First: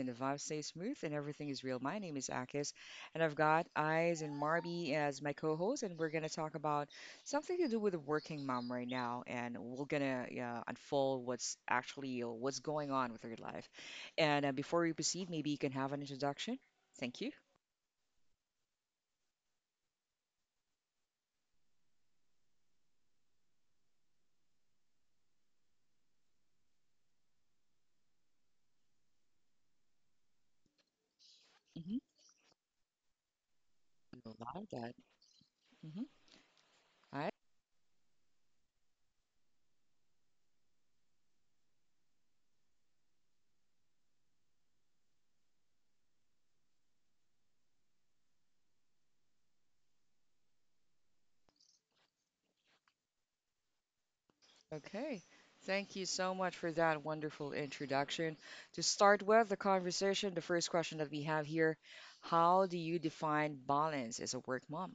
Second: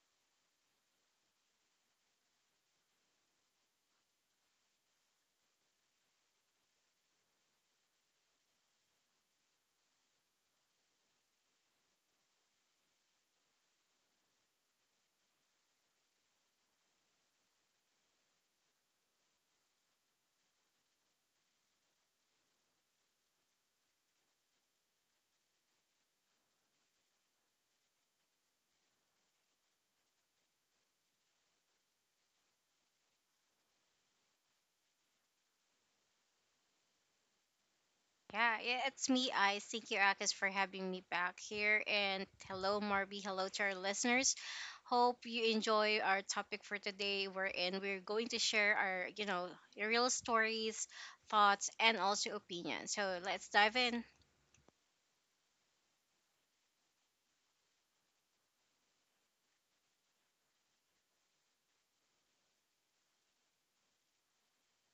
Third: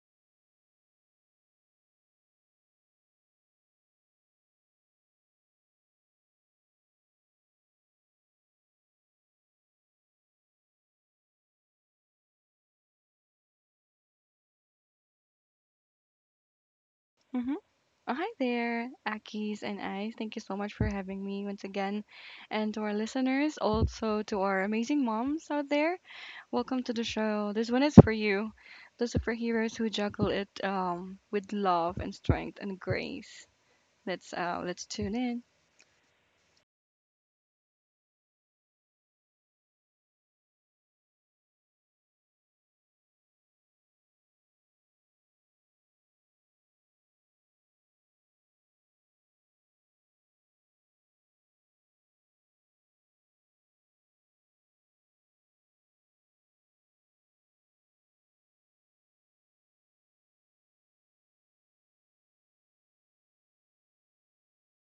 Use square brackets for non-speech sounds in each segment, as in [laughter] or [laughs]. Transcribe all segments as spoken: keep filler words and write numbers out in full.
and the vibe stays smooth and everything is real. My name is Akis and I've got Eyes and Marby as my co-host and we're gonna talk about something to do with a working mom right now, and we're gonna uh, unfold what's actually uh, what's going on with her life. And uh, before we proceed, maybe you can have an introduction. Thank you. Mm-hmm. Oh, hi there, Akis and I. Thank you so much for having me once again. And to our listeners, also to our amazing moms out there, welcome to the show. This one is for you, the superheroes who juggle it um, with Hmm. love and strength and grace. Let's uh, Love let's that. tune in. Hmm. Yeah, yeah, it's me, I. Thank you, Akis, for having me back here. And hello, Marby. Hello to our listeners. Hope you enjoy our topic for today, wherein we're going to share our, you know, real stories, thoughts, and also opinions. So let's dive in. Okay. Thank you so much for that wonderful introduction. To start with the conversation, the first question that we have here, how do you define balance as a work mom,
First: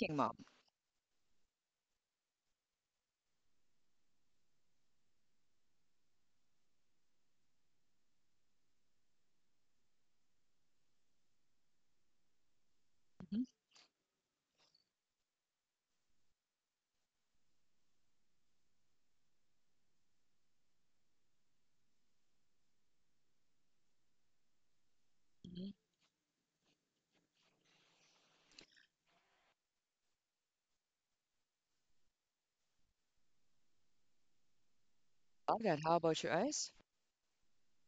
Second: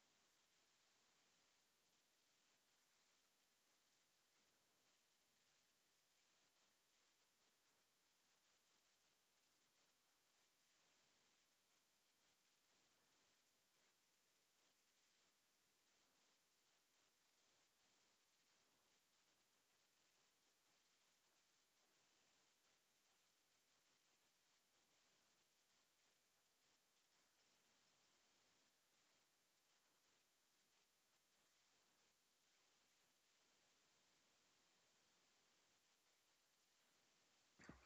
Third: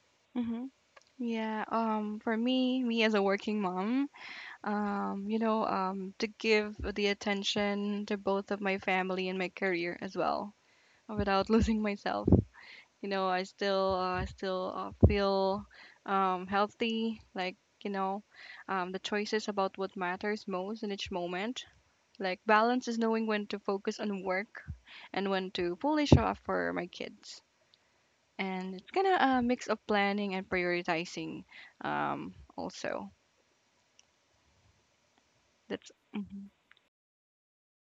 working mom? Mm-hmm. Yeah, um, for me, me as a working mom, um, you know, um, to give the attention to both of my family and my career as well, without [laughs] losing myself. You know, Mhm, I still uh, still uh, feel um, healthy, like you know, um, the choices about what matters most in each moment, like balance is knowing when to focus on work and when mhm. to fully show up for my kids. And it's kind of a mix of planning and prioritizing, um, also Love that. that's How about you mhm. guys?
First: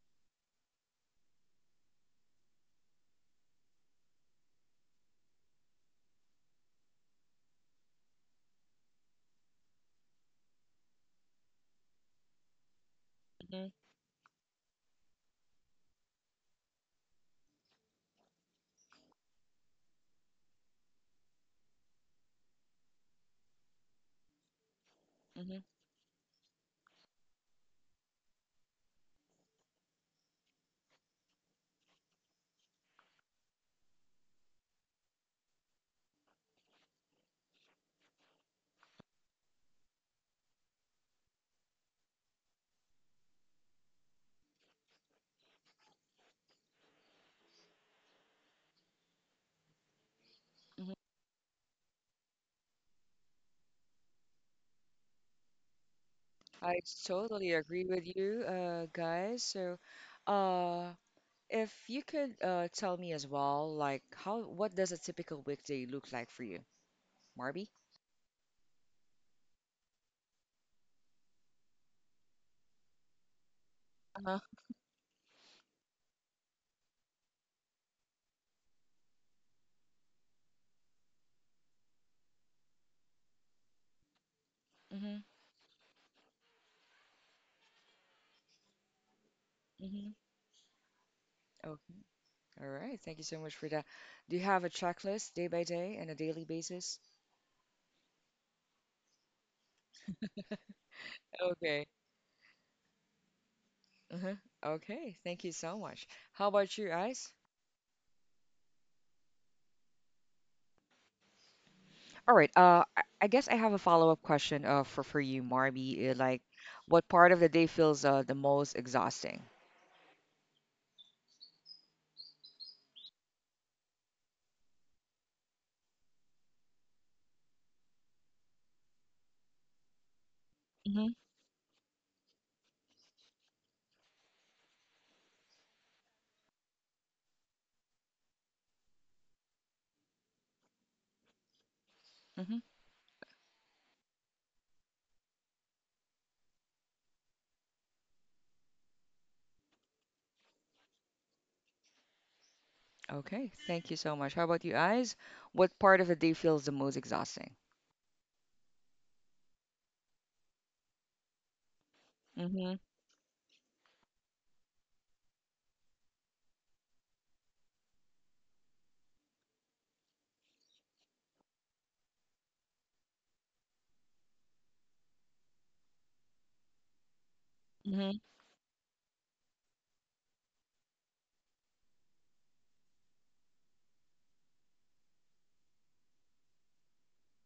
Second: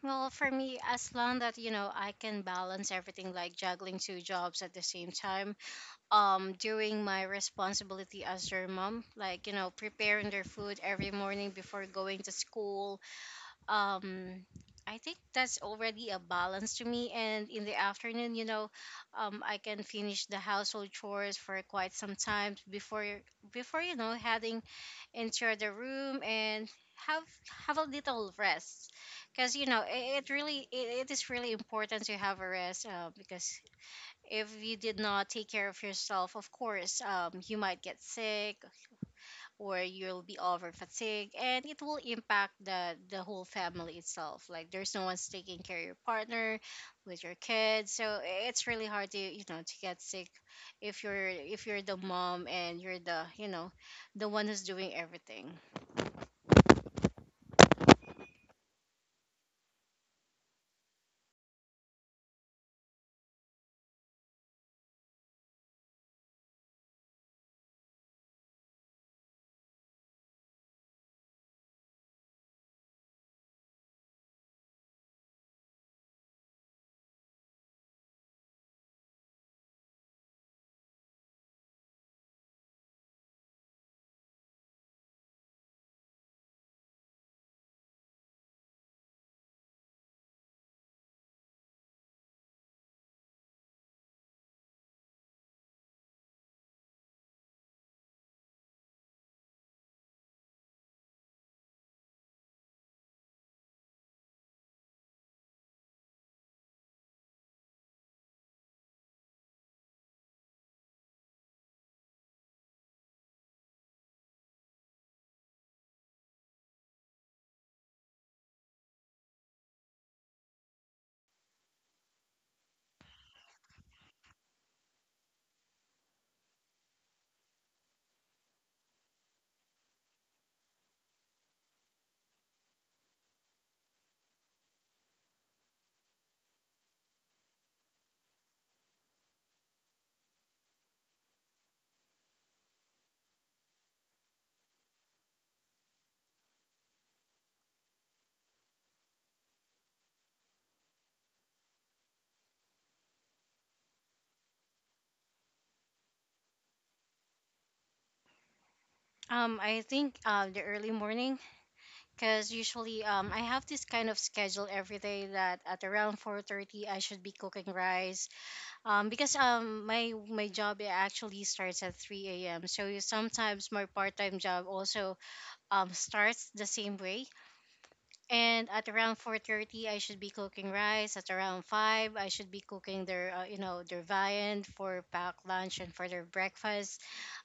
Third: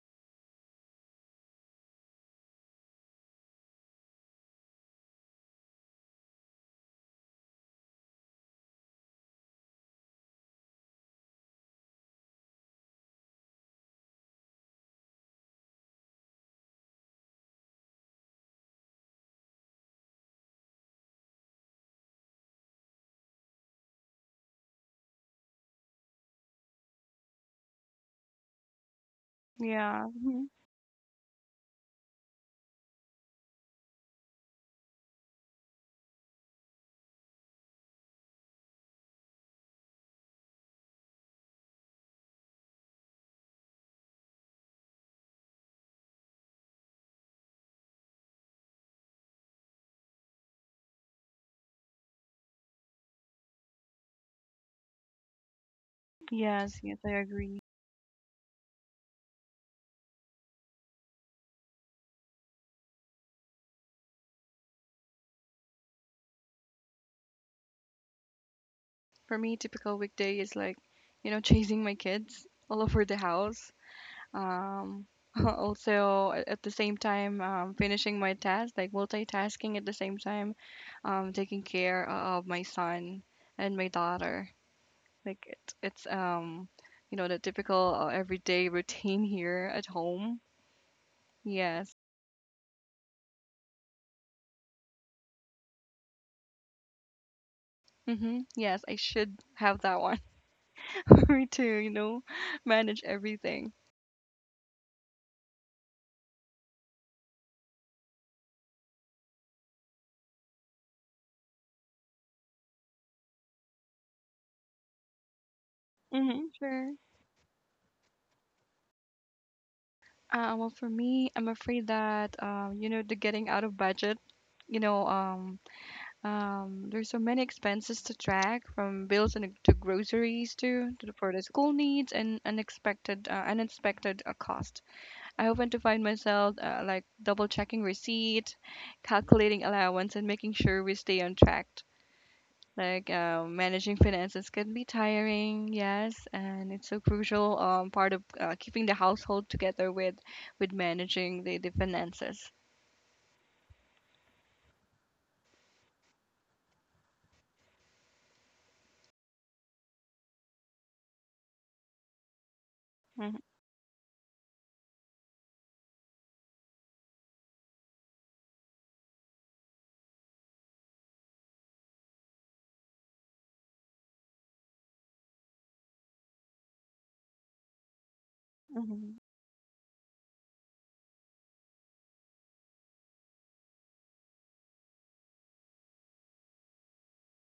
Well, for me, as long that, you know, I can balance everything like juggling two jobs at the same time, um, doing my responsibility as their mom, like, you know, preparing their food every morning before going to school. Hmm. um I think that's already a balance to me. And in the afternoon, you know, um, I can finish the household chores for quite some time before before you know heading into Hmm. the room and have have a little rest, because you know Yeah, it, it mhm. really it, it is really important to have a rest uh, because if you did not take care of yourself, of course, um, you might get sick or you'll be over fatigued, and it will impact the the whole family itself, like there's no one's taking care of your partner with your kids. So it's really hard to you know to get sick Hmm. if you're if you're the mom and you're the you know the one who's doing everything. I Yes, yes, I totally agree. agree with you, uh, guys. So, uh, if you could uh, tell me as well, like how, what does a typical weekday look like for you, Marby? For me, typical weekday is like, you know, [laughs] chasing my kids all over the house. Uh-huh. Um, [laughs] also a- at the same time um, finishing my task, like multitasking at the same time, um, taking care of my son and my daughter. Mm-hmm. Like it's it's um, you know, the typical uh, everyday [laughs] routine here at Mm-hmm. home. Yes. All right. Thank you so much for that. Do you have a checklist day by day and a daily basis? Mm-hmm. Yes, I should have that one [laughs] for me to, Okay. you know, manage everything. Uh-huh. Okay. Thank you so much. How about you, Ice? All right. Uh, I I guess I have a follow-up question uh, for for you, Marby. Uh, Mm-hmm, Like, sure. what part of the day feels uh, the most exhausting? Uh, well, for me, I'm afraid that, um, you know, the getting out of budget, you know, um, Um, there's so many expenses to track, from bills and to groceries to, to Mm-hmm. the- for the school needs and unexpected uh, unexpected uh, cost. I often to find myself uh, like double checking receipt, calculating allowance, and making sure we stay on track. Mm-hmm. Like uh, managing finances can be tiring, yes, and it's a crucial um, part of uh, keeping the household together with with managing the, the finances. Okay. Thank you so much. How about you, Ice? What part of the day feels the most exhausting? um I think uh, the early morning, because Mm-hmm. usually um Hmm. I have this kind of schedule every day that at around four thirty I should be cooking rice. Um, because um my my job it actually starts at three a m. So you- sometimes my part-time job also um starts the same way. Mm-hmm. And at around Hmm. four thirty, I should be cooking rice. At around five, I should be cooking their uh, you know their viand for packed lunch and for their breakfast.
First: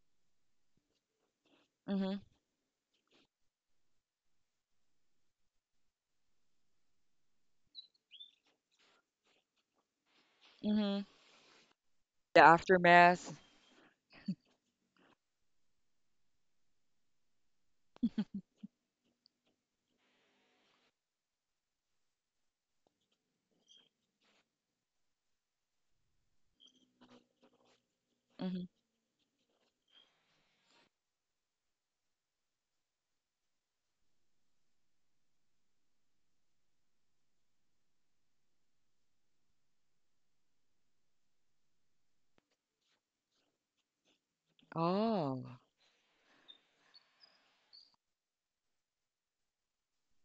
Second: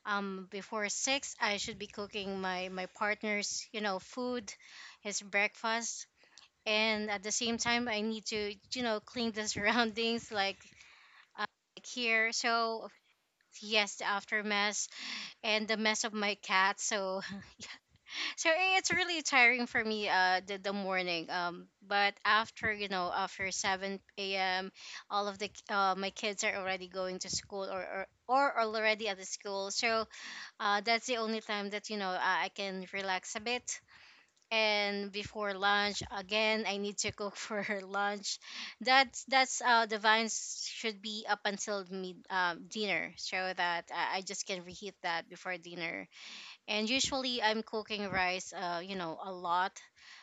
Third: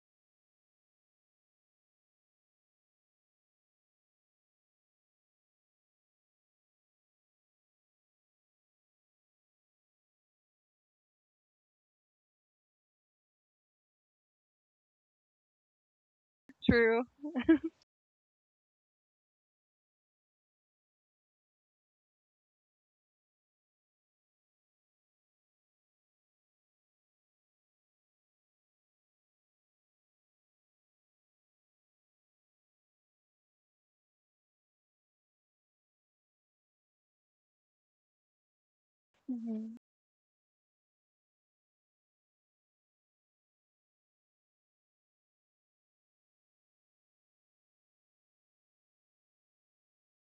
Um, before six, I should be Mm-hmm. cooking my my partner's you know food, his breakfast. And at the same time, I need to you know clean the [laughs] surroundings like Mm-hmm. uh, like here. The So aftermath. yes, the after mess and the mess of my cat. True. So [laughs] so eh, it's really tiring for me uh the, the morning, um, but after you know after seven a.m all of the uh, my kids are already going to school, or, or or Mm-hmm. already at the school. So uh that's the only time that you know i I can relax a bit. And before lunch again, I need to cook [laughs] for her lunch. That's that's Hmm. uh the vines should be up until mid um, dinner, so that I, I just can reheat that before Oh. dinner. And usually I'm cooking rice uh you know a lot,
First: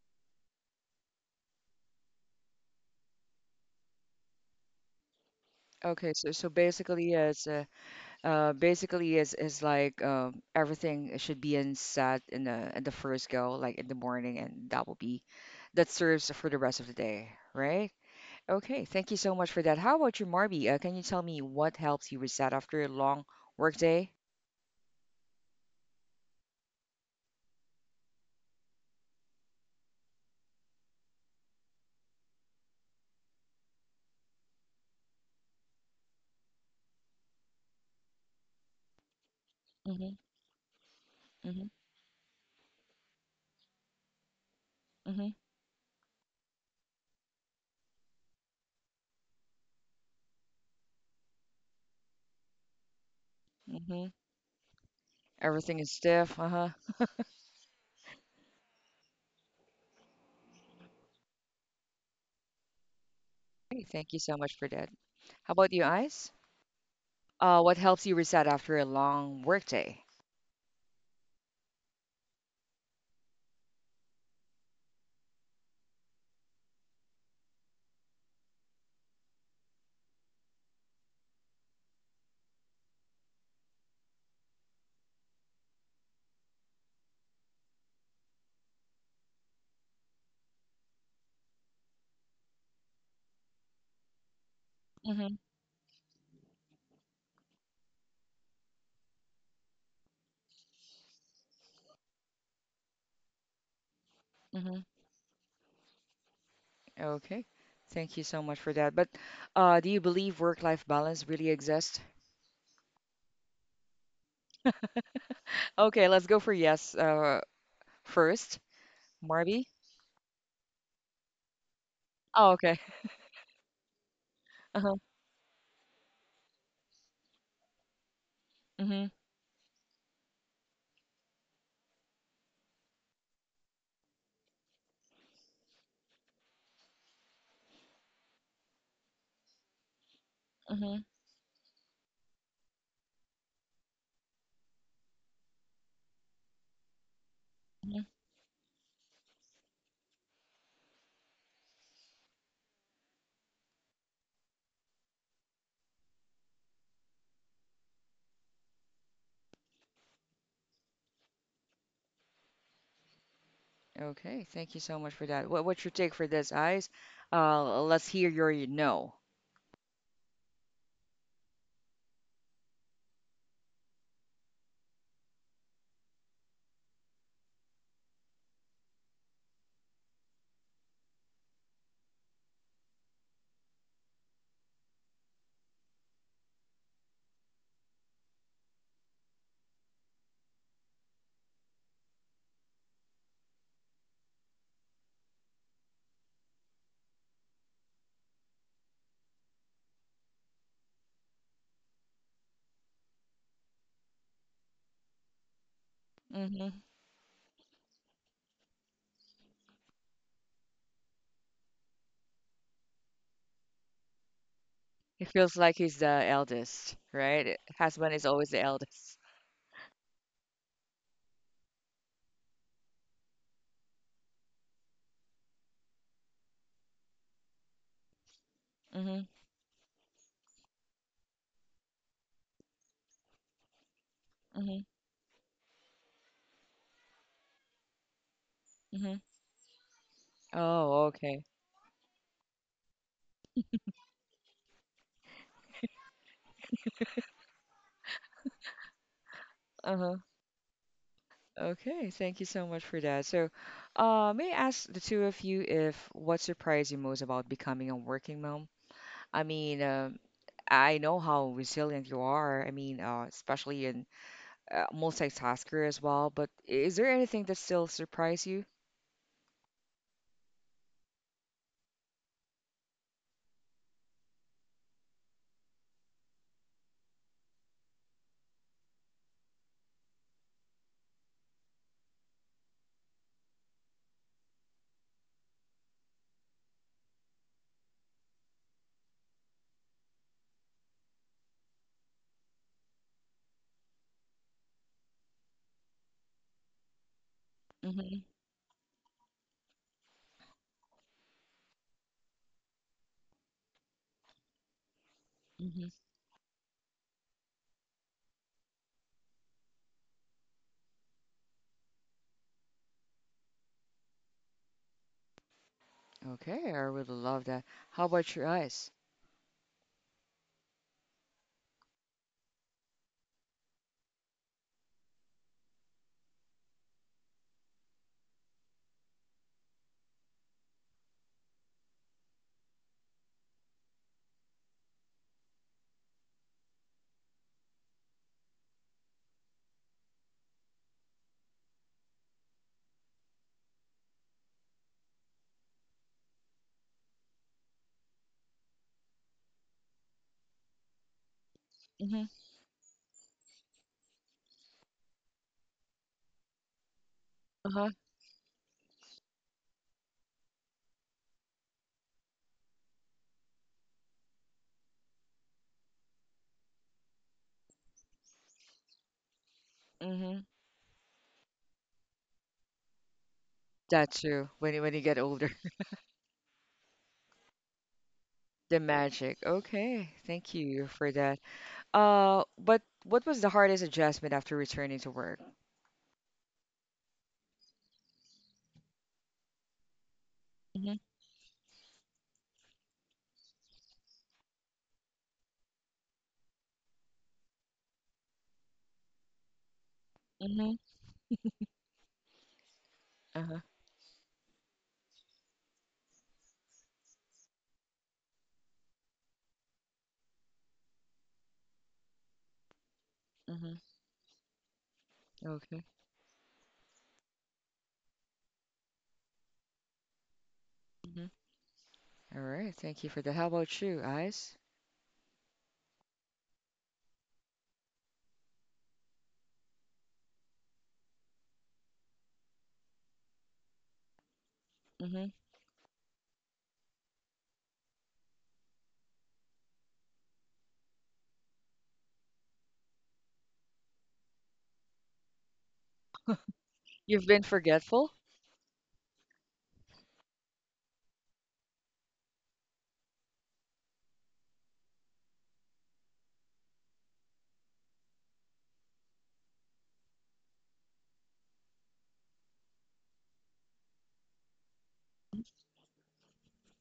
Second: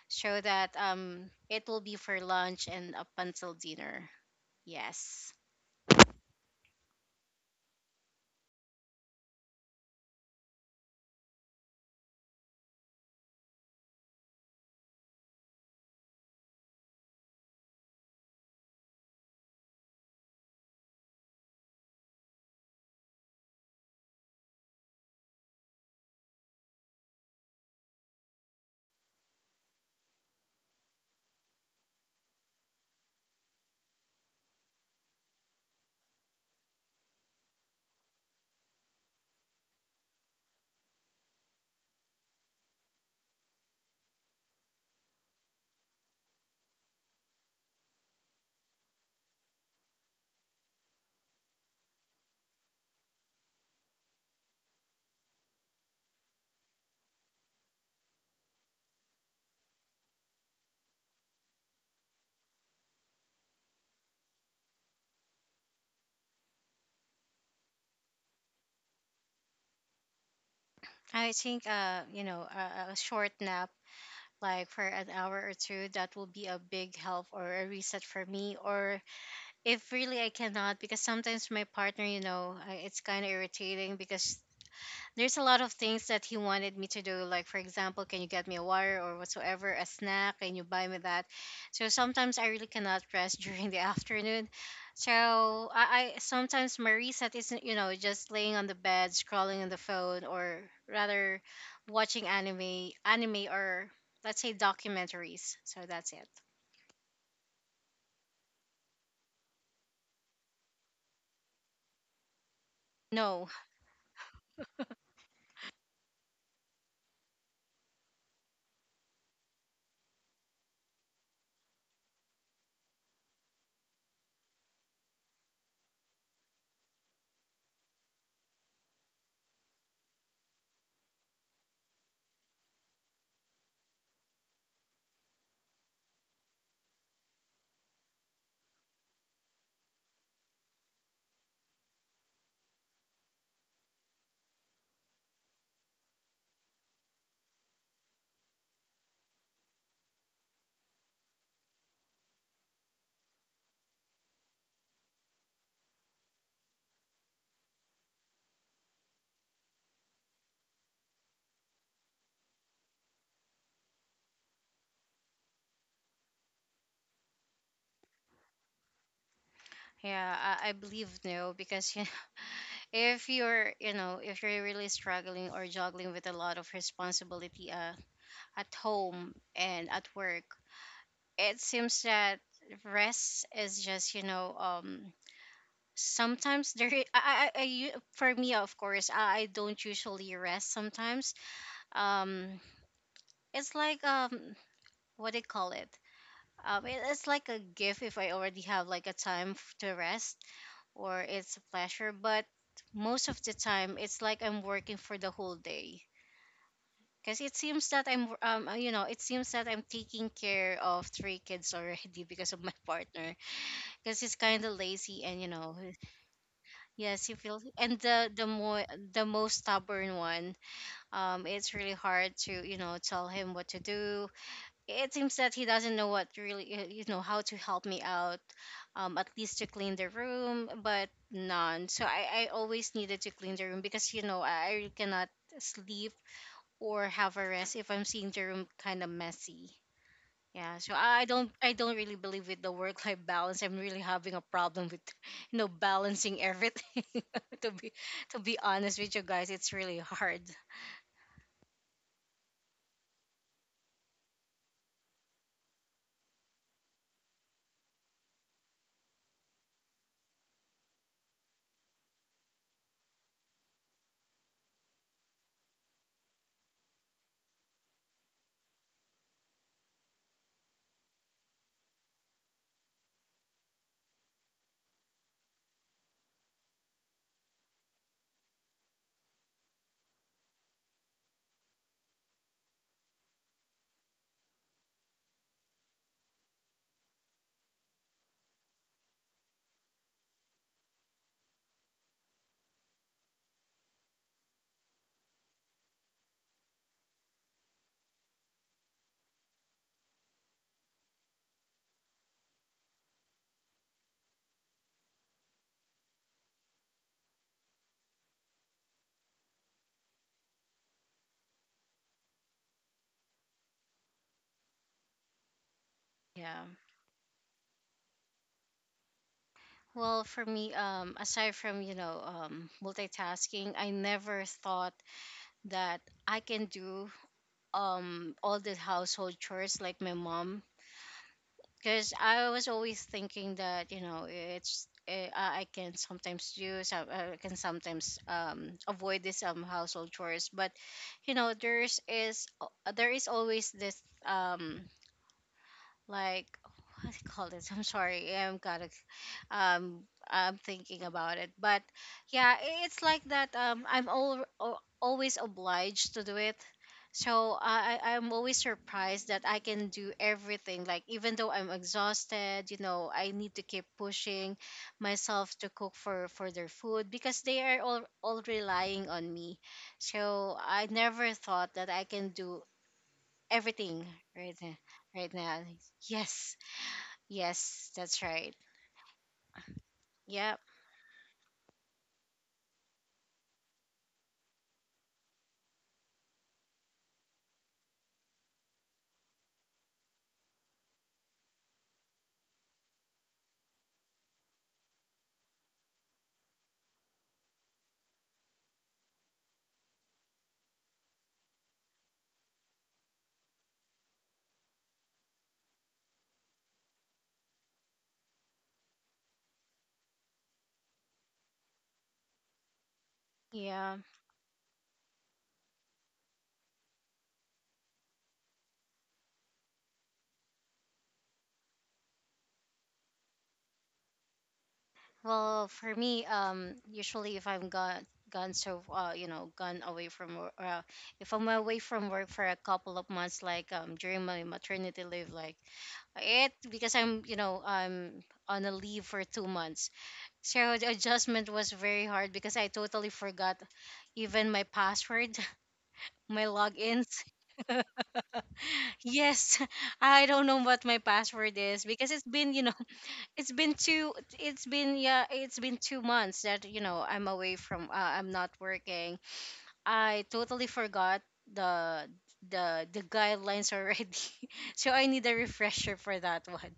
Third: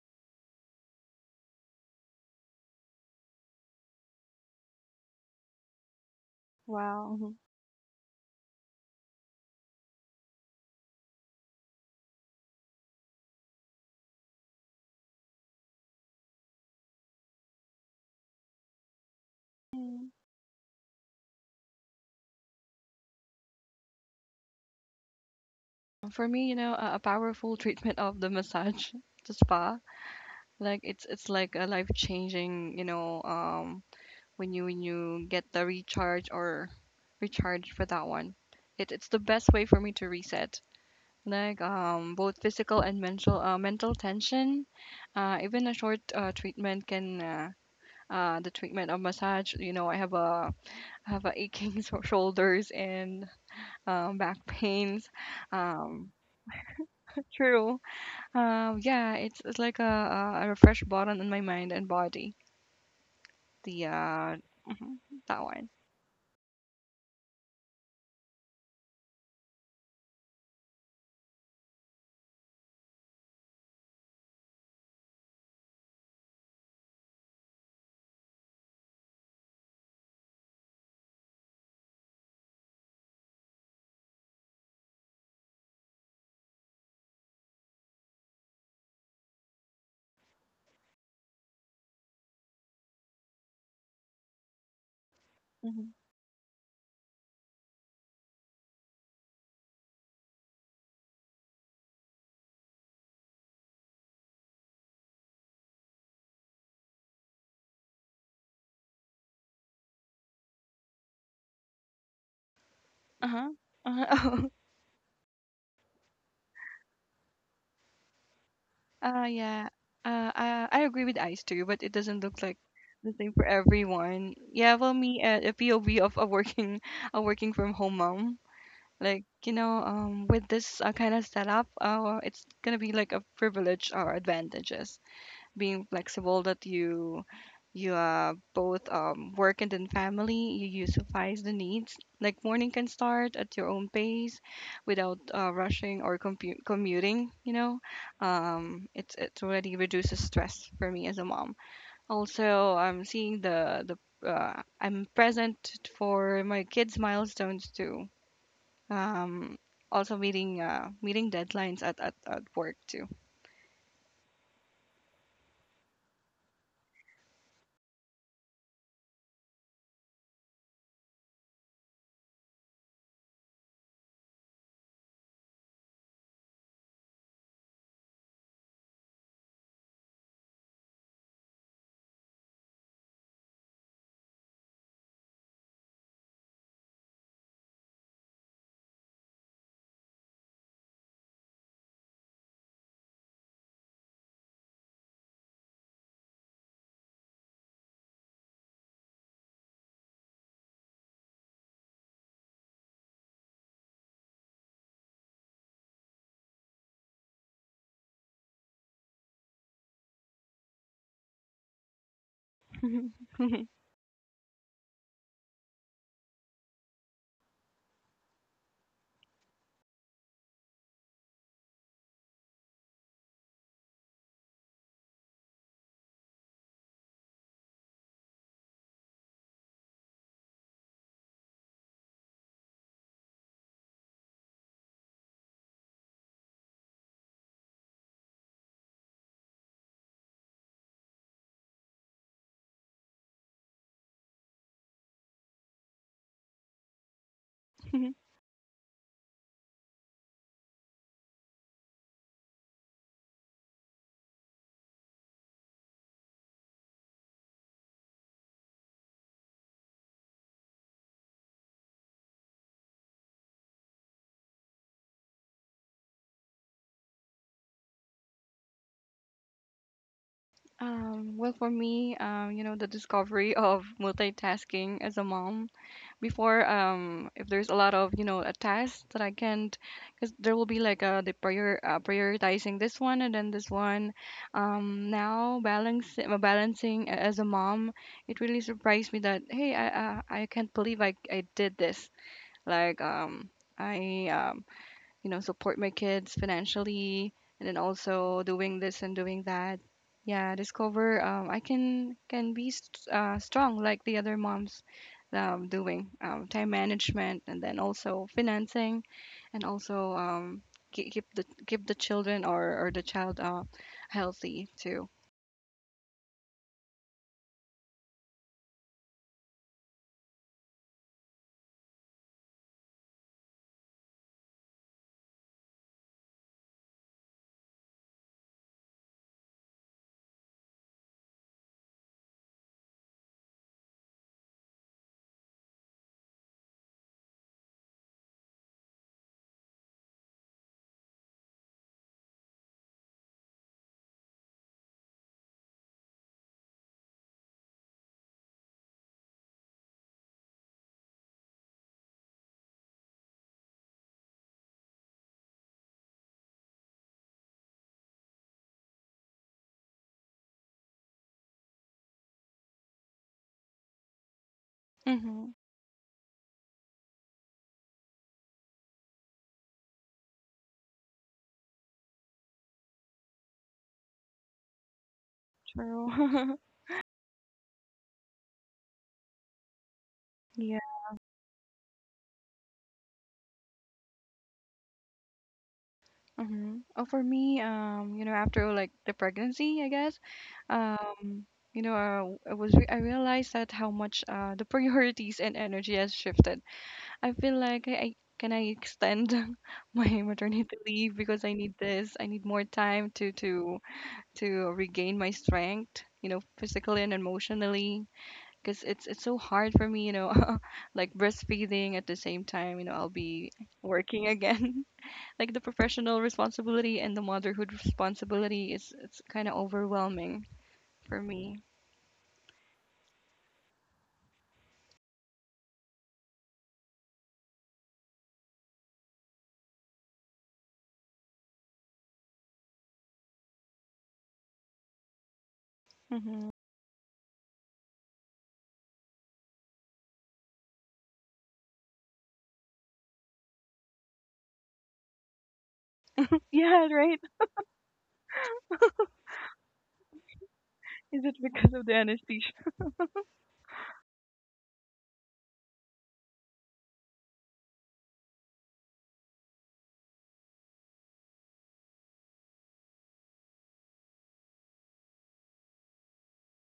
so that um it will be for lunch and up until dinner. Yes. Okay. So so basically, yeah, Wow. it's uh, Uh, basically, is is like uh, everything should be in set in the in the first go, like in the morning, and that will be that serves for the rest of the day, right? Okay, thank you so much for that. How Mhm. about you, Marby? Uh, can you tell me what helps you reset after a long work day? For me, you know, a, a powerful [laughs] treatment of the massage, [laughs] the spa, like it's it's like a life changing, you know, um, when you, when you get the recharge or recharge for that one. It, it's the best way for me to Mm-hmm, reset, like mm-hmm, um, both physical and mental uh, mental tension. mm-hmm, Uh, even a short uh, treatment can uh, uh, the treatment of massage. You know, I have a, I have a aching [laughs] shoulders and mm-hmm. um, back pains. Everything is Um, stiff. Uh-huh. true. Uh, yeah, it's it's like a a a refresh button in my mind and body. Okay, The thank you so uh, much for that. mhm, that How one. about you, Ice? Uh, what helps you reset after a long work day? I think uh you know a, a short nap like for an hour or two, that will be a big help or a reset for me. Or if really I cannot, because sometimes my partner, you know, I- it's kind of irritating because there's a lot of things that he wanted me to do. Like, for example, can you get me a water or whatsoever, a snack? Can you buy me that? So sometimes I really cannot rest [laughs] during the afternoon. So Mm-hmm, Hmm. I, I sometimes, my reset isn't, you know, just laying on the bed, scrolling on the phone, or rather watching anime, anime or let's say mm-hmm. documentaries. So that's it. Okay. Thank you so much for that. But uh, do you believe work-life balance really exists? No, Uh-huh. Uh-huh. [laughs] Okay, let's go for yes uh, first. Oh, uh, Marby? yeah. Uh, I I agree with Ice too, but it doesn't look Oh, like okay. [laughs] the same for everyone. Yeah, well, Uh-huh. me uh, a P O V of a working [laughs] a working from home mom. Hmm. Like you know, um, with this uh, kind of setup, uh, it's gonna be like a privilege or advantages, being flexible that you, you uh, both um, work and then family, you Hmm. utilize the needs. Like morning can start at your own pace without uh, rushing or compu- commuting, you know. Hmm. Um, it's it already reduces stress for me as a mom. Also, I'm seeing the the uh, I'm present for my kids milestones too. Um, also meeting uh, meeting deadlines at, at, at work too. Okay. Thank you so much for that. What, what's your take for this, Eyes? Uh, let's hear your y- no. yeah, I, I believe no, because [laughs] if you're you know if you're really struggling or juggling with a lot of responsibility uh, at home and at work, it seems that rest is just you know um sometimes there [laughs] i, I, I I u- for me of course, I, I don't usually rest sometimes. Um, it's like um what do you call it, um it, it's like a gift if I already have like a time f- to rest, or it's a pleasure. But most of the time it's like I'm working for the whole day. Hmm. Because it seems that I'm, um, uh, you know, it seems that I'm taking care of three kids [laughs] already because of my partner. Because he's kind of lazy, It and you feels know, like he- he's the eldest, yes, he right? feels. And Husband is the the always the more eldest. the most stubborn one, um, it's really hard to you know tell him what to do. It seems that he doesn't know what really uh, you know how to help me out, Hmm. um, at least to clean the room, but none. So I I always needed to clean the room, because you know Hmm. I, I really cannot sleep or have a rest if I'm seeing the room Hmm. kind of messy. Yeah, so Oh, I I okay. don't I don't really believe with the work life balance. I'm really having a problem with [laughs] you know balancing everything. [laughs] to be [laughs] to be honest with you guys, it's really Uh-huh. hard. Okay, thank you so much for that. So, uh, may I ask the two of you, if what surprised you most about becoming a working mom? I mean, um, I know how resilient you are. I mean, uh, especially in uh, multitasker as well. But is there anything that still surprised you? Um, well, for me, um, you know, the discovery of multitasking as a mom. Before, um, if there's a lot of, you know, a task that I can't, because there will be like uh the prior uh, prioritizing this one and then this one. Um, now balance uh, balancing a- as a mom, it really surprised me that hey, I, uh, I can't believe I I did this. Like um, I um, you know, support my kids financially and then Mm-hmm. also doing this and doing that. Yeah, discover um, I can can be st- uh, strong like the other moms, um, Mm-hmm. doing um, time management and then also financing, and also um, ke- keep the, keep the children or, or the child uh, healthy too. Yeah. Okay, I really love that. How about your eyes? Well, for me, um, aside from you know um, multitasking, I never thought that I can do um all the household chores like my mom, because I was always thinking that you know it's eh, I I can sometimes do some I can sometimes um avoid this um household chores. But you know there's is al- there is always this um like what do you call this? I'm sorry, I'm gotta um I'm thinking about it but Mm-hmm. yeah, i- it's like that, um i'm all, always obliged to do it. So Uh-huh. I, I- I'm always surprised that I can do everything. Like even though I'm exhausted, you know, I need to keep pushing Mm-hmm, myself to cook for for their food because they are all, all relying on me. Mm-hmm. So I never thought that I can do everything That's true. right When now. you when you get right older, now [laughs] true. yes, [laughs] yes, that's right. the magic. Okay, thank Yeah. Yeah. you for that. Uh, but what was the hardest adjustment after returning to work? Mm-hmm. Oh, for me, um, you know, after like the pregnancy, I guess, Hmm. um, you know, uh, I was re I realized that how much uh the priorities and energy has shifted. I feel like I, I can I extend [laughs] my maternity Hmm. leave because I need this. I need more time to Uh-huh. to to regain my strength, you know, physically and emotionally, because it's it's so hard for me, you know, [laughs] like breastfeeding at the same time, you know, I'll be Mm-hmm. Yeah. working [laughs] again, like the Okay. professional responsibility and the motherhood responsibility is, it's kind of overwhelming for Mm-hmm. me. All right. Thank you for that. How about you, Ice? Well, for me, um, usually if I'm gone, gone so uh, you know, gone away from work, uh, if I'm away from work for a couple of months, like um during my maternity Mm-hmm. leave, like Hmm. it because I'm you know I'm on a leave for two months. So the adjustment was very hard, because I totally forgot even my password, [laughs] my Yeah, right? logins. You've been [laughs] forgetful? Yes, [laughs] I don't know what my Is it password because of is, the because it's anesthesia? been you know it's been two it's been yeah it's been two months that you know I'm away from uh, I'm not working. I totally forgot the the the guidelines already. [laughs] So I need a refresher for that one.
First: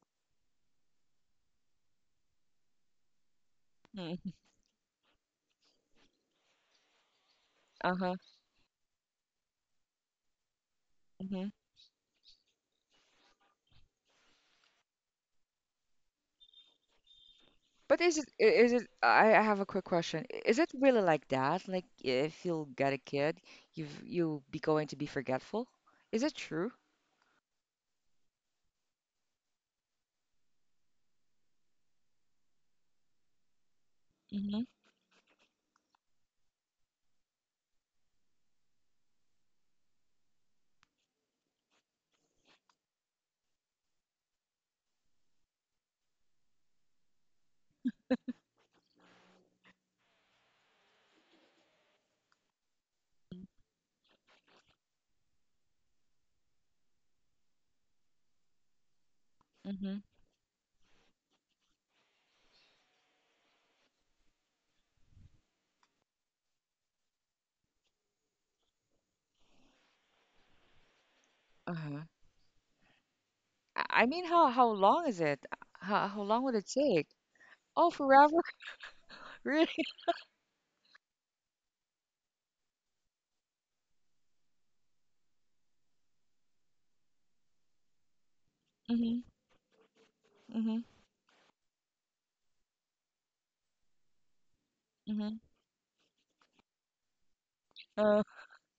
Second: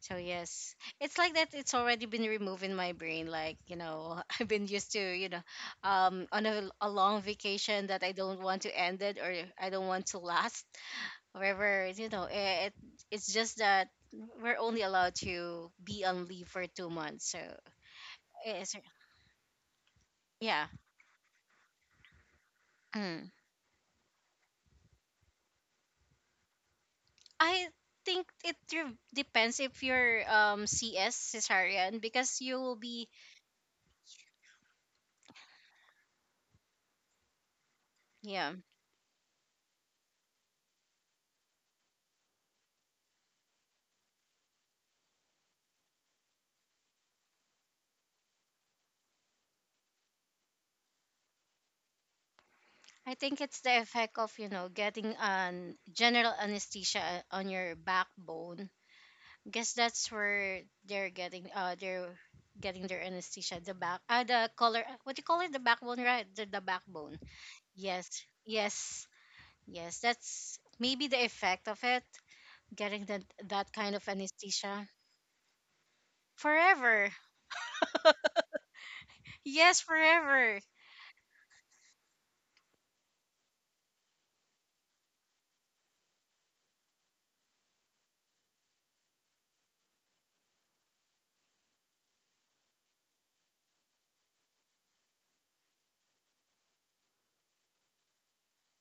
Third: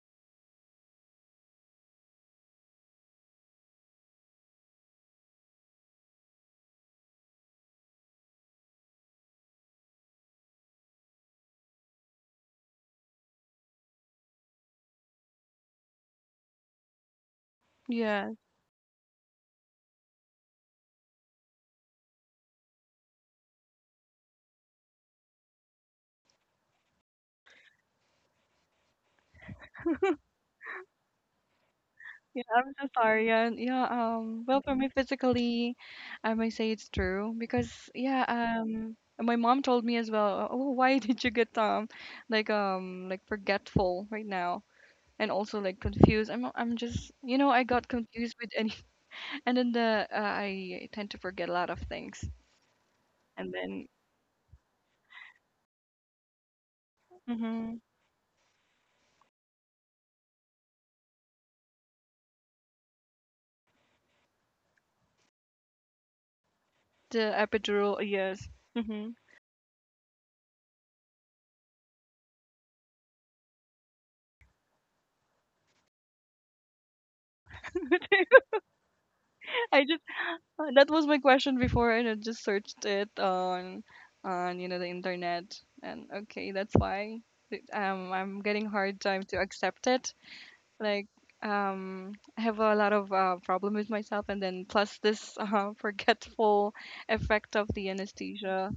So yes, it's like that, it's already been removed in my brain, like you know Hmm. [laughs] I've been used to you know um on a, a long vacation that I Uh-huh. don't want to end it, or I don't want to last. Mm-hmm. However, you know, eh, it, it's just that we're only allowed to be on leave for two months. So, But is it, Yeah, i- is it's, it, I I have a quick question. I- Is yeah. it really like that? Like, if you'll get a Mm. kid, you've, you'll be going to be forgetful? Is it true? I think it re- depends if you're um C S cesarean, because yeah, you I'm will so be. sorry. Yeah, yeah. Um, well, Hmm. for me physically, I might say it's true because yeah. Yeah. Um, my mom told me as well. Oh, oh, why [laughs] did you get um, like um, like forgetful right now, and also like confused. I'm I'm just you know I got confused with any, [laughs] and then the uh, I tend to forget a lot of things. I think And it's the then effect of you know getting an general anesthesia on your mhm, backbone. Guess Mm-hmm. that's where they're getting uh they're getting their anesthesia, the back uh the color, what do you call it, the backbone, right, the, the backbone. the epidural, Yes, yes. yes, Hmm. yes. That's maybe the effect of it, Uh-huh. getting that that kind I of I mean, how, how anesthesia long is it? How, how long would it take? forever. Oh, [laughs] forever? [laughs] Really? Yes, I just forever. uh, that was my question before, and I just searched it on on you know the internet, and okay, that's why th- um I'm getting hard Mm-hmm. time to accept it. Like um I have a lot of uh, problem with myself, and then plus Mhm. this [laughs] uh, forgetful effect of the Uh, anesthesia.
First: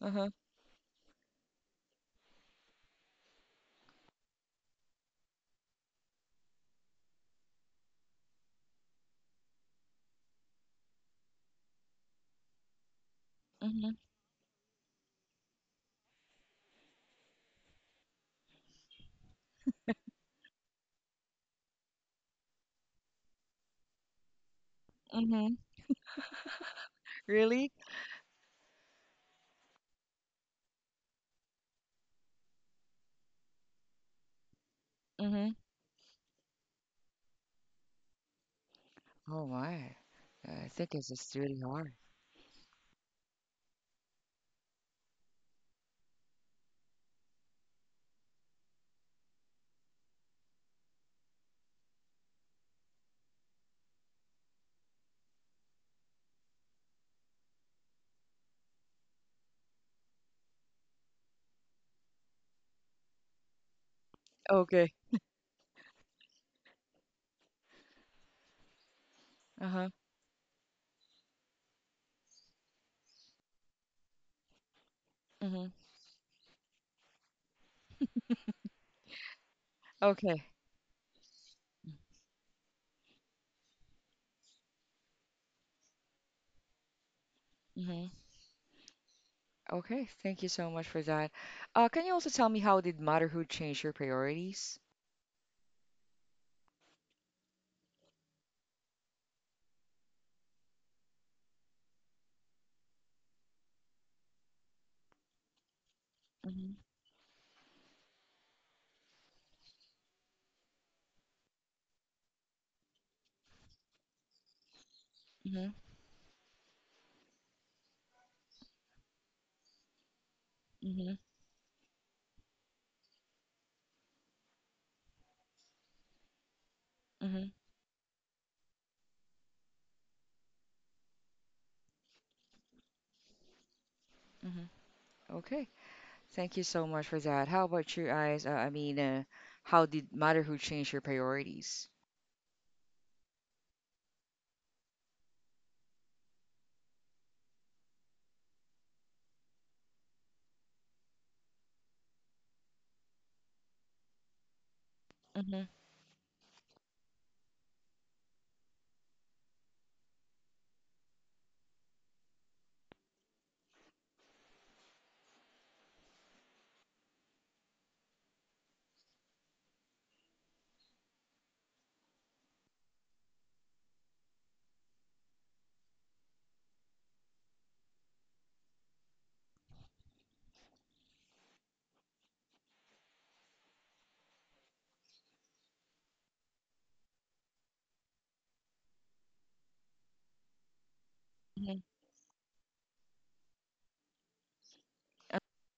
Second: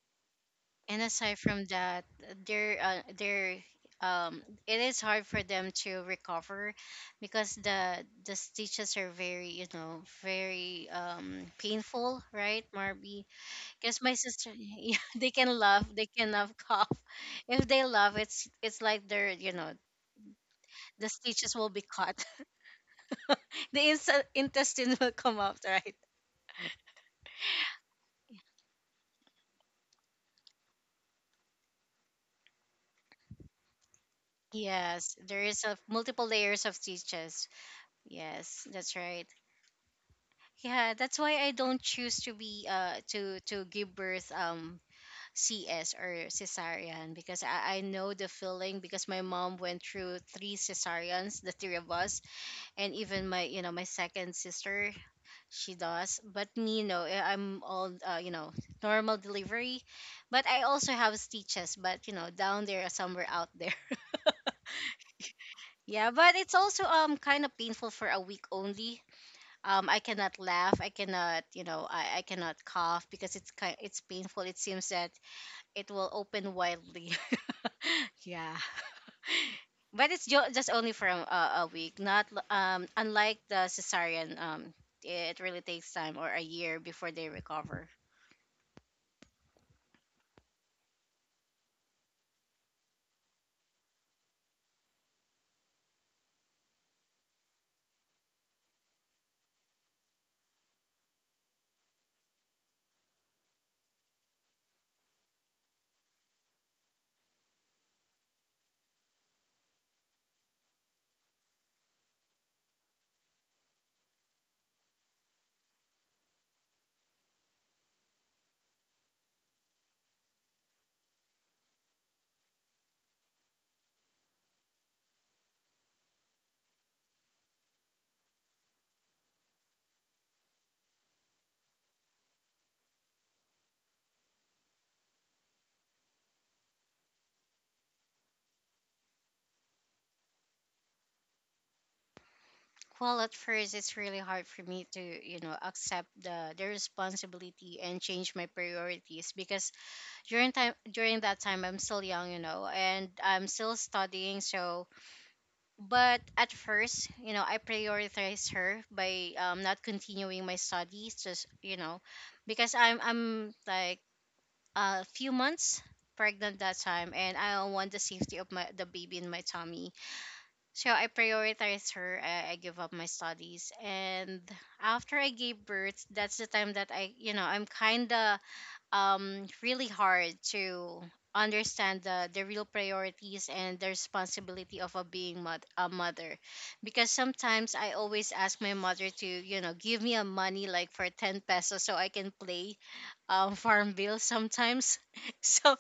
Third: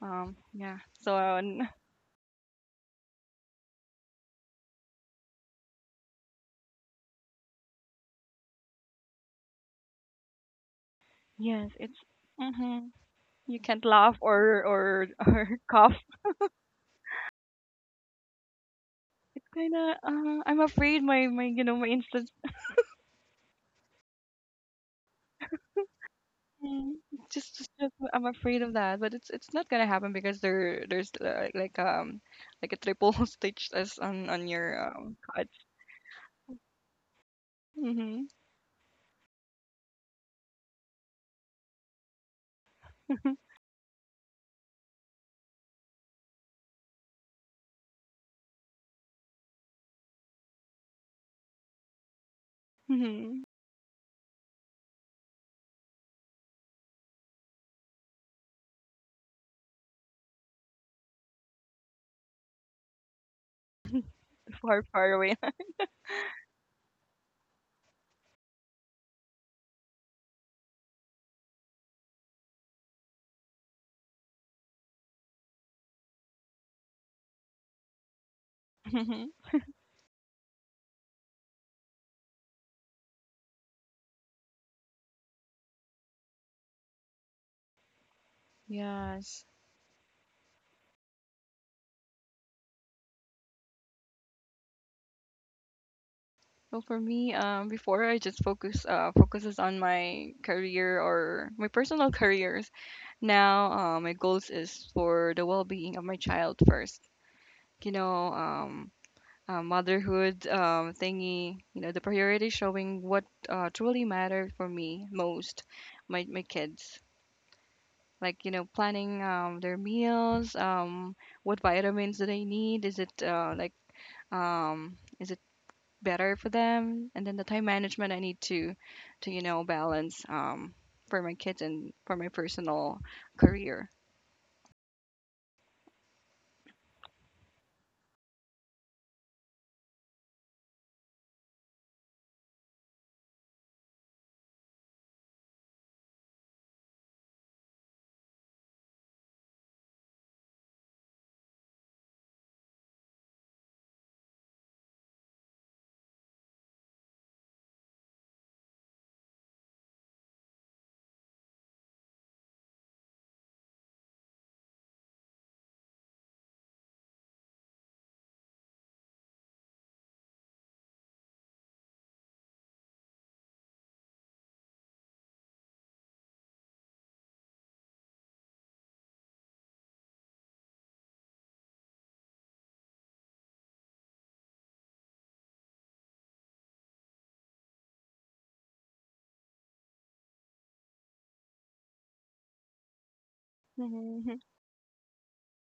uh-huh. Um yeah, And so aside from um, that, they're uh, they're um it is hard for them to recover because the the stitches are very you know very um yes, it's painful, right, hmm, Marby? you can't Mhm. Because laugh my sister [laughs] or yeah, or [laughs] they or can laugh cough. they can cannot [laughs] cough. If they laugh, it's it's like they're It's you know kinda, uh, I'm afraid the my my, stitches you will know, be my cut, instant. the ins- intestine [laughs] will come Mhm. out, right? Mm. just just Really? just I'm afraid of that, but it's it's not gonna happen because there, there's like, like, um, like a triple [laughs] stitch as on on your, um, Yes, there cut. Mhm. is a multiple layers of stitches. Mhm. Yes, that's right. Oh my. Yeah, I think Yeah, it's that's just why I really don't hard. choose to be uh to to give birth um C S or cesarean, because I, I know the feeling, because my mom went through three cesareans, the three of us, and even Mhm. my [laughs] you know my second sister, she does. But me, no, I- I'm all uh, you know, normal delivery, but I also have stitches. But you know down there somewhere out there. Far, Okay. far away. [laughs] Yeah, but it's also um kind of painful for a week only. Uh-huh. Um, I cannot laugh. I cannot, you know, I, I cannot cough because it's kind it's painful. It seems that Mhm. it will open wildly. [laughs] Yeah, Mhm. but it's Okay. ju- just only for a, a week. Not l- um unlike the cesarean, um, it really takes time or a year before they recover. Mhm. Yes. Okay. Thank you so much for that. Uh, can you also tell me, how did motherhood change your priorities? So for me, um, before I just focus uh, focuses on my career or my personal [laughs] careers. Now, uh, my goals is for the well-being of my child Mhm. first. You know, um, uh, motherhood um, thingy. You know, the priority showing what uh, truly mattered for me most, Mhm. my my kids. Like you know, planning um, their meals, um, Mhm. what vitamins do they need? Is it uh, like um, is it better for them? And then the Mhm. time management I need to to you know balance um, for my kids and for my personal career. Mhm. Okay. Thank you so much for that. How about you guys? Uh, I mean, uh, how did motherhood change your priorities? Well, at first it's really hard for me to you know accept the the responsibility and change my priorities, because during time during that time I'm still young, you know, and I'm still studying. So, Mhm. but at first, you know, I prioritized her by um, not continuing my studies, just you know, because I'm I'm like a few months pregnant that time, and I want the safety of my the baby in my tummy. So I prioritized her. I, I give up my studies, and after I gave birth, that's the time that I you know I'm kinda um really hard to understand the the real priorities and the responsibility of a being mod- a mother, because sometimes I always ask my mother to you know give me a money like for ten Mhm. pesos so I can play um [laughs] farm bill Mm-hmm. sometimes. [laughs] so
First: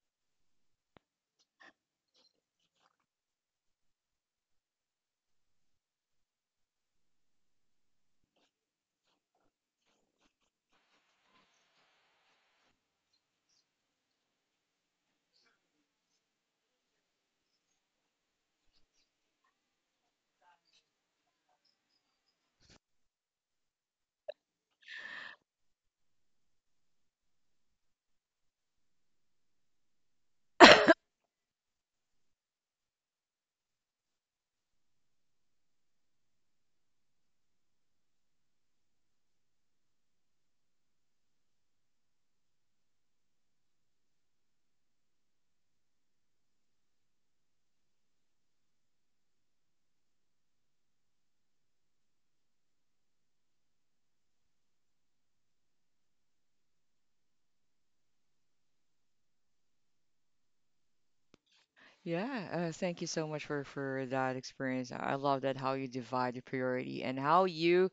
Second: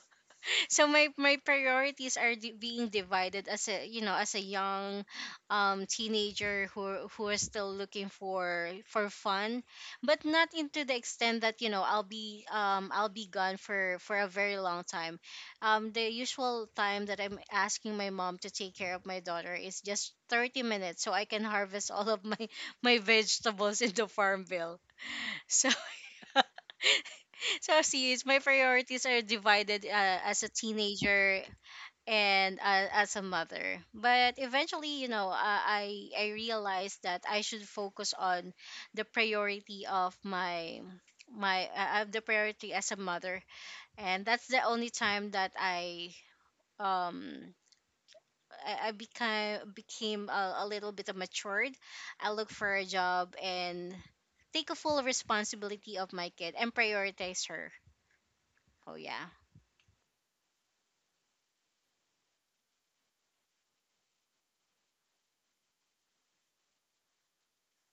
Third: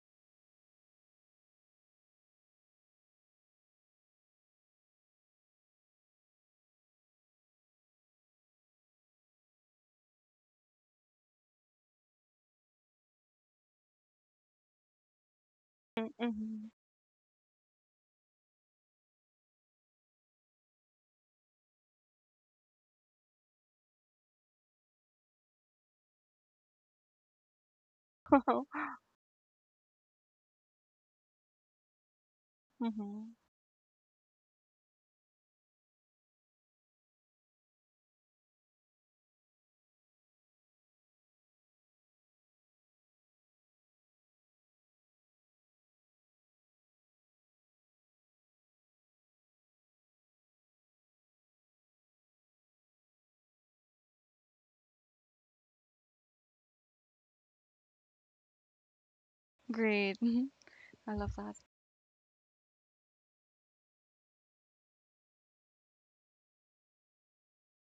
so my my priorities are di- being divided as a you know as a young um teenager who who is still looking for for fun, but not into the extent that you know I'll be um I'll be gone for for a very long time. Um the usual Mm-hmm. time that I'm asking my mom to take care of my daughter is just thirty minutes so I can harvest all of my [laughs] my vegetables in the farm bill. So [laughs] so see, it's my priorities are divided, uh, as a teenager and uh, as a [laughs] mother. But eventually, you know, uh, I I realized that I should focus on the priority of my my uh, uh, the priority as a mother, and that's the only time that I um. I I became became a, a little bit matured. I look for a job and take a full responsibility of my kid and prioritize her. Oh yeah, Great, mhm. I love Yeah, uh, thank you so much for for that experience. I love that, how you divide the priority and how you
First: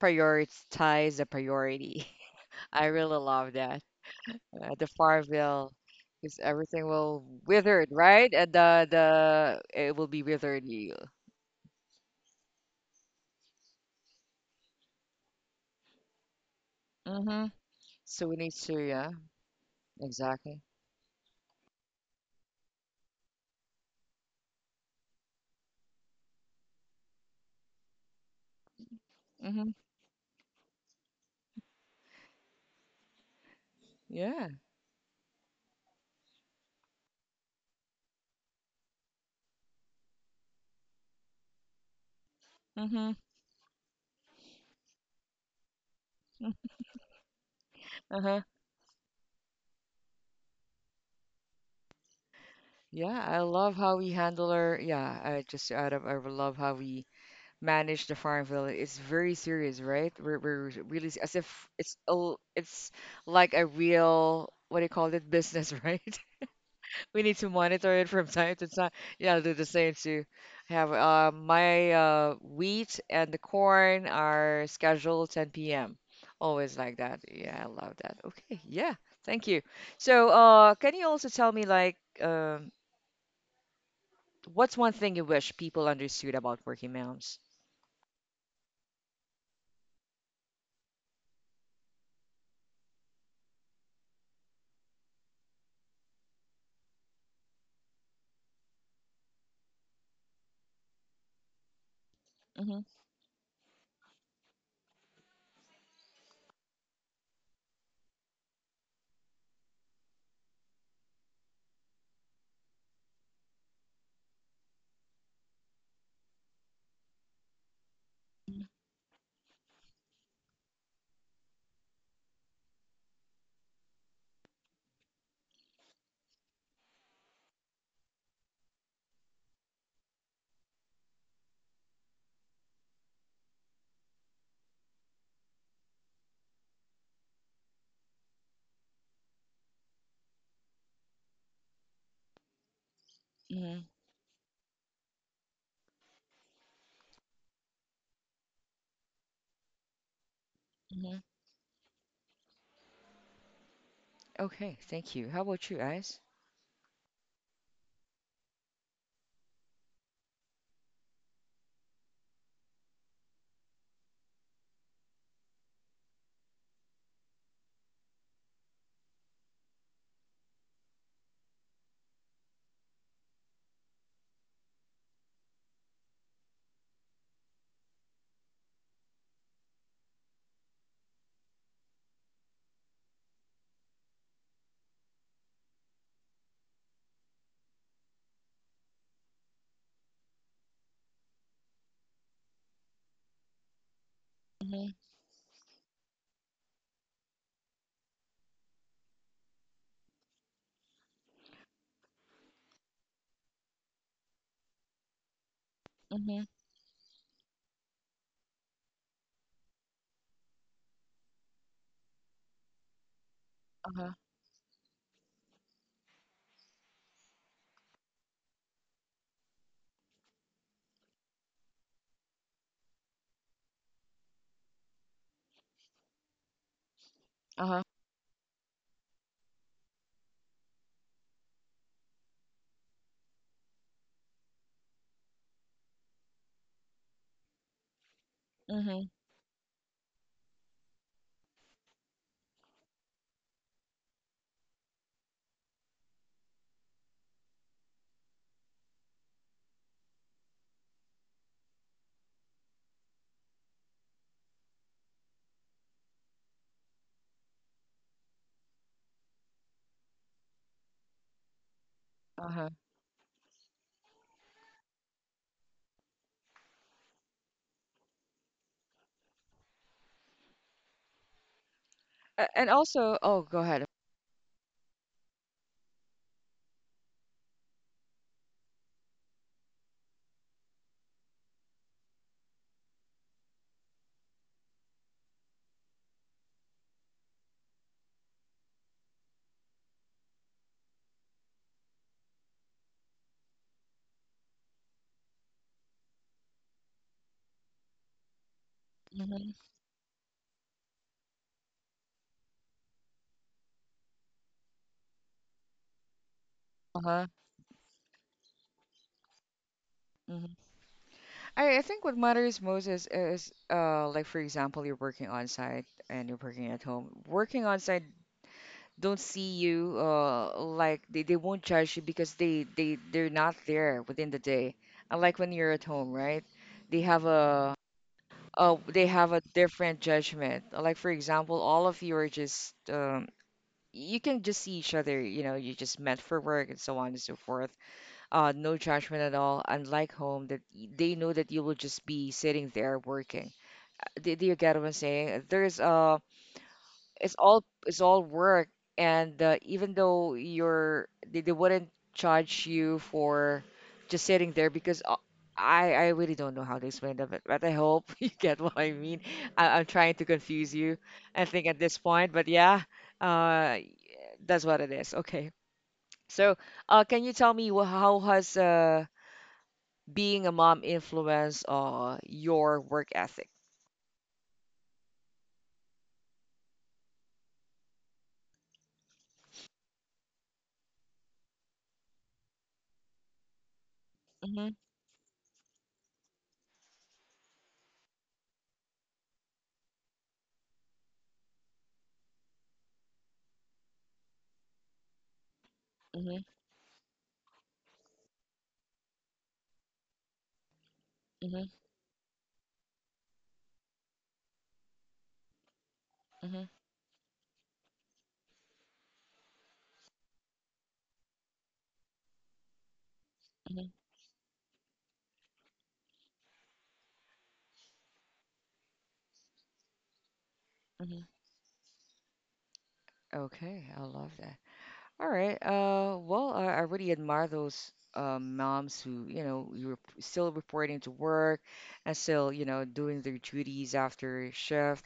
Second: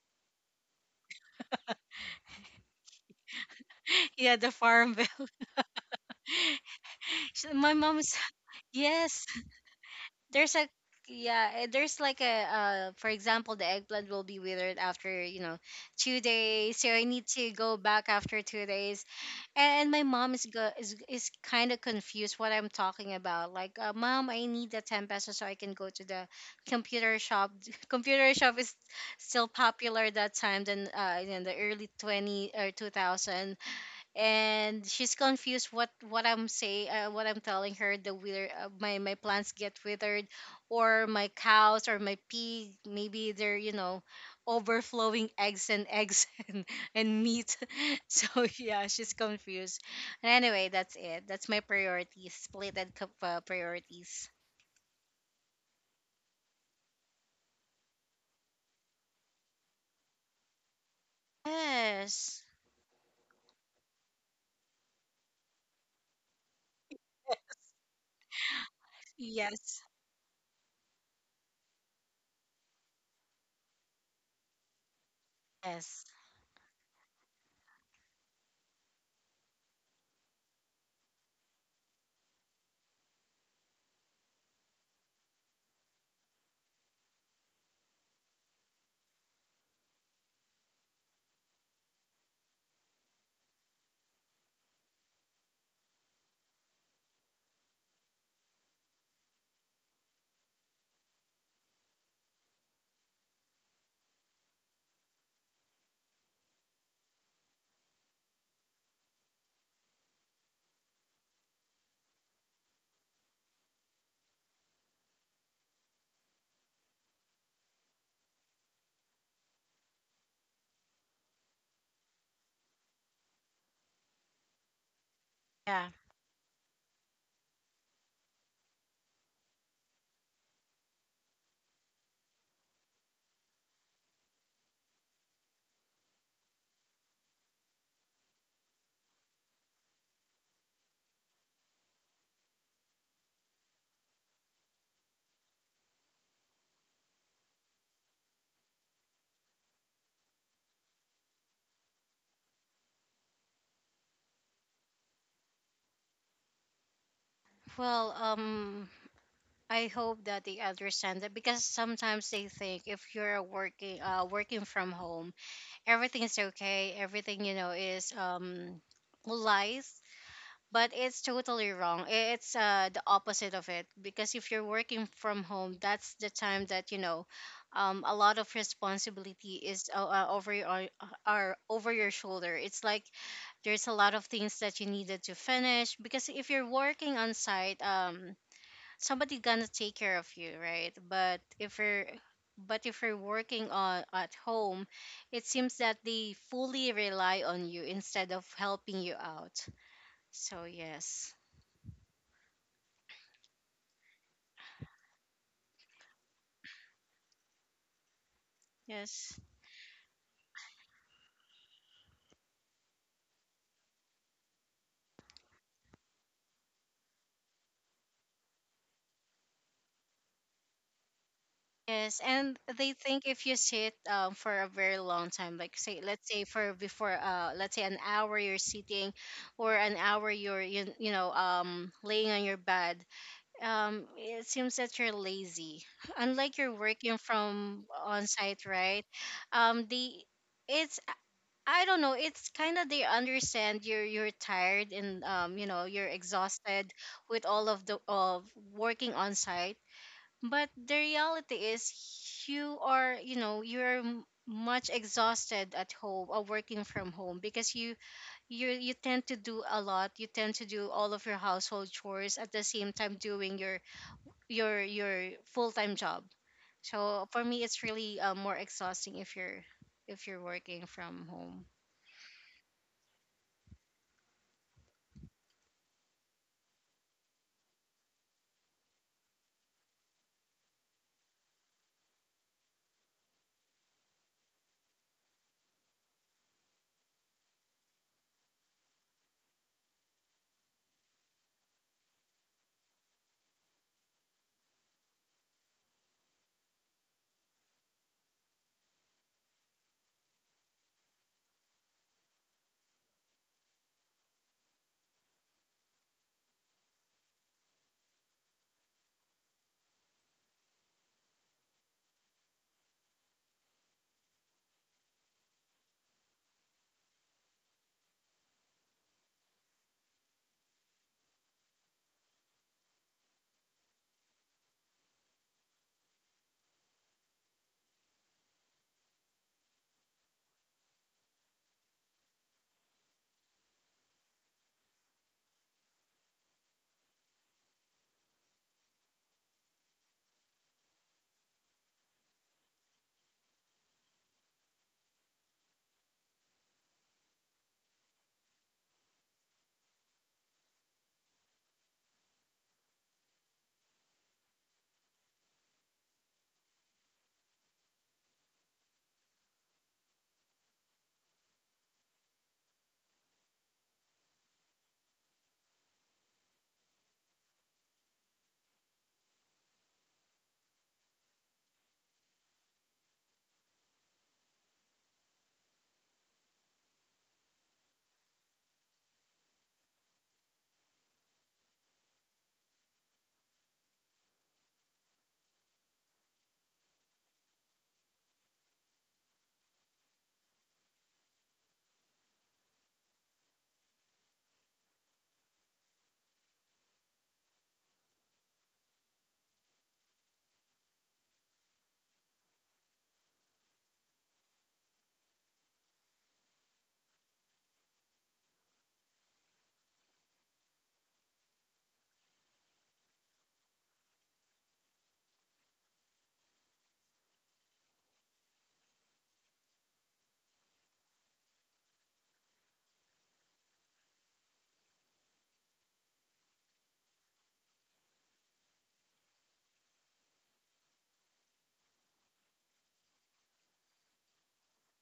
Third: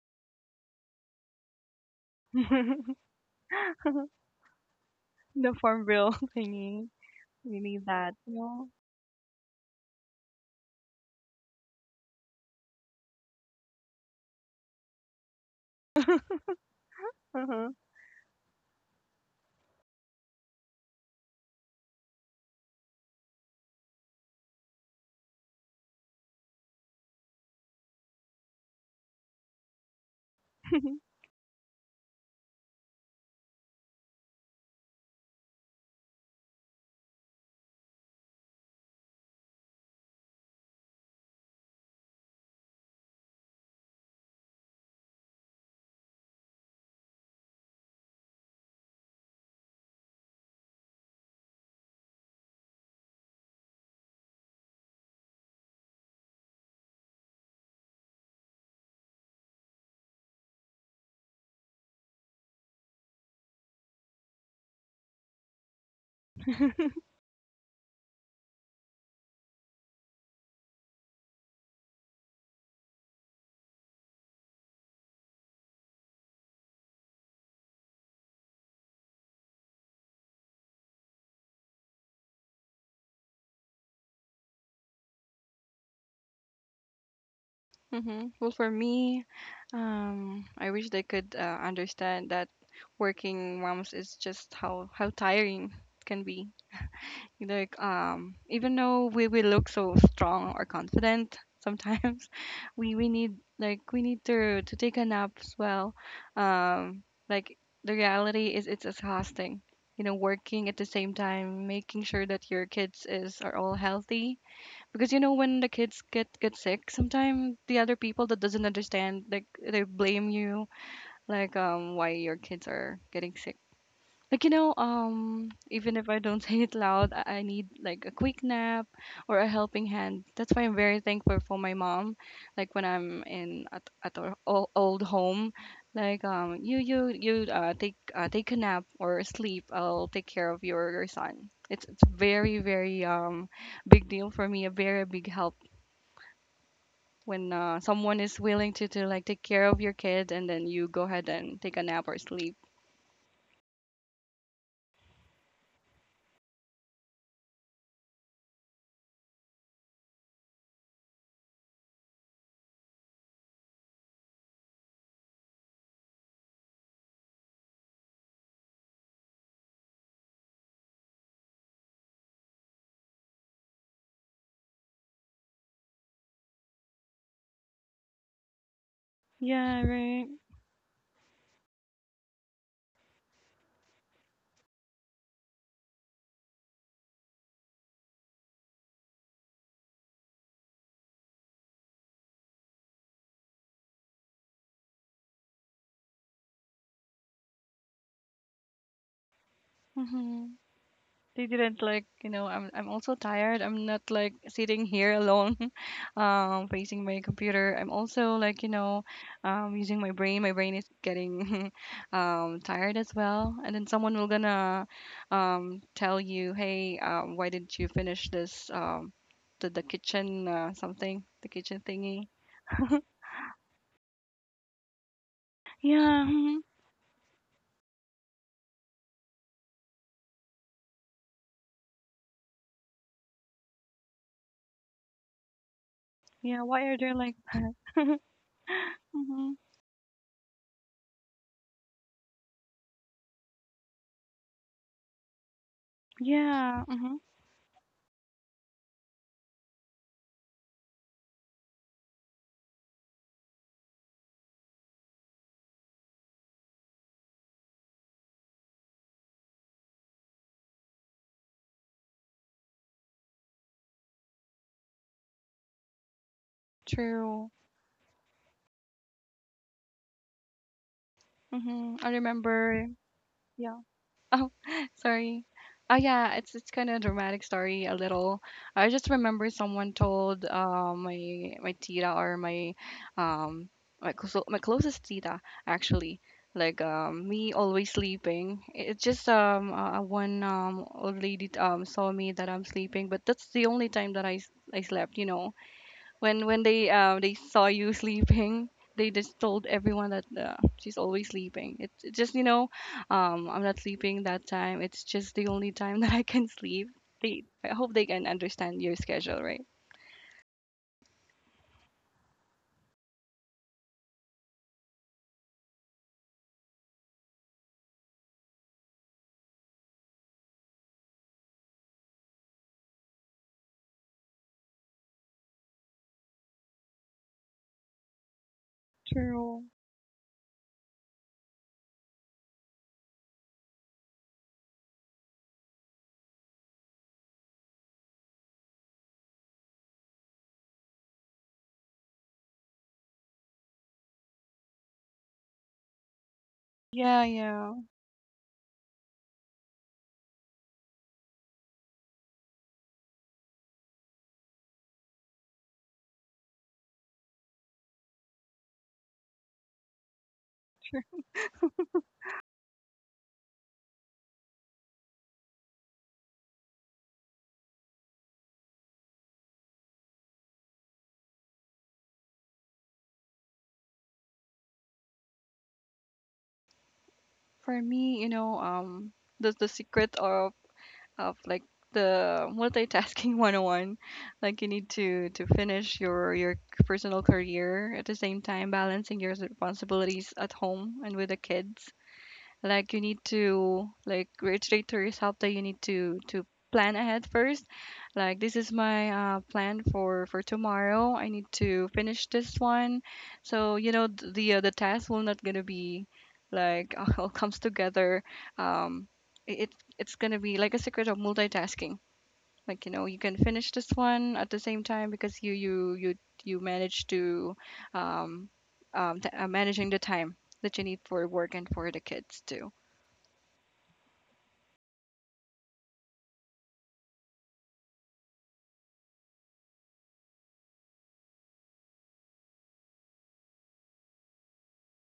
prioritize the priority. [laughs] that. [laughs] I really love that. [laughs] yeah, the Uh, the farm bill. The Farville, Farmville [laughs] because everything thingy. will [laughs] We My need withered, mom's that. right? Uh, Yeah. the yes, the it will be there's withered. a You. yeah eh, there's like a uh for example the eggplant will be withered after you know two days, so I need Mm-hmm. to Uh-huh. go back So we after need two to, days yeah, And my mom is exactly. go is, is kind of confused what I'm talking about, like, uh, mom, I need the ten pesos so I can go to the computer shop [laughs] computer shop is still Mm-hmm. popular that time, then uh in the early twenty or two thousand. Yeah. And she's confused what what I'm saying, uh, what I'm telling her. The wither, uh, my my plants get withered, or my cows or my pig. Mm-hmm. Maybe they're, you know, overflowing [laughs] eggs and eggs [laughs] and, and meat. [laughs] Uh-huh. So yeah, she's confused. And anyway, that's it. That's my priorities, split and cup Yeah, I uh, love how we priorities. handle our. Yeah, I just out of I love how we manage the farm village. It's very serious, right? We're, we're really, as if it's a, Yes. it's like a real, what do you call it, business, [laughs] right? [laughs] We need to monitor it from time to time. Yeah, I'll do the Yes. same too. I have uh, my uh, wheat and the corn are scheduled ten p m. Yes. Always like that. Yeah, I love that. Okay, yeah, thank you. So, uh, can you also tell me, like, um, what's one thing you wish people understood about working moms? Hmm. Well, for me, um, I wish they could uh, understand that working moms is just how how tiring it can be. Like um, even though we we look so strong or confident sometimes, [laughs] Mm-hmm, we we need, like we need to to take a nap as well. Um, like the reality is it's exhausting, you know, working at the same time making sure that your kids is, are all healthy, because you know when the kids get get sick, sometimes the other people that doesn't understand, like they blame you, like um, why your kids are getting sick. Like you know, um, Yeah. even if I don't [laughs] say it loud, I I need like a quick nap or a helping hand. That's why I'm very thankful for my mom. Like when I'm in at, at our o- old home, like um, you you you uh, take uh, take a nap or sleep. I'll take care of your, your son. It's it's very, very um mm-hmm. big deal for me. A very big help when uh, someone is willing to to like take care of your kid and then you go ahead and take a nap or sleep. Okay, thank you. How about you guys? Well, um, I hope that they understand that, because sometimes they think if you're working, uh working from home, everything is okay, everything, you know, is um lies, but it's totally wrong. I- It's uh the opposite of it, because if you're working from home, that's the time that, you know, um a lot of responsibility Yeah, is uh, uh, right. over your are are over your shoulder. It's like there's a lot of things that you needed to finish, because if you're working on site, um somebody gonna take care of you, right? But if you're but if you're working on at home, Mhm. it seems that they fully rely on you instead of helping you out. Mm-hmm. So yes. They didn't, like you know, i'm i'm also tired. I'm not like sitting here alone [laughs] Mhm. um facing my computer. I'm also like you know Yes. um, using my brain. My brain is getting [laughs] um tired as well, and then Uh-huh. someone will gonna um tell you, hey um, why didn't you finish this um, the, the kitchen uh, something, the kitchen Yes. thingy. And they think if you sit, um, for a very long time, like say, Yeah, let's say mhm. for before uh let's Uh-huh. say an hour you're sitting, or an hour you're, you, you know, um laying on your bed, um, it seems that you're lazy. [laughs] Unlike Yeah, you're why are there working like from on site, right? Mhm. [gasps] hmm, Um, the it's I don't know. It's kind of they understand you're you're tired and, um, you know, you're yeah, exhausted hmm, with all of the of working on site. But the reality is you are, you know, you're m- much exhausted at home or working from home, because you you you tend to do a lot, you tend to do all of your household chores at the Uh-huh. same time doing your your your full-time job. So for true, me, it's really, uh, more exhausting if you're if you're working from home. hmm, I A- And remember, also, oh, go yeah. ahead. Oh, [laughs] sorry. Oh yeah, it's it's kind of a dramatic story a little. I just remember someone told uh, my, my tita or my um, my clo- my closest tita actually, like um, me always sleeping. It- It's just um uh, one um old lady um saw me that I'm sleeping, but that's the only time that I s- I slept, you know, when when they uh, they saw you [laughs] sleeping, they just Mhm. told everyone that uh, she's always sleeping. It's it's just you know. um, I'm not sleeping that time, it's just the only time [laughs] that I can sleep. Uh-huh. They, I hope they can understand your schedule, right? Mhm. I, I think what matters most is, is uh like, for example, you're working on site and you're working at home. Working on site don't see you, uh like, they, they won't judge you because they, they they're not there within the day. Unlike when you're at home, right? They have a uh they have a True. different judgment. Like, for example, all of you are just um you can just see each other, you know, you just met for work and so on and so forth. Uh, no judgment at all. Unlike home, that y- they know that you will just be sitting there working. Uh, Do, do you get what I'm saying? There's uh, Yeah, it's all yeah. it's all work, and uh, even though you're, they, they wouldn't charge you for just sitting there because. Uh, I, I really don't know how to explain that, but, but I hope [laughs] you get what I mean. I, I'm trying to confuse you, I think, at this point, but yeah, uh, that's what it is. Okay. So, uh, can you tell me, wh- how has uh, being a mom influenced uh, your work ethic? For me, you know, um the, the secret of of like the multitasking [laughs] one oh one, like Mm-hmm, you need to to finish your your personal career at the same time balancing your responsibilities at home and with the kids. Like you need to like reiterate to yourself that you need to mm-hmm, to plan ahead first. Like this is my uh, plan for for tomorrow. I need mm-hmm, to finish this one, so you know, th- the uh, the task will not gonna be mm-hmm, like [laughs] all comes together. um it it- it's gonna be like a secret of multitasking. Like you know, you can finish mm-hmm, this one at the same time because you you you you manage to um, um t- uh, managing the time that you need mm-hmm. for work and for the kids too. Okay, I love that. All right. Uh, well, I, I really admire those uh, moms who, you know, you're p- still reporting to work and still, you know, doing their duties after shift.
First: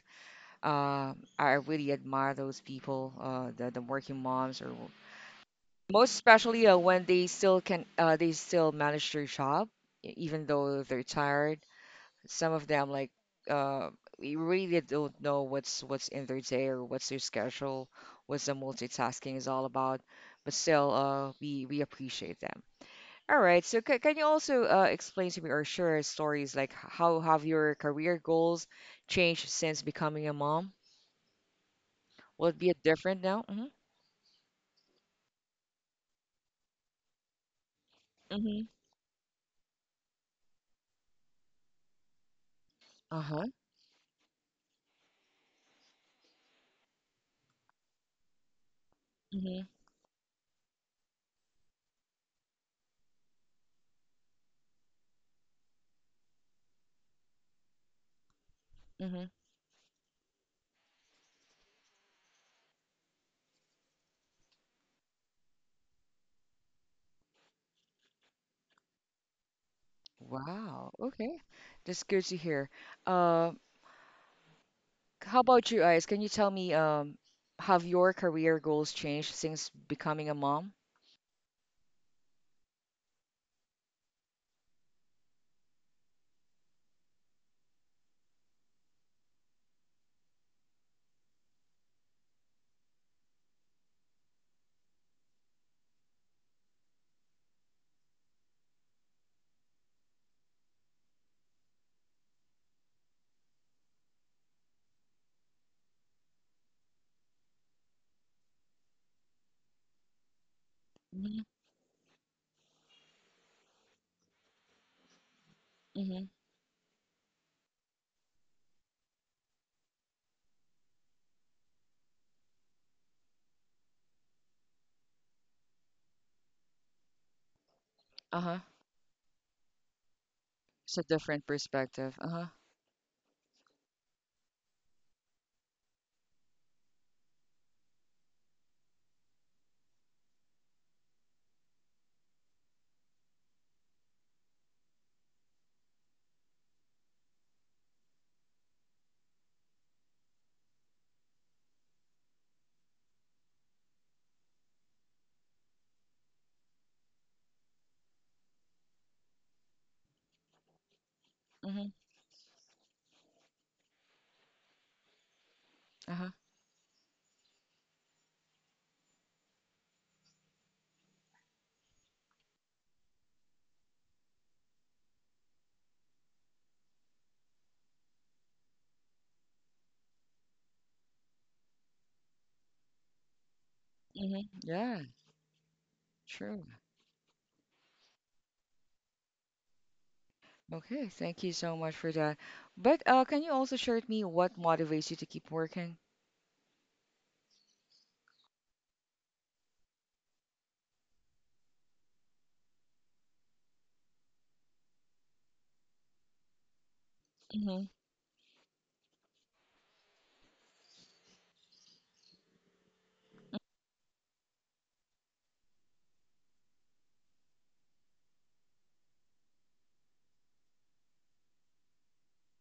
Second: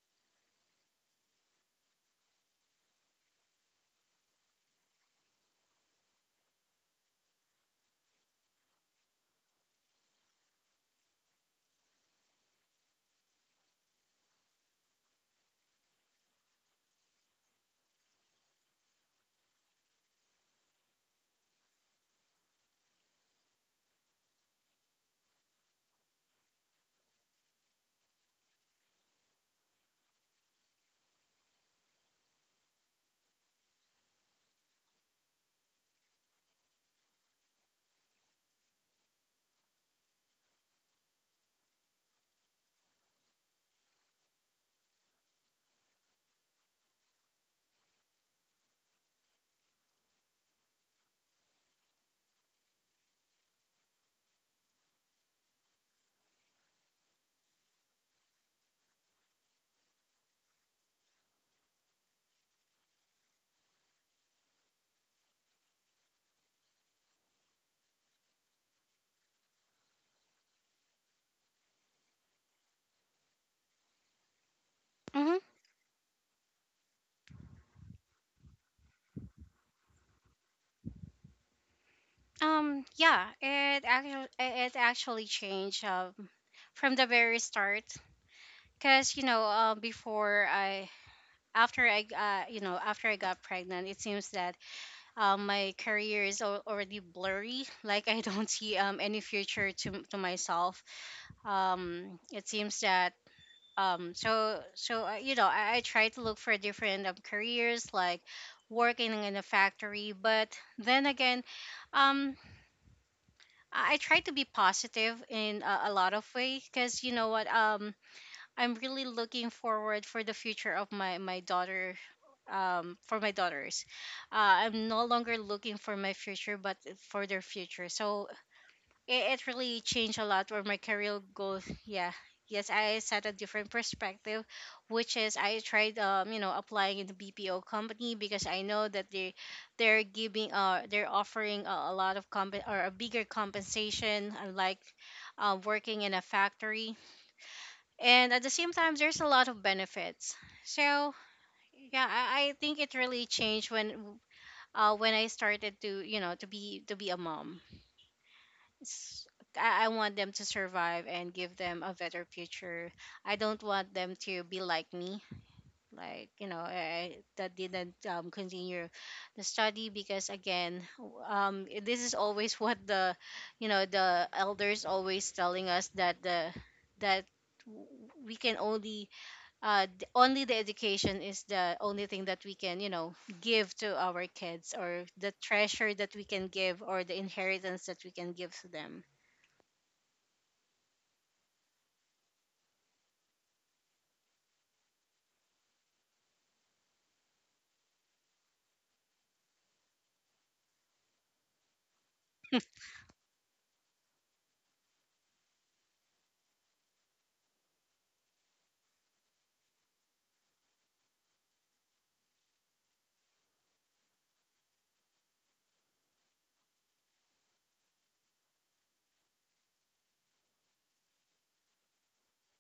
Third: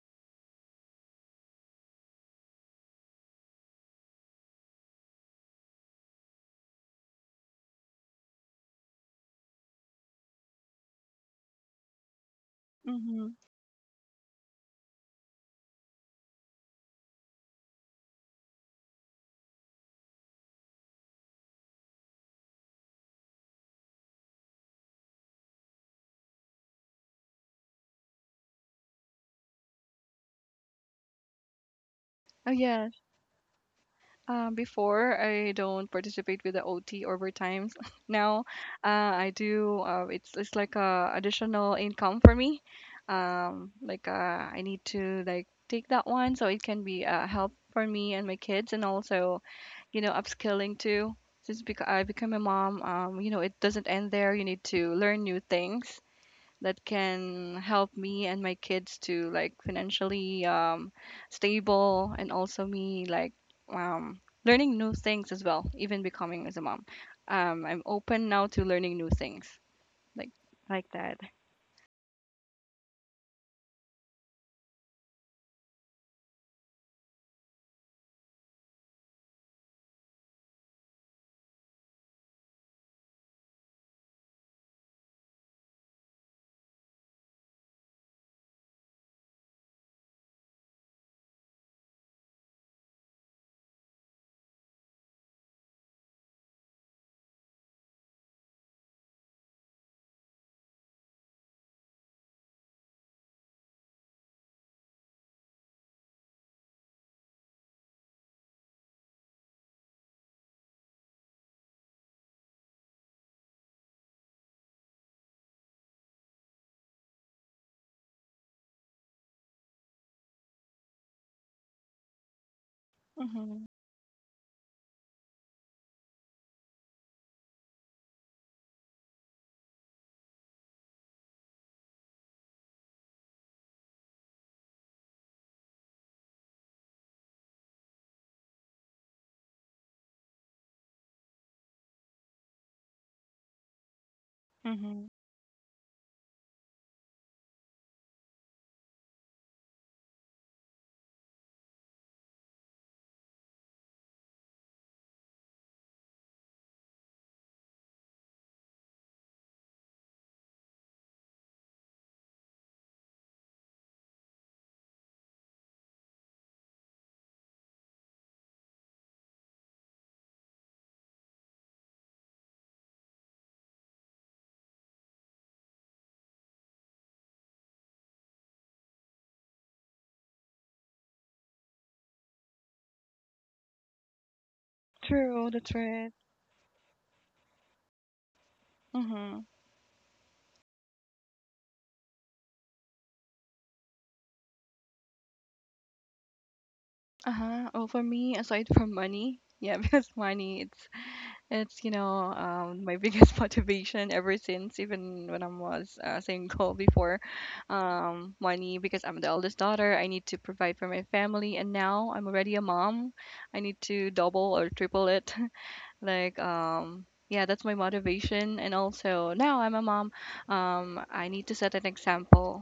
Um, I really admire those people, uh, the, the working moms, or most especially uh, when they still can uh, they still manage their job, e- even though they're tired, some of them, like, Mm-hmm. uh, we really don't know what's what's in their day or what's their schedule, what's the multitasking is all about, but still, uh, we we appreciate them. All right, so c- can you also uh, explain to me or share stories, like, h- how have your career goals changed since becoming a mom? Will Oh it be yes. different now? Mm-hmm. Um, before I don't participate with the O T overtimes. [laughs] Now, Mm-hmm. uh, I do. Uh, it's it's like a additional income for me. Uh-huh. Um, like uh, I need to like take that one so it can be a help for me and my kids, and also Mm-hmm. you know upskilling too. Since bec- I become a mom, um, you know it doesn't end there. You need to learn new things that can help me and my kids to like financially um, stable, and also me like um, learning new things as well, even becoming as a mom. um, I'm open now to learning new things, like like Wow. that. Okay. That's good to hear. Uh, Hmm. how about you guys? Can you tell me, um, have your career goals changed since becoming a mom? Um yeah, it actually it actually changed, um, from the very start, because, you know, uh, before I after I uh, you know, after I got pregnant, it seems that um, my career is al- already blurry. [laughs] Like I don't see um, any future to, to myself. Um, it seems that um so so uh, You know, I, I try to look for different, um, careers like working in a factory, but then Mm-hmm. again, um i I try to be positive in a, a lot of Mm-hmm. ways, because you know what, um I'm really looking forward for the future of my my daughter, um for my Mm-hmm. daughters. uh, I'm no longer looking for my future, but for their future. So Uh-huh. it, it really changed a lot for my It's a career different goals. Yeah. perspective. Uh-huh. Yes, I set a different perspective, which is I tried, um, you know, applying in the B P O company, because I know that they, they're giving, uh, they're offering a, a lot of comp or a bigger compensation, unlike, Mm-hmm. uh, working in a factory. And at the same time, there's a lot of benefits. So yeah, I, I think it really changed when, uh, when I started to, you know, to be to be a mom. s- I I want them to survive and give them Mm-hmm. a better future. I don't want them to be like me, Uh-huh. like, you know, I, I- that didn't, um, continue the study, because again, w- um, i- this is always [laughs] what the, you know, the elders always telling us, that the that w- we can only uh d- only the education is the only thing that we can, you know, give to our Mm-hmm. kids, Yeah, or the True, that's treasure right. that we can true. give, or the inheritance that we can give to them. Mm-hmm. Okay, thank you so much for that. But uh, can you also share with me, what motivates you to keep working? Uh-huh. Oh, for me, aside from money, yeah, [laughs] because money, it's It's, you know, um, my biggest [laughs] motivation ever since, even when I was uh, single before, Mm-hmm. um, money, because I'm the eldest daughter. I need to provide for my family, and now I'm already a mom. I need to double or triple it. [laughs] Like, um, yeah, that's my motivation. And also, now I'm a mom. Um, I need to set an example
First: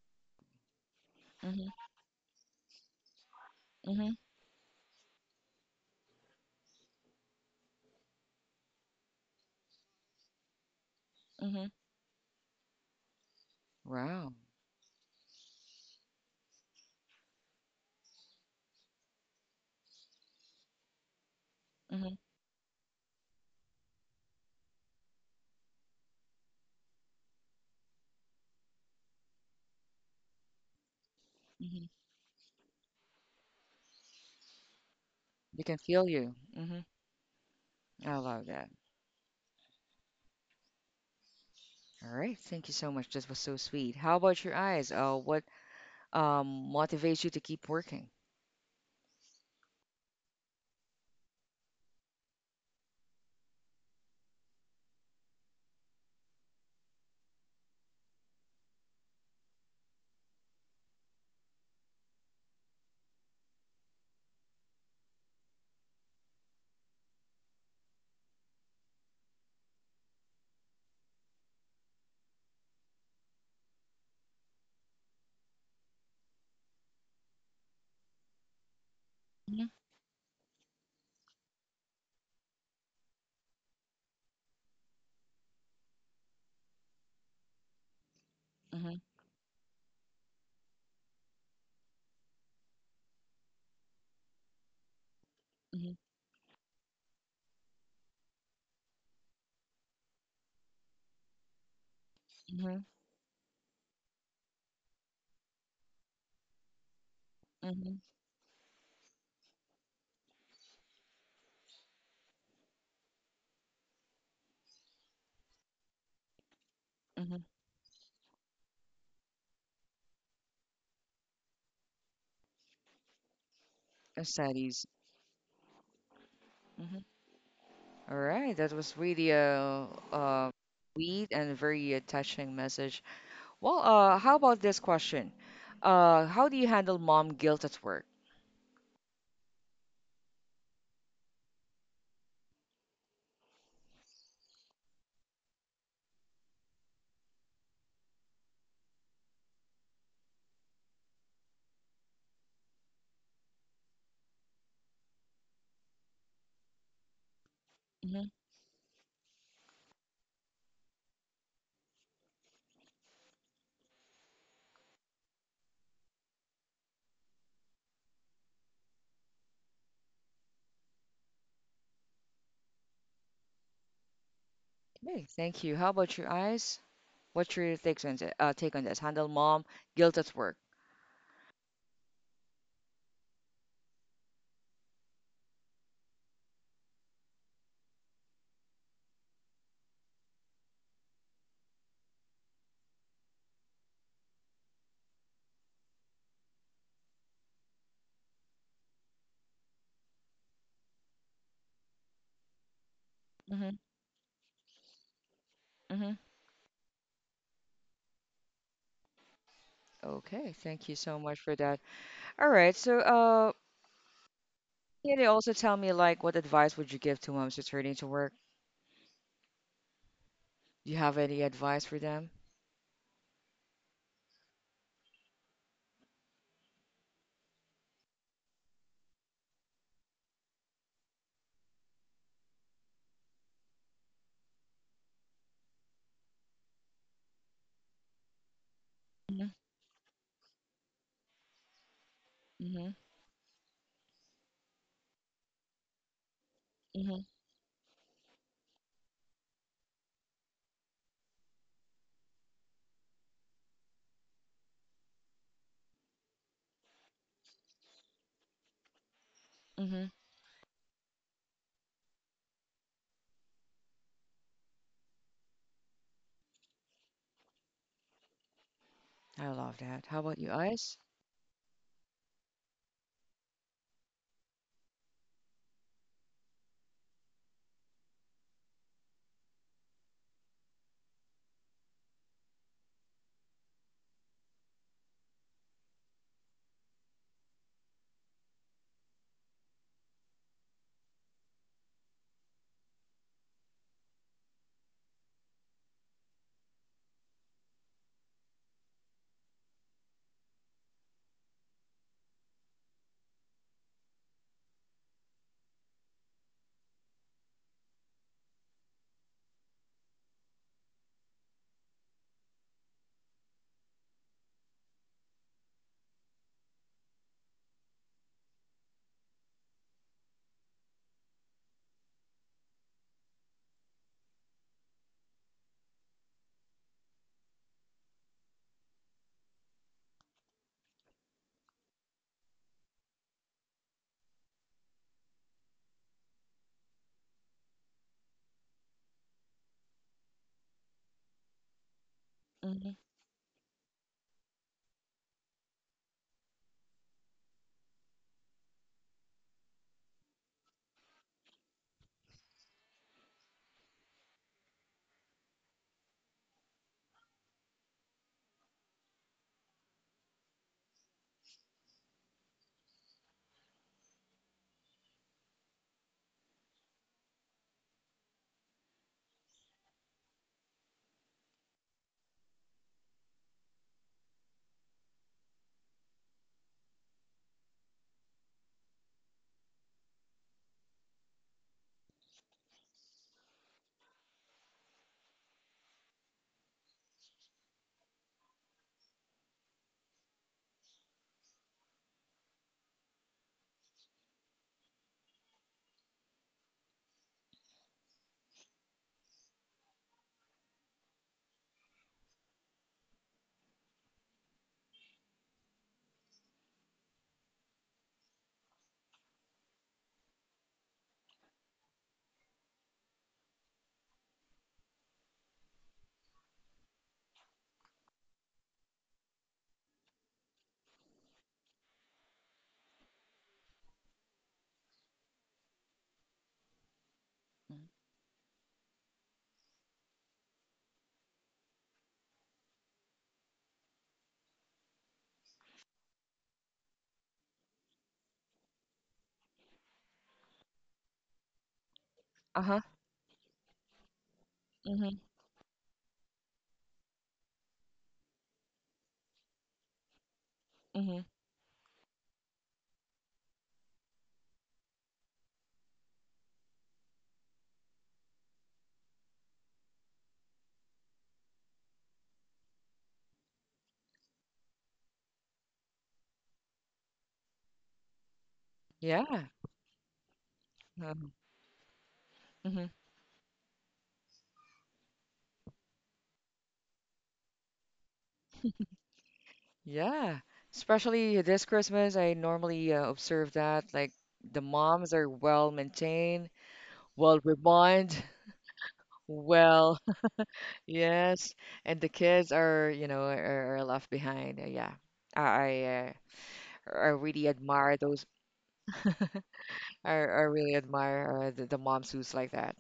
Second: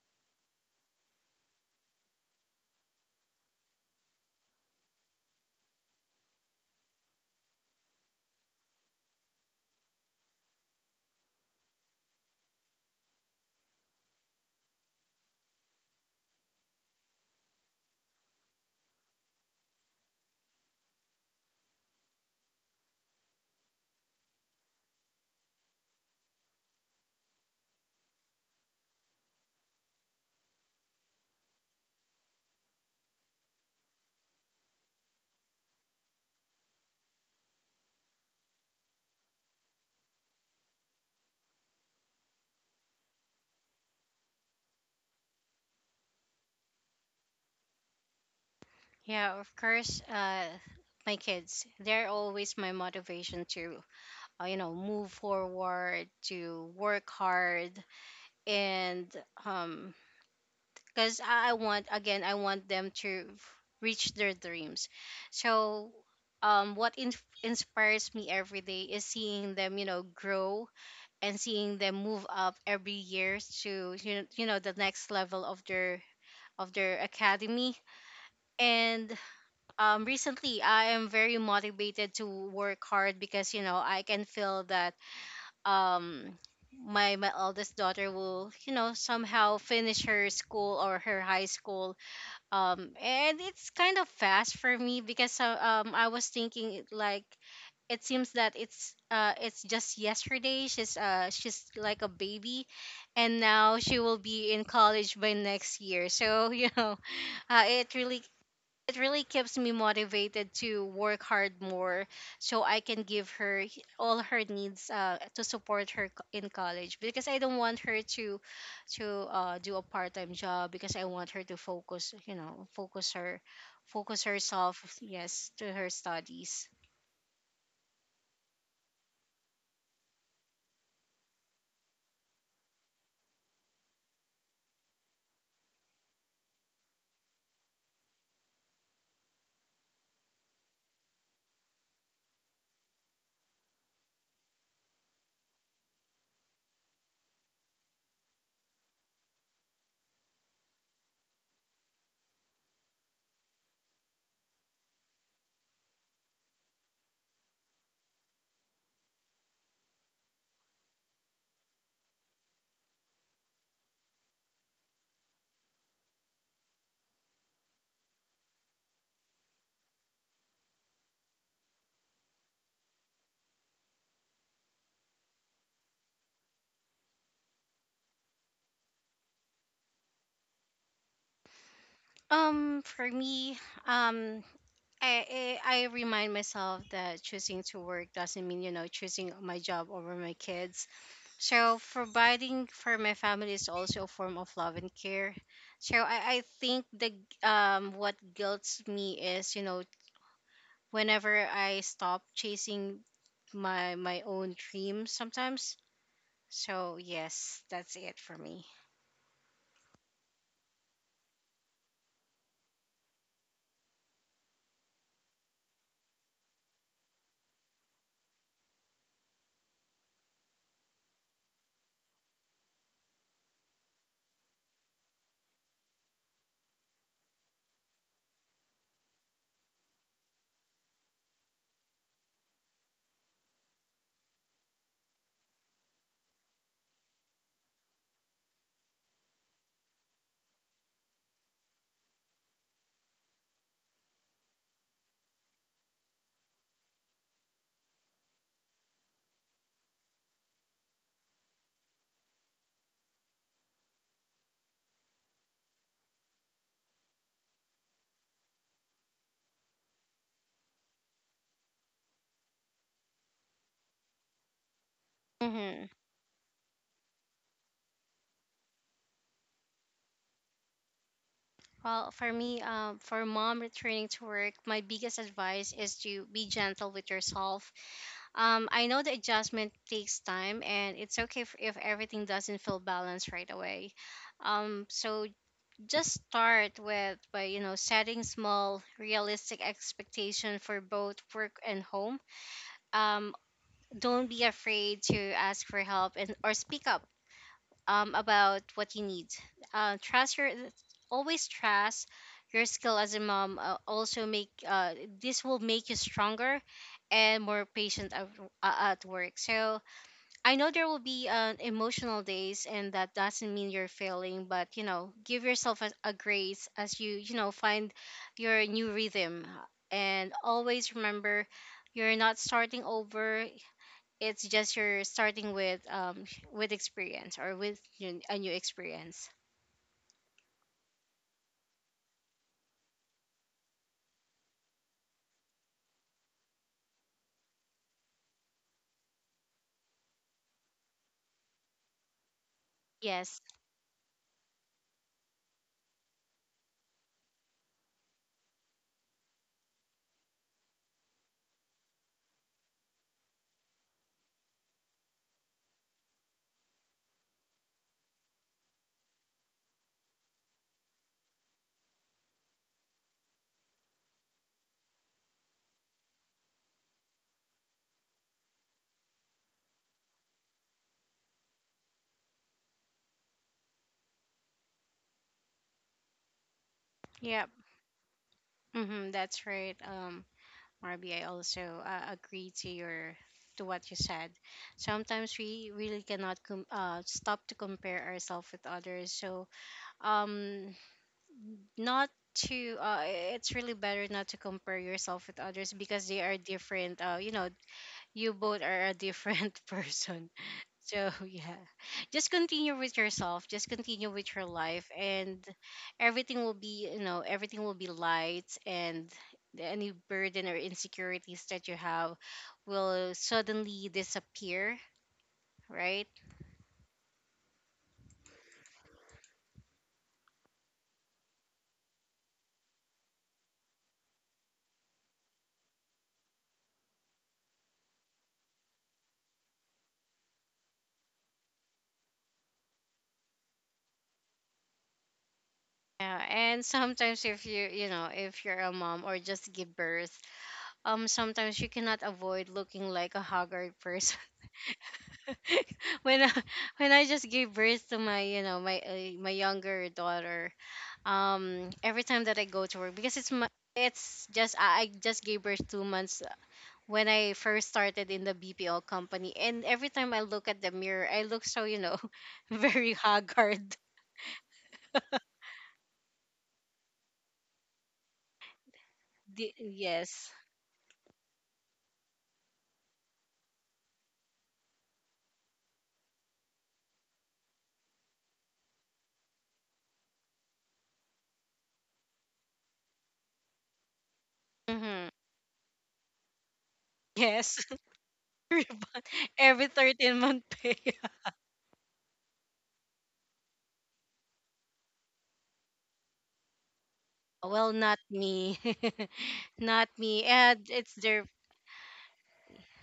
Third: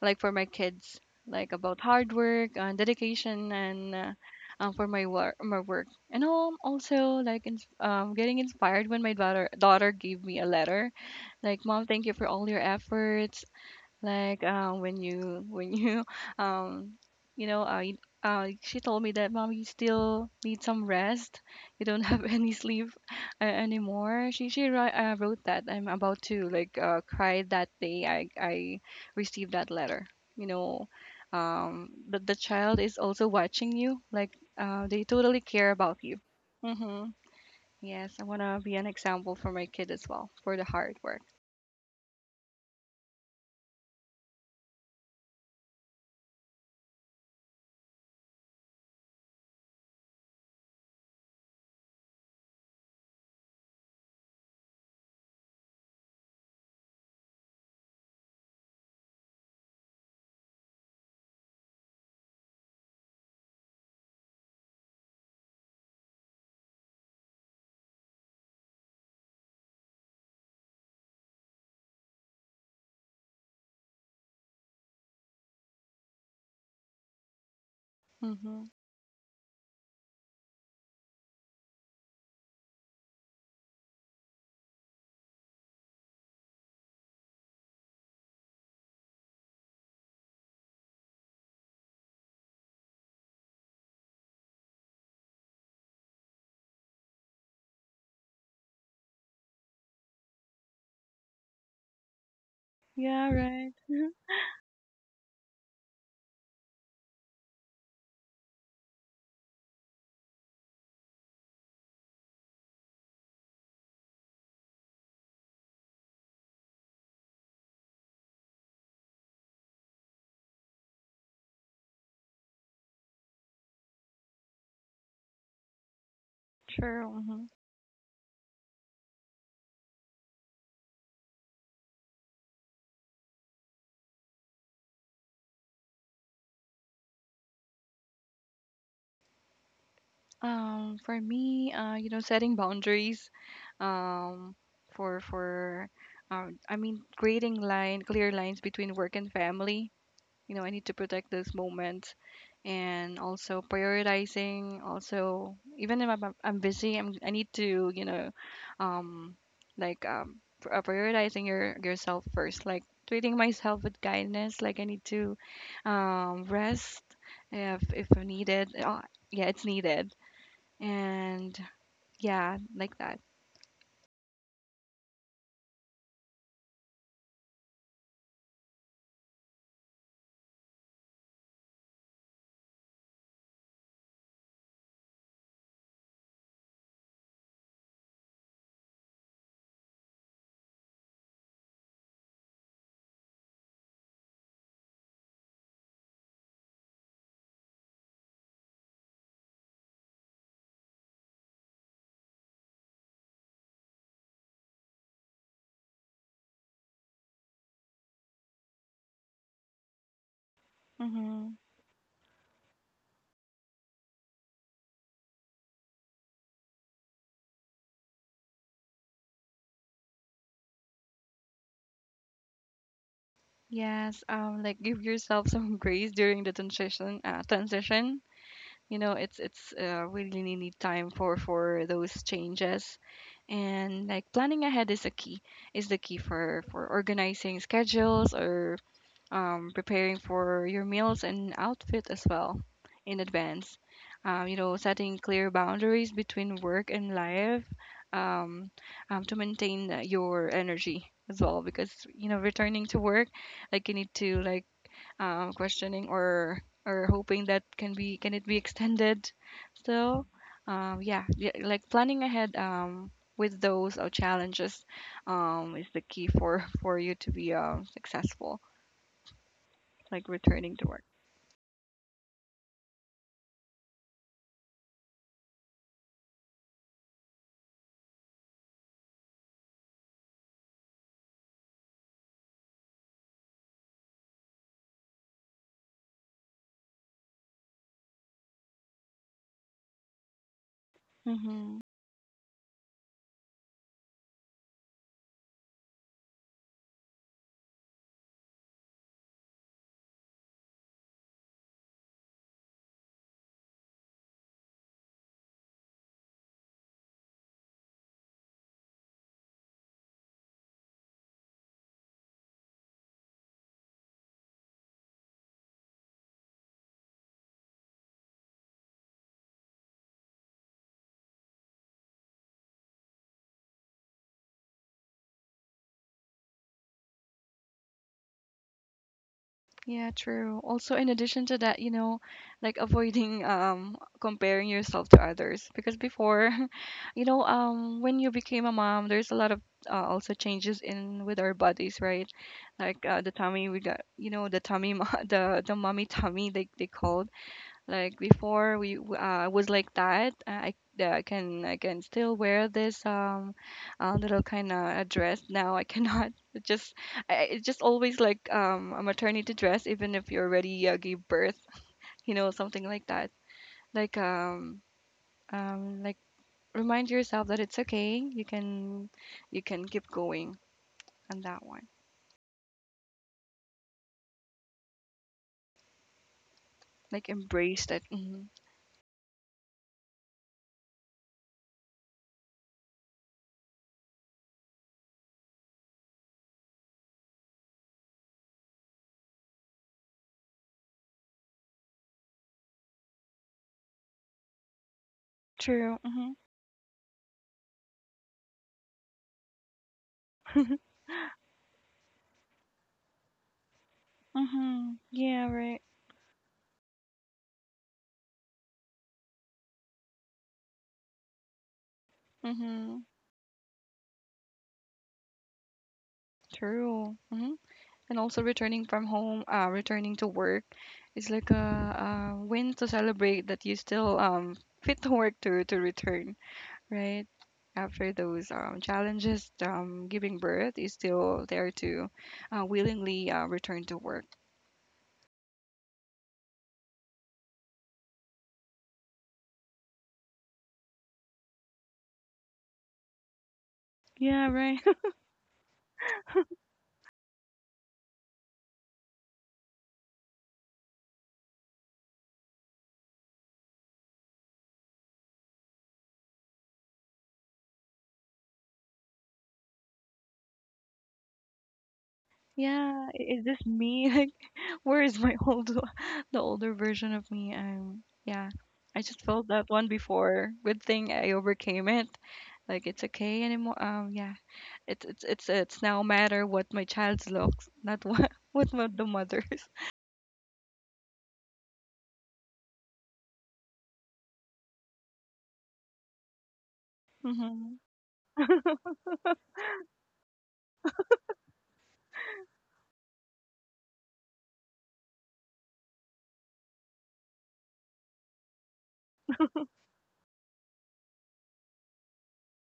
like for my kids, like Mm-hmm. about hard work and dedication and uh, Mm-hmm. um, for my work, my work. And um, also like in, um, getting inspired when my daughter daughter gave me a letter like, Mm-hmm. "Mom, thank you for all your efforts." Wow. Like uh, when you when you [laughs] um you know uh, you- uh she told me that, "Mom, you still need some rest, you don't Mm-hmm. have [laughs] any sleep uh, anymore." She she wri- uh, wrote that. I'm about to like uh, cry that day. I I received that letter, you know, Mm-hmm. um that the child is also watching you, like uh, they totally We care can about feel you. you. Mm-hmm. Mm-hmm. I Yes, I want love to that. be an example for my kid as well, for the hard work. All right. Thank you so much. This was so sweet. How about your eyes? Uh, what um motivates you to keep working? Yeah, of course. Uh, my kids, they're always my motivation to, uh, you know, move forward, to work hard, and um, because I I want, again, I want them to reach their dreams. So, um, what in- inspires me every day is seeing them, you know, grow, and seeing them move up every year to, you know, you know, the next level of their of their academy. Mm-hmm. And Mm-hmm, um, recently I am very motivated to work hard, because you know I can feel that, um, my my eldest daughter will, you know, mm-hmm, somehow finish her school or her high school. Um, and it's kind of fast for me, because, uh, um, I was thinking it, like it seems that it's, uh, it's just yesterday she's, uh, she's like a mm-hmm, baby, mm-hmm, Yeah, and right. now she will [laughs] be in college by next year, so [laughs] you know, uh, mm-hmm, it really, it really keeps me motivated to work hard more, so I can give her h- all her needs, uh, to support her co- in college, because I mm-hmm. don't want her to to uh, do a part-time job, because I want her to focus, you know, focus her focus herself, Studies. yes, to her studies. Mm-hmm. True. Mm-hmm. All right. That was really a, uh, uh, sweet and very uh, touching message. Well, uh, how about this question? Uh, how do you handle mom guilt at work? Um, for me, uh, you know, setting boundaries, um, for for, um, I mean, creating line clear lines between work and family. You know, I need to protect those moments, and also prioritizing. Also, even if I'm I'm I'm busy, I'm I need to, you Mm-hmm. know, um, like um, pr- uh, prioritizing your yourself first. Like treating myself with kindness. Like I need to um, rest if if needed. Uh, yeah, it's needed. And yeah, like that. Okay. Thank you. How about your eyes? What's your takes on it? Uh, take on this? Handle mom guilt at work. Um for me, um I, I I remind myself that choosing to work doesn't mean, you know, choosing my job over my kids. So providing for my family is also a form of love and care. So I, I think the g- um what guilts me is, you know, whenever I stop chasing Mm-hmm, my my own dreams sometimes. mm-hmm. So yes, that's it for me. Okay. Thank you so much Mm-hmm. for that. All right. So, uh, can you also tell me, like, what advice would you give to moms returning to work? Do you have any advice for them? Yes, um, like give yourself some [laughs] grace during the transition. Uh, transition, you know, it's it's uh, we really need time for for those changes, and like planning ahead is a key, is the key for for organizing schedules or Mm-hmm. um, preparing for your meals and outfit as well Hmm. in advance. Um, you know, setting clear boundaries between work and Hmm. life, um, um, to maintain uh, your energy as well. Because you know, returning to work, like you need to like um, questioning or or hoping that can be, can it be extended Hmm. still. Um, yeah, yeah, like planning ahead um, with those uh, challenges um, Mm-hmm. is the key for [laughs] for you to be um, successful, I love that. How like about you, returning to Ice? work. Well, for me, um, for mom returning to work, my biggest advice is to be gentle with yourself. Um, I know the adjustment takes time, and it's okay if, if everything doesn't feel balanced right away. Um, so just start with by, you know, setting small, realistic expectation for both work Mm-hmm. and home. Um, don't be afraid to ask for help and or speak up um, about what you need. Uh, trust your always trust your skill as a mom. Uh, also make, uh, this will make you stronger and more patient at, uh, at work. So I know there will be, uh, emotional days, and that doesn't mean you're failing, but you know, give yourself a, a grace as you, you know, find your new rhythm. And always remember, you're not starting over. It's just you're starting with um with experience, or with, you know, a new experience. Yeah, true. Also, in addition to that, you know, like avoiding um comparing yourself to others, because before, [laughs] you know, um when you became a mom, there's a lot of uh, also changes in with our bodies, right? Mm-hmm. Like uh, the Yes. tummy we got, you know, the tummy, mo- [laughs] the the mommy tummy they they called. Like before, we w- uh, was like that. Uh, I that I can, I can still wear this um uh, little kind of a dress. Now I cannot. [laughs] It just, I, I- it's just always like um a maternity dress, even if you already uh, gave birth. [laughs] You know, something like that. Like um um like remind yourself that it's okay. You can you can keep going on that one. Like Yep. embrace that. Hmm. Mm-hmm, that's right. Um. Marby, I also, uh, agree to your to what you said. Sometimes we really cannot com- uh, stop to compare ourselves with others. So, um, not to uh, it's really better not to compare yourself with others, True. because they Mm-hmm. are different. Uh, you know, you both are a different [laughs] person. So yeah, just continue with yourself. Just continue with your life, Mm-hmm. and Yeah, right. everything will be, you know, everything will be light, and any burden or insecurities that you have Mm-hmm. will suddenly disappear. Right? True. Mm-hmm. And also returning from home, uh, returning to work is like a, a win to celebrate that you still um [laughs] fit to work to to return, right? After those um, challenges, um, giving birth is still there to uh, willingly uh, return to work. Yeah, and sometimes if you, you know, if you're a mom or just give birth, um, sometimes you cannot avoid Uh-huh. looking like a haggard [laughs] person. Yeah, right. Hmm. [laughs] when I, when I just gave birth to my you know my uh, my younger daughter, Hmm. um, every time that I go to work because it's my, it's just I, I just gave birth two months when I first started in the B P O company, and every time I look at the mirror, I look so you know [laughs] very Yeah, i- is this haggard. me? [laughs] Like, where is my old, [laughs] the older version of me? Um, yeah, I just Yeah. felt The- that one Yes. before. Good thing I overcame it. Mm-hmm. Like, it's okay anymore. Um, yeah, it's it's it's it's now matter what my child's looks, not what [laughs] what mo- the mother's. Yeah. Especially this Christmas, I normally uh, observe that, like, the Mm-hmm. moms are well maintained, [laughs] well Yes, [laughs] Mhm. refined, Ribbon. [laughs] Every well, thirteen month [laughs] pay. [laughs] yes, and the kids are, you know, are, are left behind. Uh, Yeah. I, I uh, I, really Well, not admire those. me. [laughs] Not I, me. I And really it's their. admire uh, the, the moms who's like that.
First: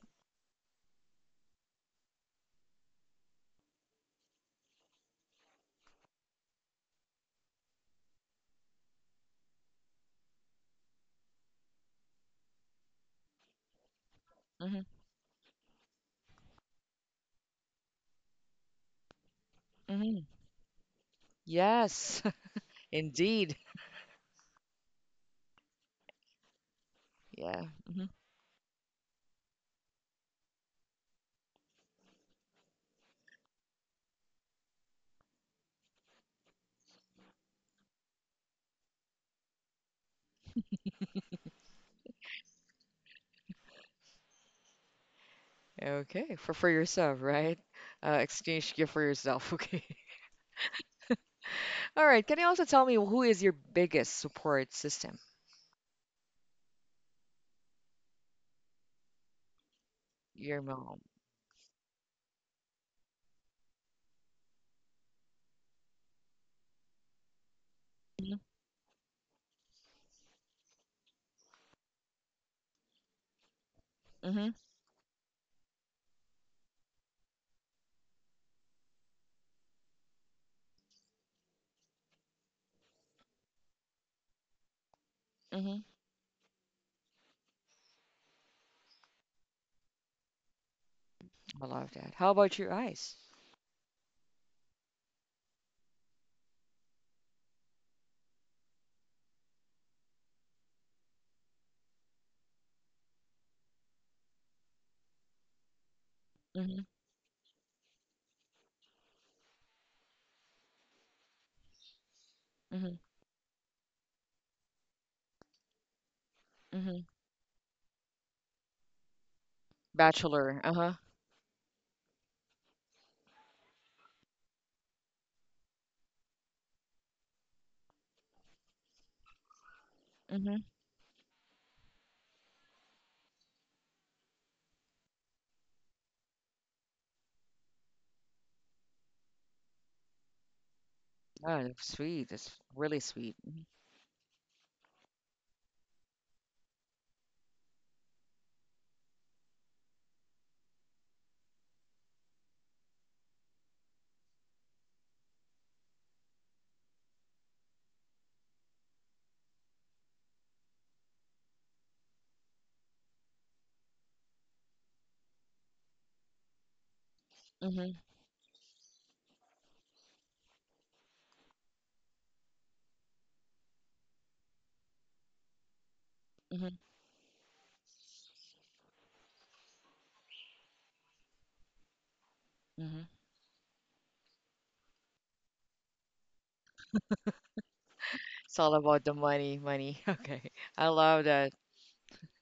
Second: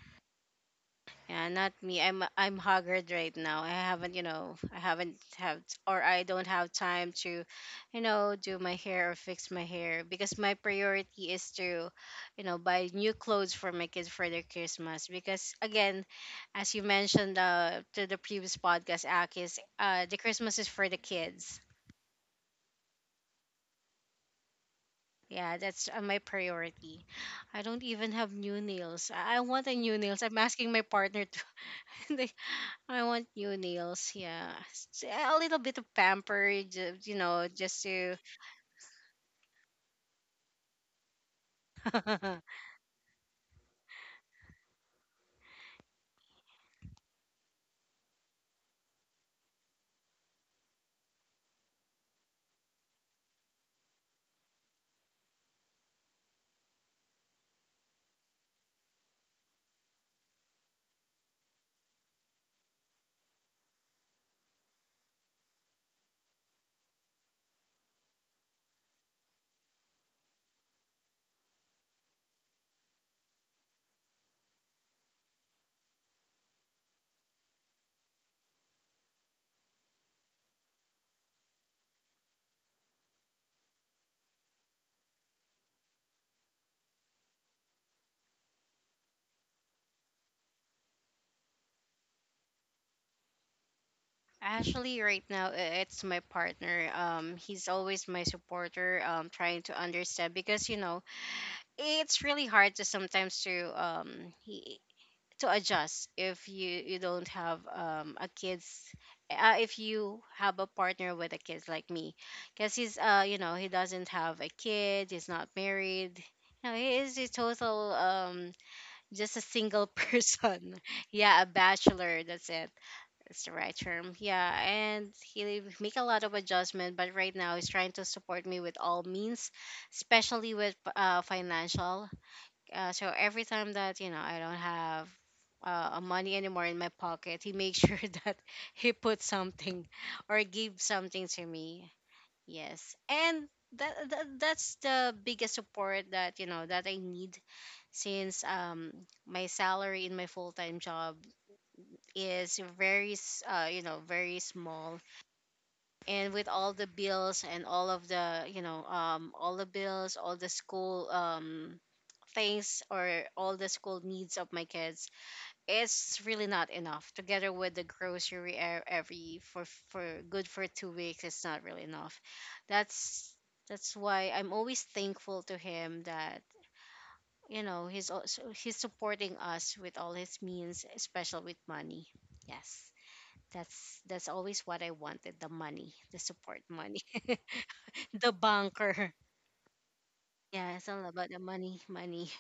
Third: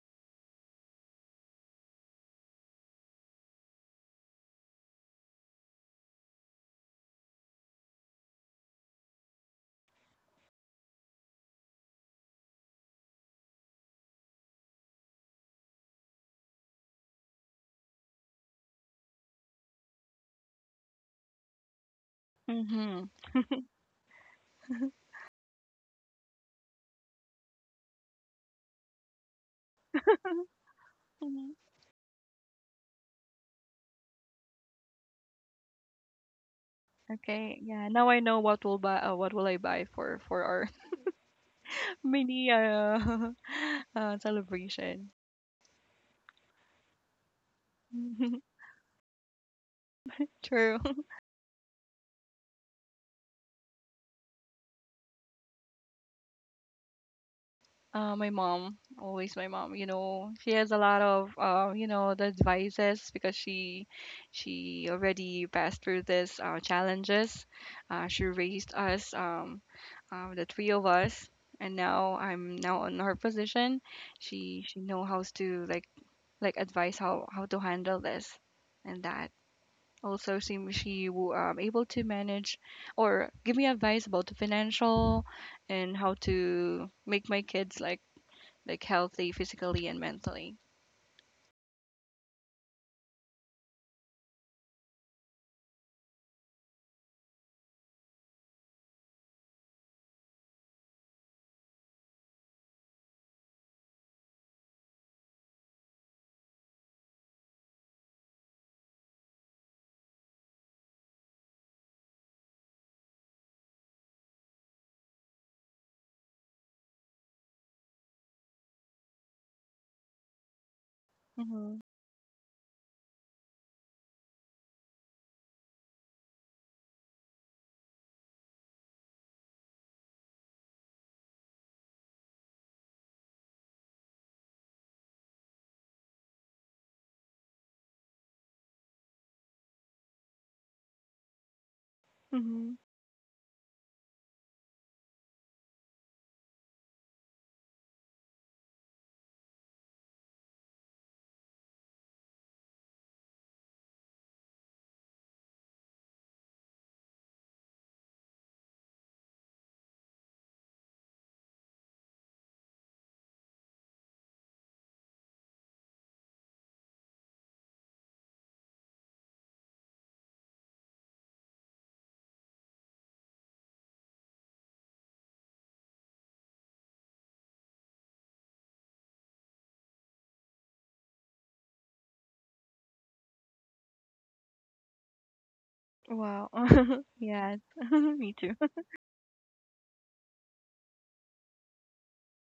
Yeah, not me. I'm I'm haggard right now. I haven't, you know, I haven't have or I don't have time to, you know, do my hair or fix my hair because my priority is to, you know, buy new clothes for my kids for their Hmm. Christmas. Because again, as you mentioned uh to the previous podcast, Akis, uh the Hmm. Christmas is for the kids. Yes, [laughs] Mhm. indeed. Yeah, that's uh, my priority. I Yeah. don't Hmm. even have new nails. I I want a new nails. I'm asking my partner Mhm. [laughs] to [laughs] like, I want new nails. Yeah, S- a little bit of pamper, ju- you know, Okay. just Yeah. Now to. I know what will buy. Uh, what will I buy for for our [laughs] mini [laughs] uh, [laughs] uh celebration. Okay. For for yourself, right? Uh, [laughs] exchange gift for yourself. [laughs] Okay. True. All right. Can you also tell me, who is your biggest support system? Uh, my mom, always my mom, you know, she Your has a mom. lot of, uh, you know, the advices because she, she already passed through this uh, challenges. Uh, she Mm-hmm. raised us, um, uh, the three of us, and now I'm now in her position. She she know how to like like advise how how to handle this, and that also she she will um, able to manage or give me advice about the financial Hmm. and how to make my kids like like healthy physically and mentally. I love that. How about your eyes? Actually, right now i- it's my partner. Um, he's always my supporter. Um, trying to understand because you know it's really hard to sometimes to um he to adjust if you Hmm. you don't have um a kids uh, if you have a partner with a kid like me because Hmm. he's uh you know he doesn't have a kid, he's not married, you know he Hmm. is a total um just a single [laughs] Bachelor. person. Uh-huh. Yeah, a Mm-hmm. bachelor, that's it. That's the right term. Yeah, and he make a lot of adjustment, but right now he's trying to support me with all means, especially Hmm. with uh financial. uh, so every time that you know I don't have uh, money anymore in my pocket, he made sure [laughs] that he put something or gave something to Oh, that's me. sweet. That's Mm-hmm. really Yes. sweet. And that, that that's the biggest support that you know that I need since um my salary in my full-time job is very s- uh you know very small, and with all the bills and all of the you know um all the bills all the school um things or all the school needs of my kids, it's really not enough. Together with the Mm-hmm. grocery, e- every for for good for two weeks, it's not really enough. That's that's why I'm always thankful to him that Hmm. you know he's also he's supporting us with all his means, especially with money. Yes. Hmm. That's that's always what I wanted, the money, the Wow. support money, [laughs] [laughs] Yes. [laughs] the Me too. It's all about the bunker. money, money. [laughs] Okay. Yeah, I it's all love about the that. money, money.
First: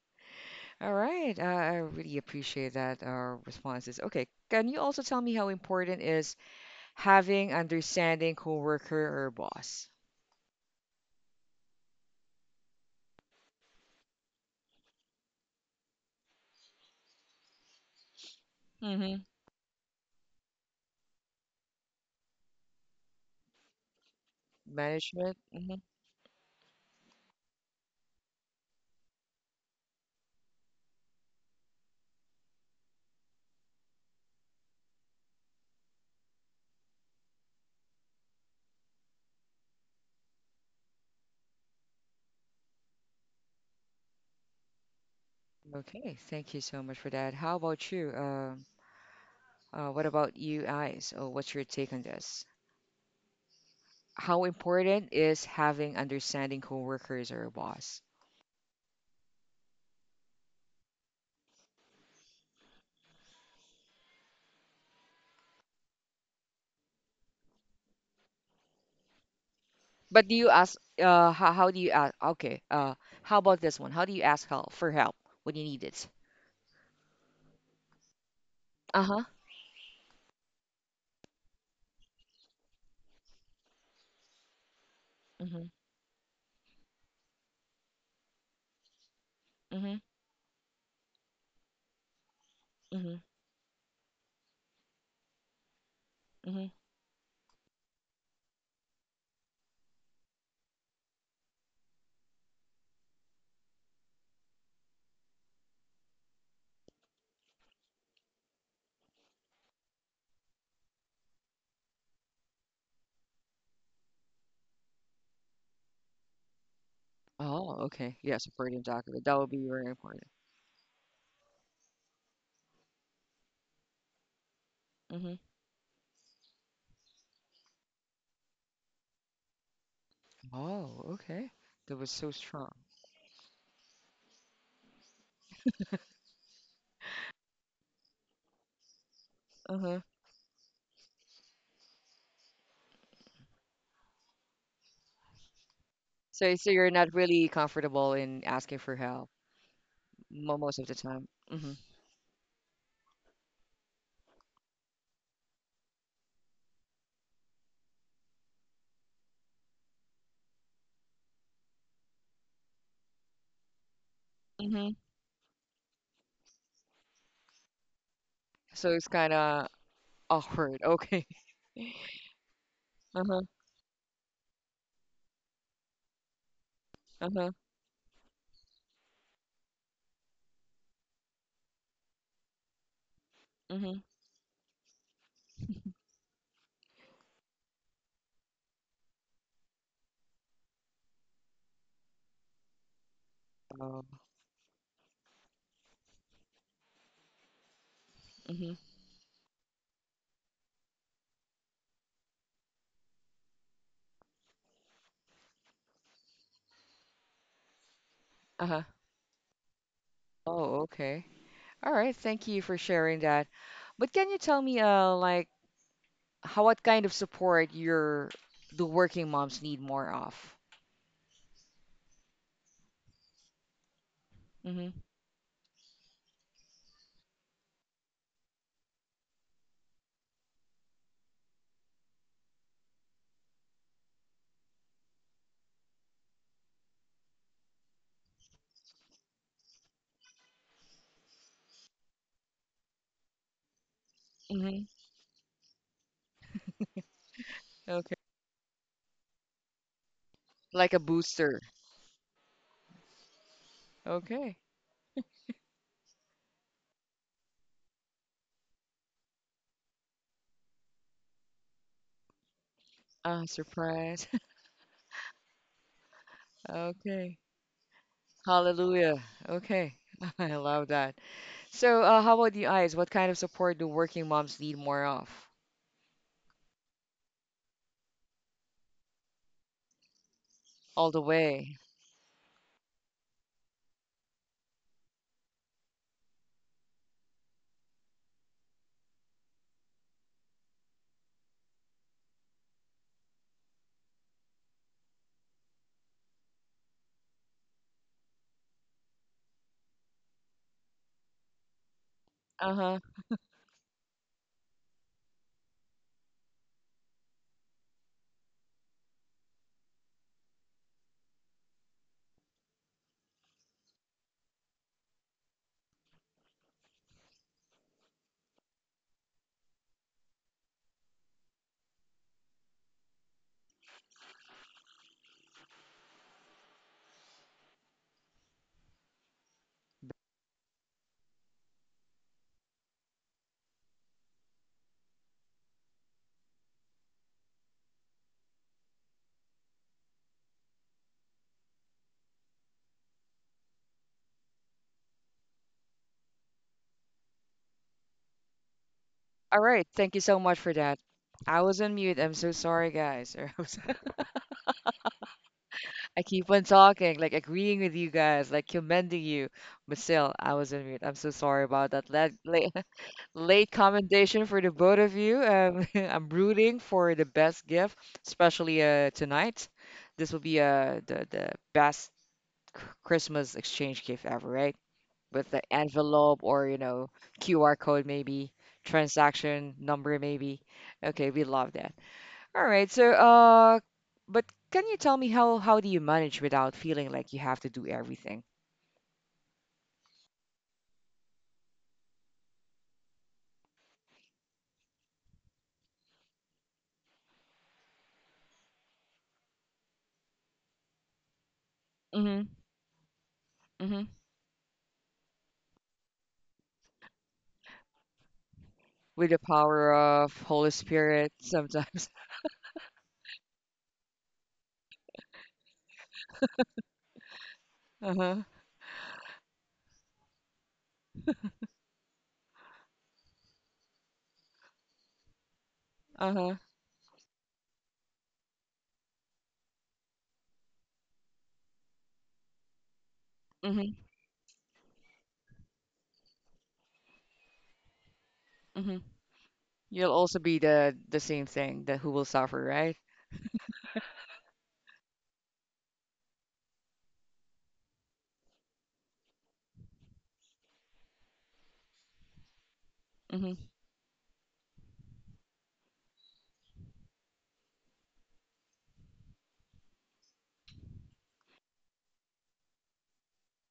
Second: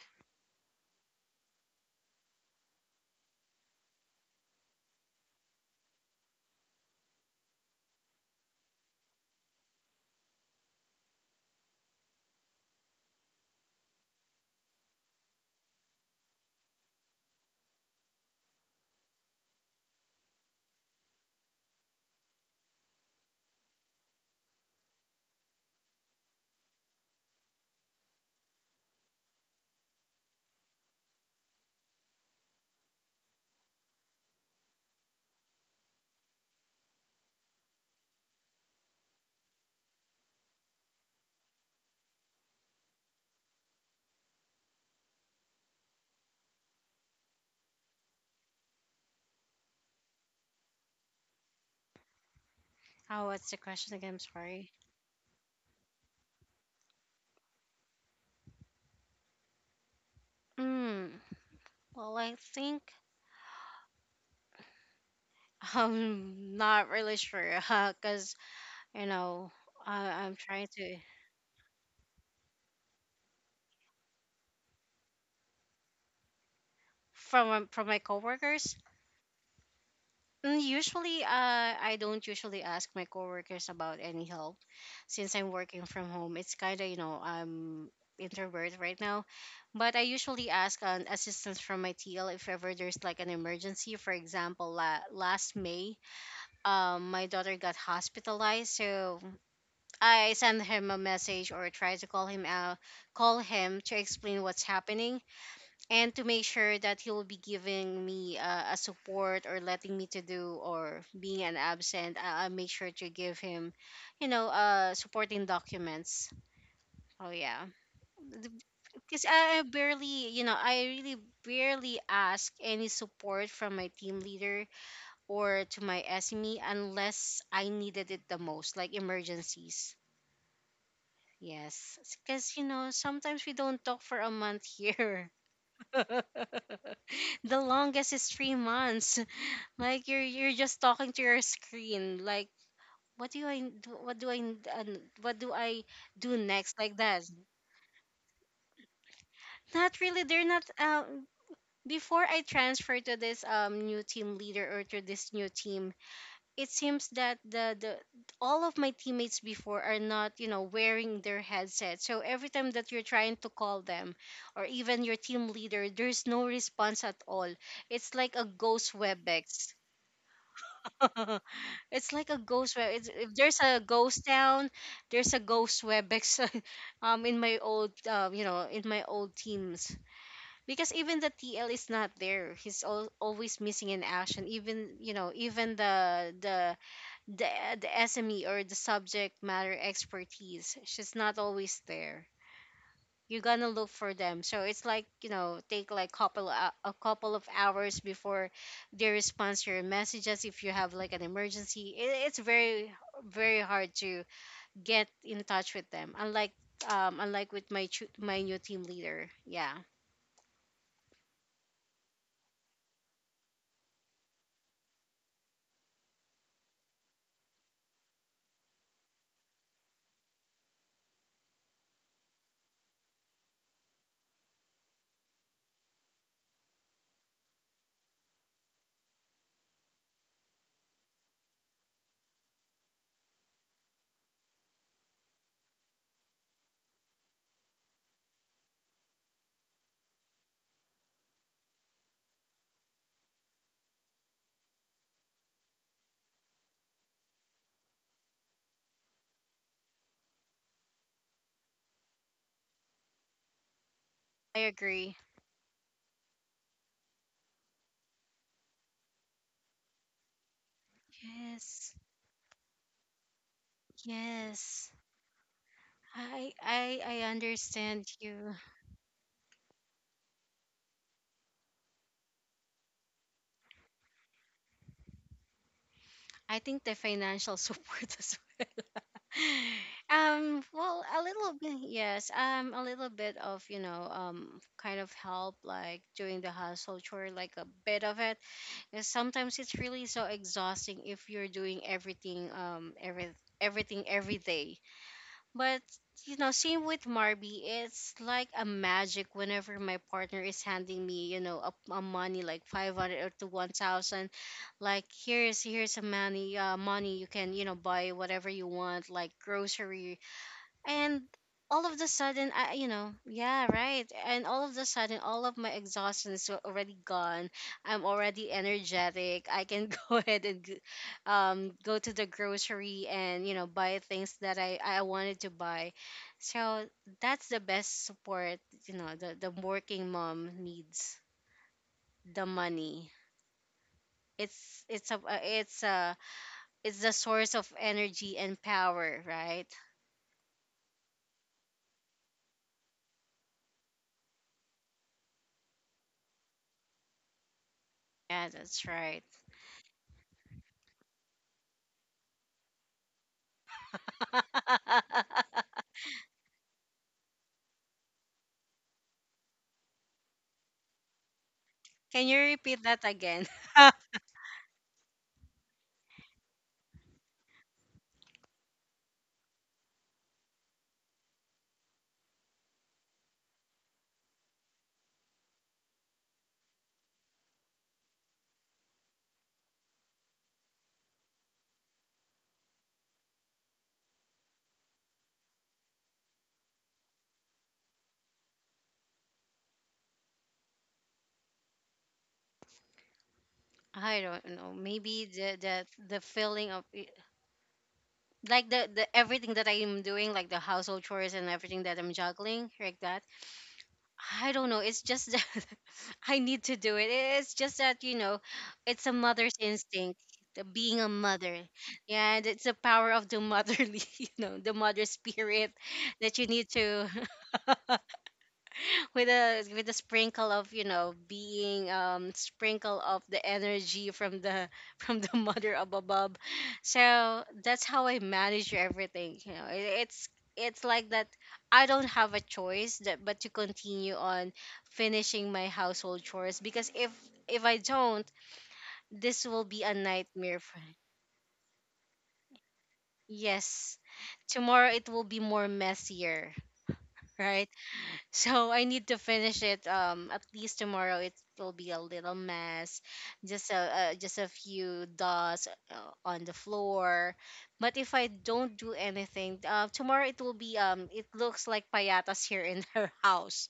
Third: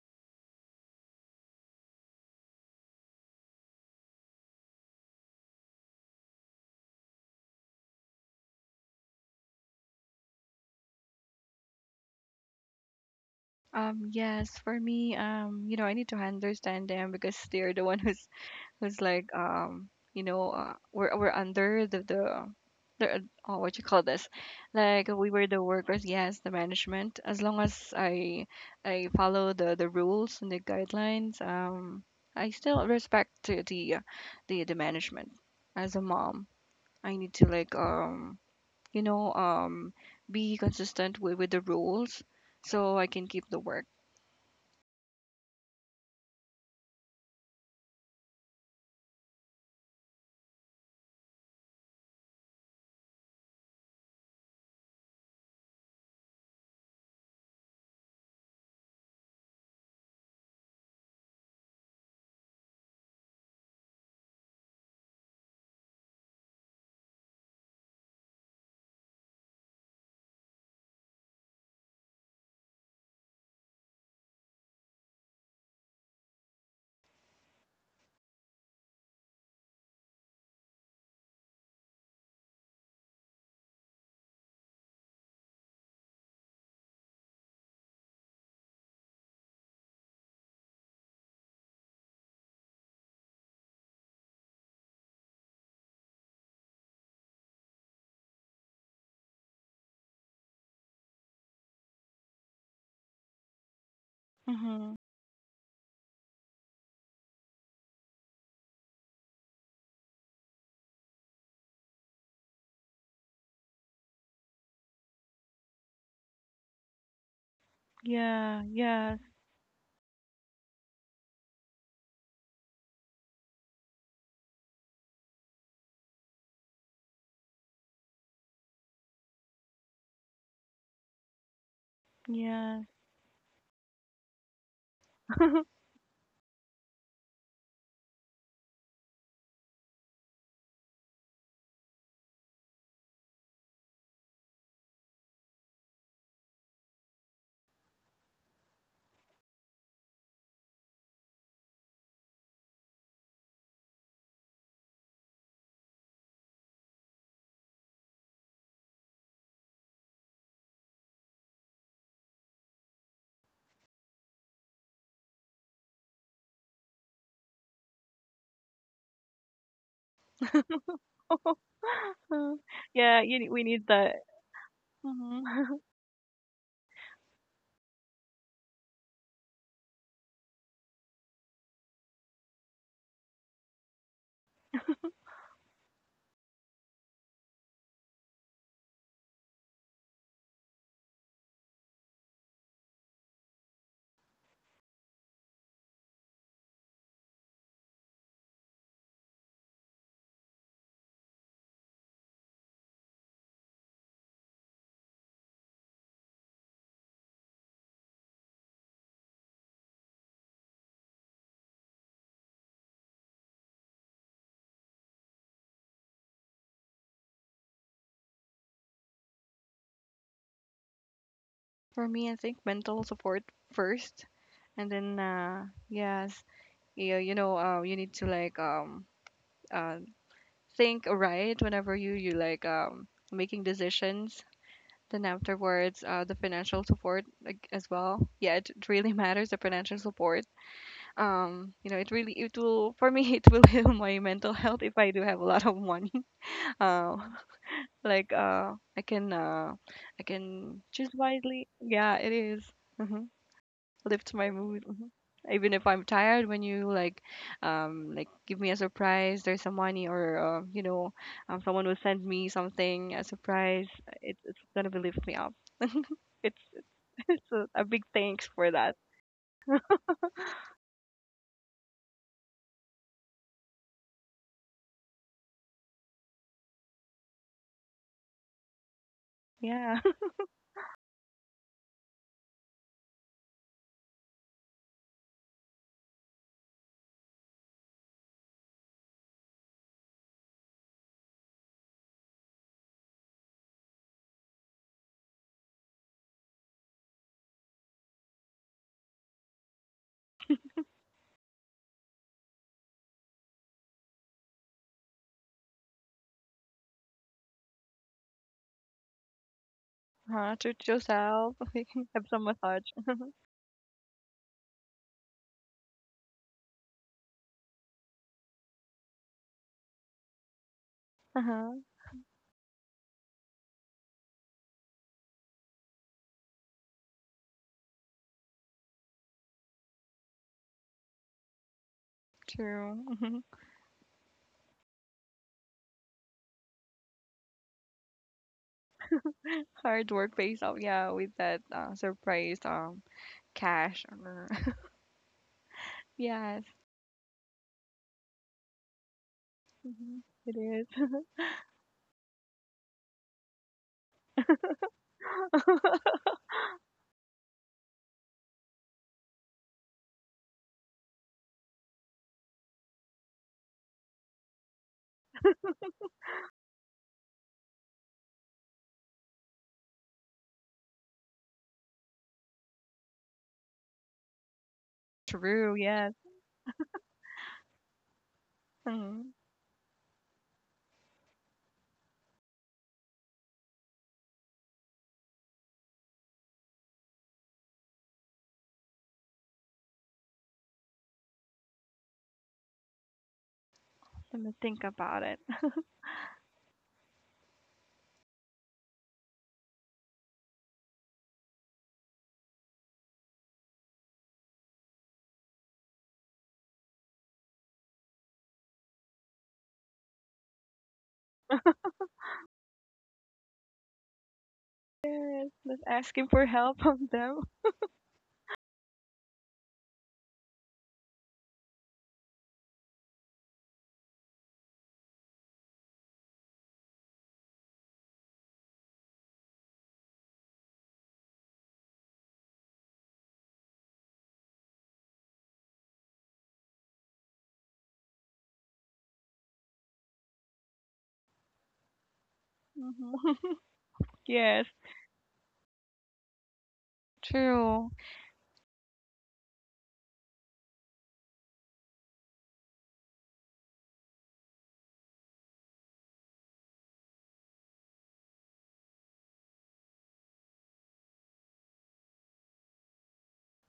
All right. I I really appreciate that, uh, responses. Okay. Can you also tell me how important is having understanding coworker or boss? Um, yes, for me, um, you know, I need to understand them because they're the one who's, who's Mm-hmm. like um, you know, uh, we're we're under the the the oh, what you call this? Like we Management? were the hmm workers, yes, the management. As long as I I follow the the rules and the guidelines, um, I still respect to the uh, the the management. As a mom I need to like um you know um be consistent with, with the rules so I can keep the work. Okay. Thank you so much for that. How about you? Uh, uh, what about you guys? Oh, what's your take on this? Oh, what's the question again? I'm How sorry. important is having understanding coworkers or boss? Mm, well, I think I'm not really sure, [laughs] because you know I, But I'm do you trying ask, to uh, how, how do you ask? Okay, uh, how about this one? How do you ask help for help when you need it? from from my coworkers. Uh-huh. mm, Usually, uh, I don't usually ask my coworkers about any help since I'm Mm-hmm. working from home. It's kind of you know I'm introvert right now, but Mm-hmm. I usually ask an assistance from my T L if ever there's Mm-hmm. like an emergency. For example, la- last May, Mm-hmm. um, my daughter got hospitalized, so I send him a message or try to call him out, call him to explain what's Mm-hmm. happening, and to make sure that he will be giving me uh, a support or letting me to do or being an absent. I, I make sure to give him, you know, uh, supporting documents. Oh yeah, Oh, okay. Yes, Yeah, Freudian yes, because document. That would I I be very important. barely, you know, I really barely ask any support from my team leader Mm-hmm. or to my S M E unless I needed it the most, like emergencies. Oh, okay. That Yes, was so because you strong. yes. know sometimes we don't talk for a month here. [laughs] [laughs] The longest is three months. [laughs] Uh-huh. Like you're you're just talking to your screen. Like what do I do? What do I uh, what do I do So, so next? you're Like not that. really comfortable in asking for help Not really. They're mo- not. most of the Um, time. Mm-hmm. before I transferred to this um new team leader or to this new team, it seems that the, the all of my teammates before are not you know wearing their headset, so every time that you're trying to call them or Mm-hmm. even your team leader, there's no response at all. It's like a ghost So it's kind of webex. awkward. Okay. [laughs] [laughs] It's like a ghost web it's, Yeah, If you, Uh-huh. ne- there's we a need that. ghost town, there's a Hmm. ghost [laughs] webex. [laughs] um in Uh-huh. my old uh, you know in my old teams, because even the T L is not there, he's al- always missing Mm-hmm. in action, even you know even the the the the S M E or the subject matter expertise. She's not always there. You're gonna look for Oh. them. So it's like, you know, take like couple hou- a couple of hours before Mm-hmm. they respond to your messages if you have like an emergency. It, it's very very hard to get in touch with them. Unlike um unlike with my chu- my new team Uh-huh. leader. Yeah. Oh, okay. All right, thank you for sharing that. But can you tell me, uh, like, how what kind of support your the working moms need more of? For me, I think mental support first, and Mm-hmm. then uh, yes, yeah, you know, uh, you need to like um uh think right whenever you you like um making decisions. Then afterwards, uh, the financial support like, as well. Yeah, it, it really [laughs] matters, the financial support. Um, you know, it really, it will, for me [laughs] it will heal my mental Mm-hmm. health if I do have a lot of money. [laughs] Um, Okay. like uh, I can uh, I can Like a choose booster. wisely. Yeah, it is. Mm-hmm, lift my Okay. I mood. Mhm. agree. Even if I'm tired, when you like, um, like give me a surprise, there's some money or uh, you know, um, someone Yes. will send me something, a Ah, surprise. surprise. It, [laughs] it's Yes. gonna be lift me up. [laughs] I It's I I [laughs] Okay. it's a, a big understand thanks you. for that. Hallelujah. Okay. [laughs] I love that. So, uh, how about the eyes? What kind of support do working moms need more of? I think the financial support [laughs] as well. [laughs] Yeah, [laughs] um Well, All a the little way. bit, yes, um a little bit of you know um kind of help like doing the household chore, like a bit of it, because sometimes it's really so exhausting if you're doing everything um every everything every day. But you know, same with Marby, it's like a magic whenever my partner is handing me, you know, a, a money like five Uh-huh. hundred or to one thousand. Like here's here's a money, uh, money you can you know buy whatever you want, like grocery, uh, treat and yourself. [laughs] all of the Have some sudden I, massage. you know yeah right, and all of the sudden all of my exhaustion is already gone. I'm already energetic. I can [laughs] go ahead and g- um, Uh-huh, go to the grocery and you know buy things that i i wanted to buy. So that's the best support, you know, the the working mom needs, the true. money. It's it's a uh, it's a it's the source of energy and power, right? [laughs] Hard work pays off. Yeah, with that uh, surprise um cash. Or- [laughs] yes, Yeah, that's right. All right. Thank you mhm, so it much for is. that. I was on mute. I'm so sorry, guys. [laughs] I was [laughs] I keep on talking, like agreeing with you guys, like commending you. But still, I was on mute. I'm so sorry about that. Can Late, you late, repeat that [laughs] again? late [laughs] commendation for the both of you. Um, [laughs] I'm rooting for the best gift, especially uh, tonight. This will be uh, the, the best c- Christmas exchange gift ever, right? With the True. Yes. envelope or, you know, Q R code maybe, Mhm. transaction number maybe. Okay, we love that. All right. So, uh, but can you tell me how how do you manage without feeling like you have to do everything? I Let don't me know. think Maybe about it. the [laughs] the the feeling of it- like the the everything that I am doing, like the household chores and everything that I'm Mm-hmm. juggling, like that. Mm-hmm. I don't know. It's just that [laughs] I need to do it. It's just that you know, it's a With the mother's power instinct. of The Holy being a Spirit, mother, sometimes. [laughs] yeah, and it's the power of the motherly, [laughs] you know, the mother Yes, spirit but asking that you for need help to from them. [laughs] Uh-huh. with a with a sprinkle of you know being um sprinkle of the energy from the [laughs] from the mother of above. Uh-huh. So that's how I manage everything, you know it, it's it's like that. I don't have a choice that but to Mm-hmm. continue on finishing my household chores because if if I don't, Mm-hmm. this will be a You'll also nightmare be for. the the same thing, the who will suffer, right? Hmm. [laughs] Yes, Yes, tomorrow it will be more messier. [laughs] Right. true. So I need to finish it. Um, at least tomorrow it will be a little mess, just Mm-hmm. a uh, just a few dots uh, on the floor. But if I don't do anything, uh, tomorrow it will be um. It looks like payatas here in [laughs] her house.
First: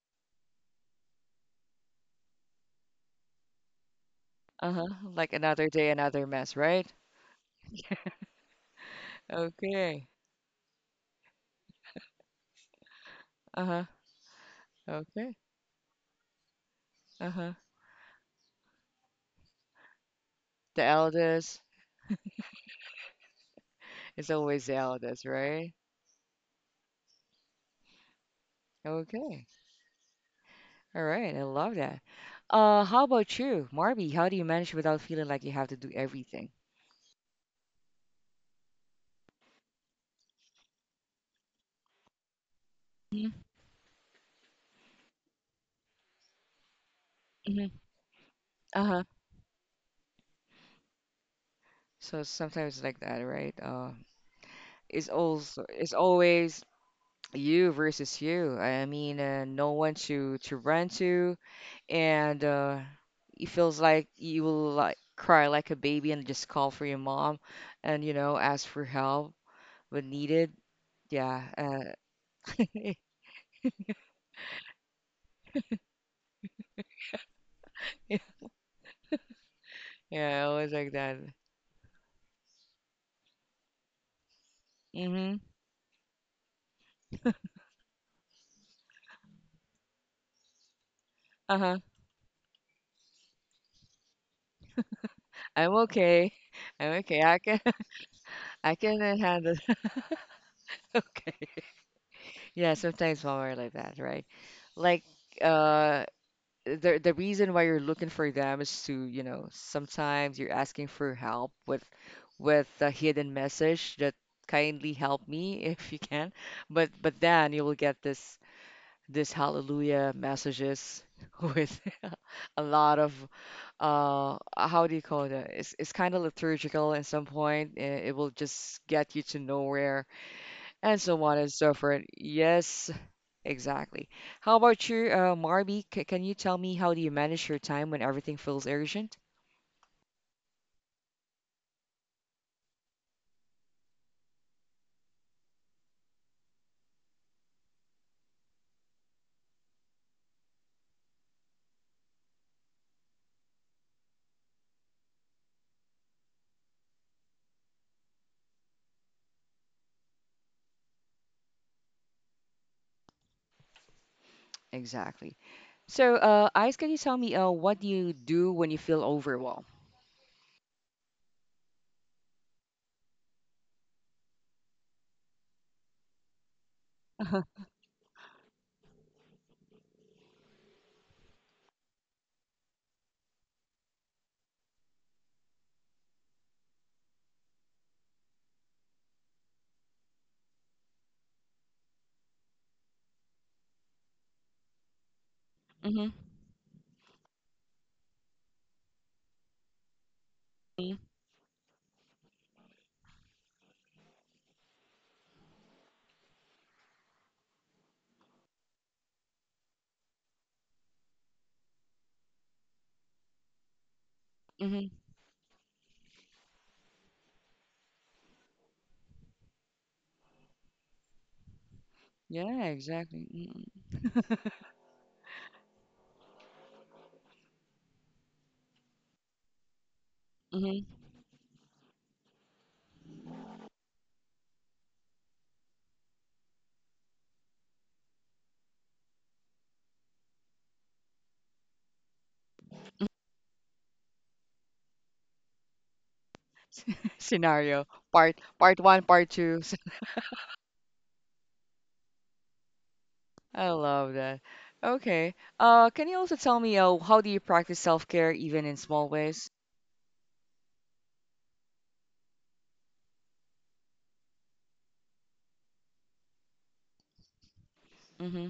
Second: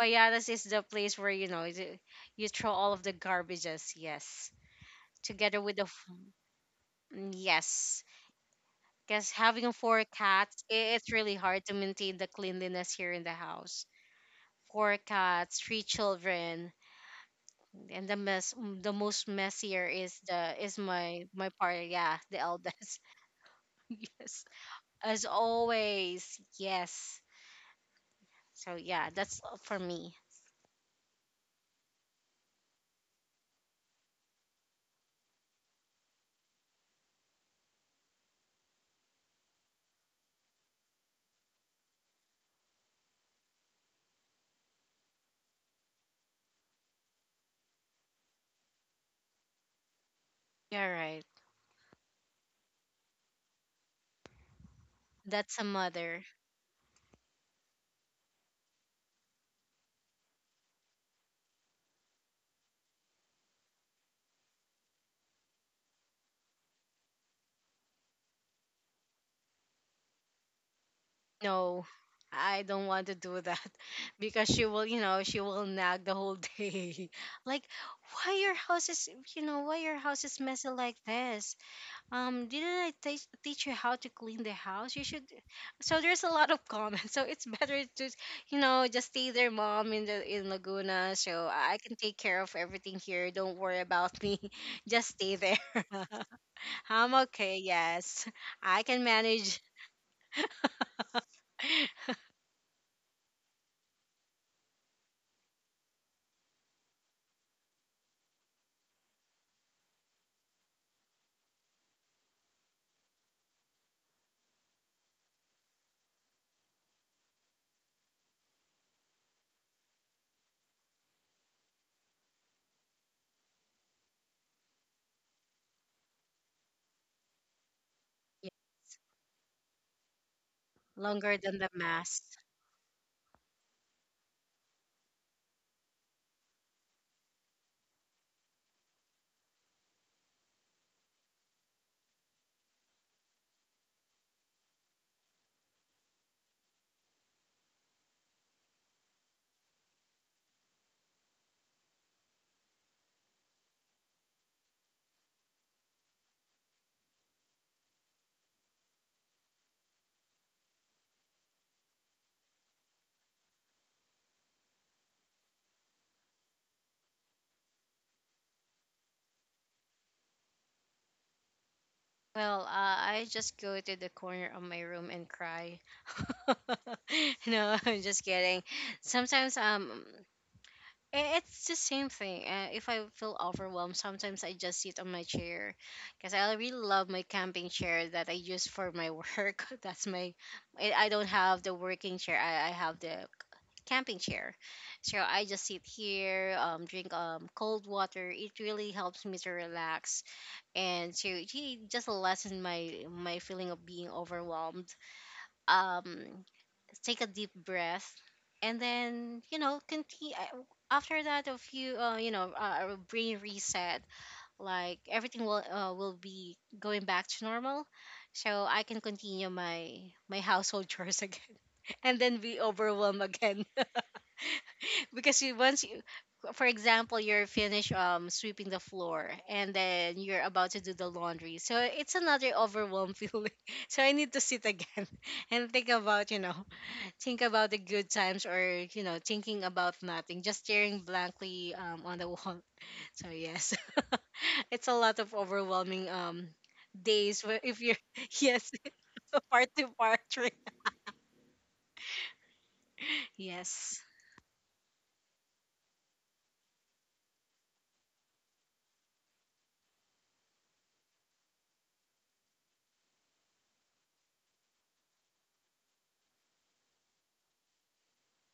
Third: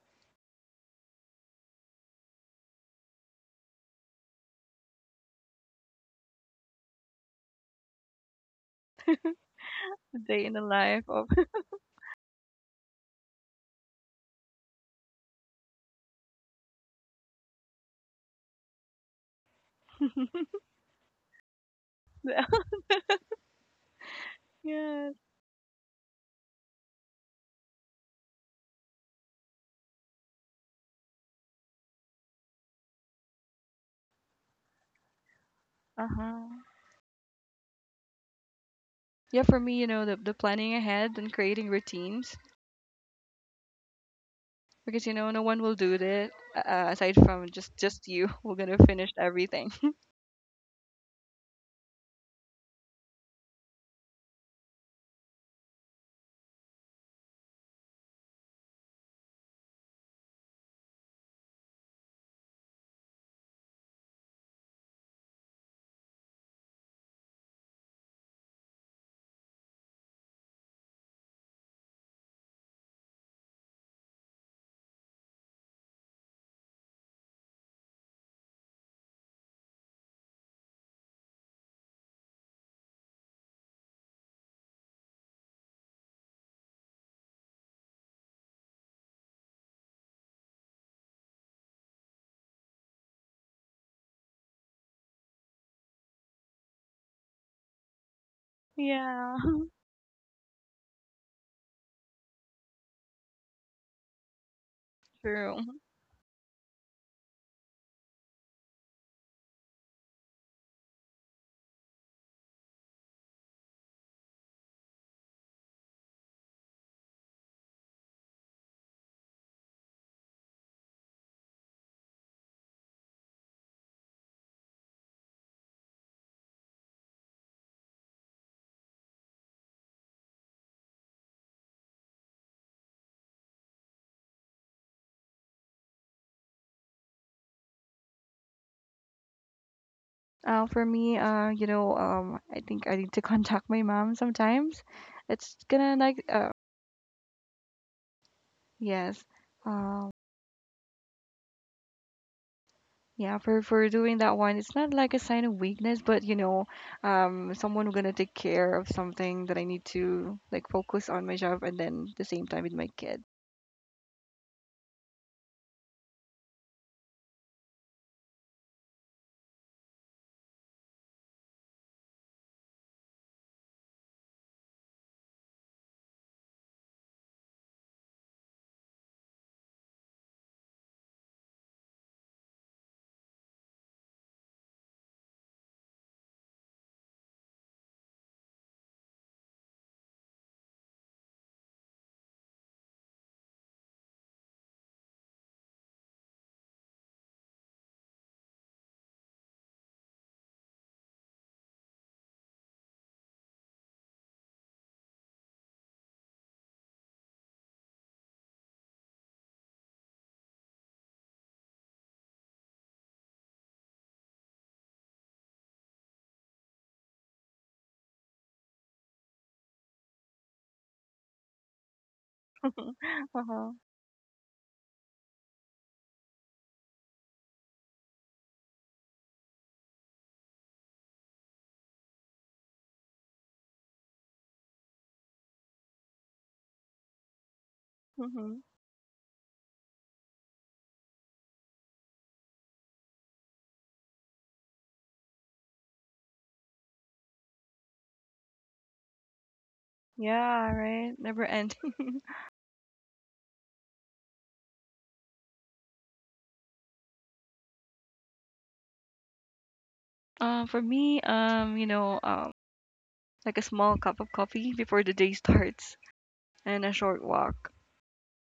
Payatas is the place where you know you you throw all of the garbages. Yes, Uh-huh. Like together another with day, the another f- mess, right? mm, yes. Because having four Okay. The day in the cats, i- life it's of, really hard to maintain the cleanliness here in the Uh-huh. house. Four Okay. cats, three children, Uh-huh. and the mess. The most messier is the is The my my eldest part. Yeah, the eldest. [laughs] is Yes, [laughs] always the yes. as eldest, right? always, yes. So yeah, that's Okay. all for me. All right, I love that. Uh, how about you, Marby? How do you manage without feeling like you have to do Uh everything? huh. Yeah, for me, you know, the the planning ahead and creating routines, because you know no one will do it uh, uh, aside from just Mm-hmm. just you. [laughs] We're gonna Uh-huh. finish everything. You're right. So sometimes it's like that, right? Uh, it's That's a also it's mother. always you versus you. I mean, uh, no one to to run to, and uh, it feels like you will like cry like a baby and just call for your mom, and you know ask for help when needed. Yeah. No, Uh, I don't [laughs] want to do that [laughs] because she will you know she will nag the whole day [laughs] like why your house is, you know why your house is yeah, messy always like like that. this. Um, didn't I teach teach you how to clean the house? You should. Mm-hmm. So there's a lot of comments. [laughs] So it's better to, you know, just stay there, mom, in the in Laguna. So I I Uh-huh. can take care of everything here. Don't worry about me. [laughs] Just stay I'm there. okay. [laughs] I'm I'm okay. I okay. can Yes, [laughs] I I can can [laughs] Yeah, handle. manage. [laughs] Okay. [laughs] Yeah, sometimes women are like that, right? Like [laughs] true. uh the the reason why you're looking for them is to, you know, sometimes you're asking for help with with a hidden message that kindly help me [laughs] if you can. But but then you will get this this hallelujah messages [laughs] with [laughs] a lot of uh uh, how do you call it uh, it's it's kind of liturgical at some point and it will Yeah, just get you to nowhere and so longer on and than the so forth, mass. yes, exactly. How about you, uh Marby? C- can you tell me how do you manage your time when everything feels urgent? Uh, for me, uh, you know, um, I think I need to [laughs] contact my mom sometimes. It's gonna like uh, yes. Um, Yeah, for for doing that one, it's not like a sign of weakness, but you know, um, someone who gonna take care of something that I need to like focus on my job and then the same time with my kid. Exactly. So, uh Ice, can you tell me uh what do you do when you feel overwhelmed? Well, uh, I just go to the corner of my room and cry. [laughs] [laughs] No, I'm just kidding. Sometimes um. I- It's the same thing. Uh, if I feel overwhelmed, sometimes I just sit on my chair because I really love my camping chair that I use for my work. [laughs] That's my, I I don't have the working chair. I, I have the camping chair, so I just sit Mm-hmm. here, um, drink um cold water. It really helps me to relax and to gee, just lessen my my feeling of being overwhelmed. Um, Take a deep breath and then you know continue after that a few uh, you know uh, a brain reset. Mm-hmm. Like everything will uh, will be going back to normal, so I can continue my my household chores [laughs] again and then be Yeah, overwhelmed [laughs] exactly. again. Uh-huh. [laughs] Because you once you, for example, you're finished um sweeping the floor and then you're about to do Mm-hmm. the laundry, so it's another overwhelmed [laughs] feeling. So I need to sit again [laughs] and think about you know think about the good times, Hmm. or you know thinking about nothing, just staring blankly um, on the wall. [laughs] So yes, [laughs] it's a lot of overwhelming um [laughs] days where if Scenario you're [laughs] part yes. part one, part [laughs] two. Part to [laughs] part, right? Yeah, right. Never end. [laughs] I Yes. love that. Okay. Uh, can you also tell me uh, how do you practice self-care even in small ways? Uh, for me, um, you know, um, like a small cup of coffee before the day starts and a short walk. Mm-hmm.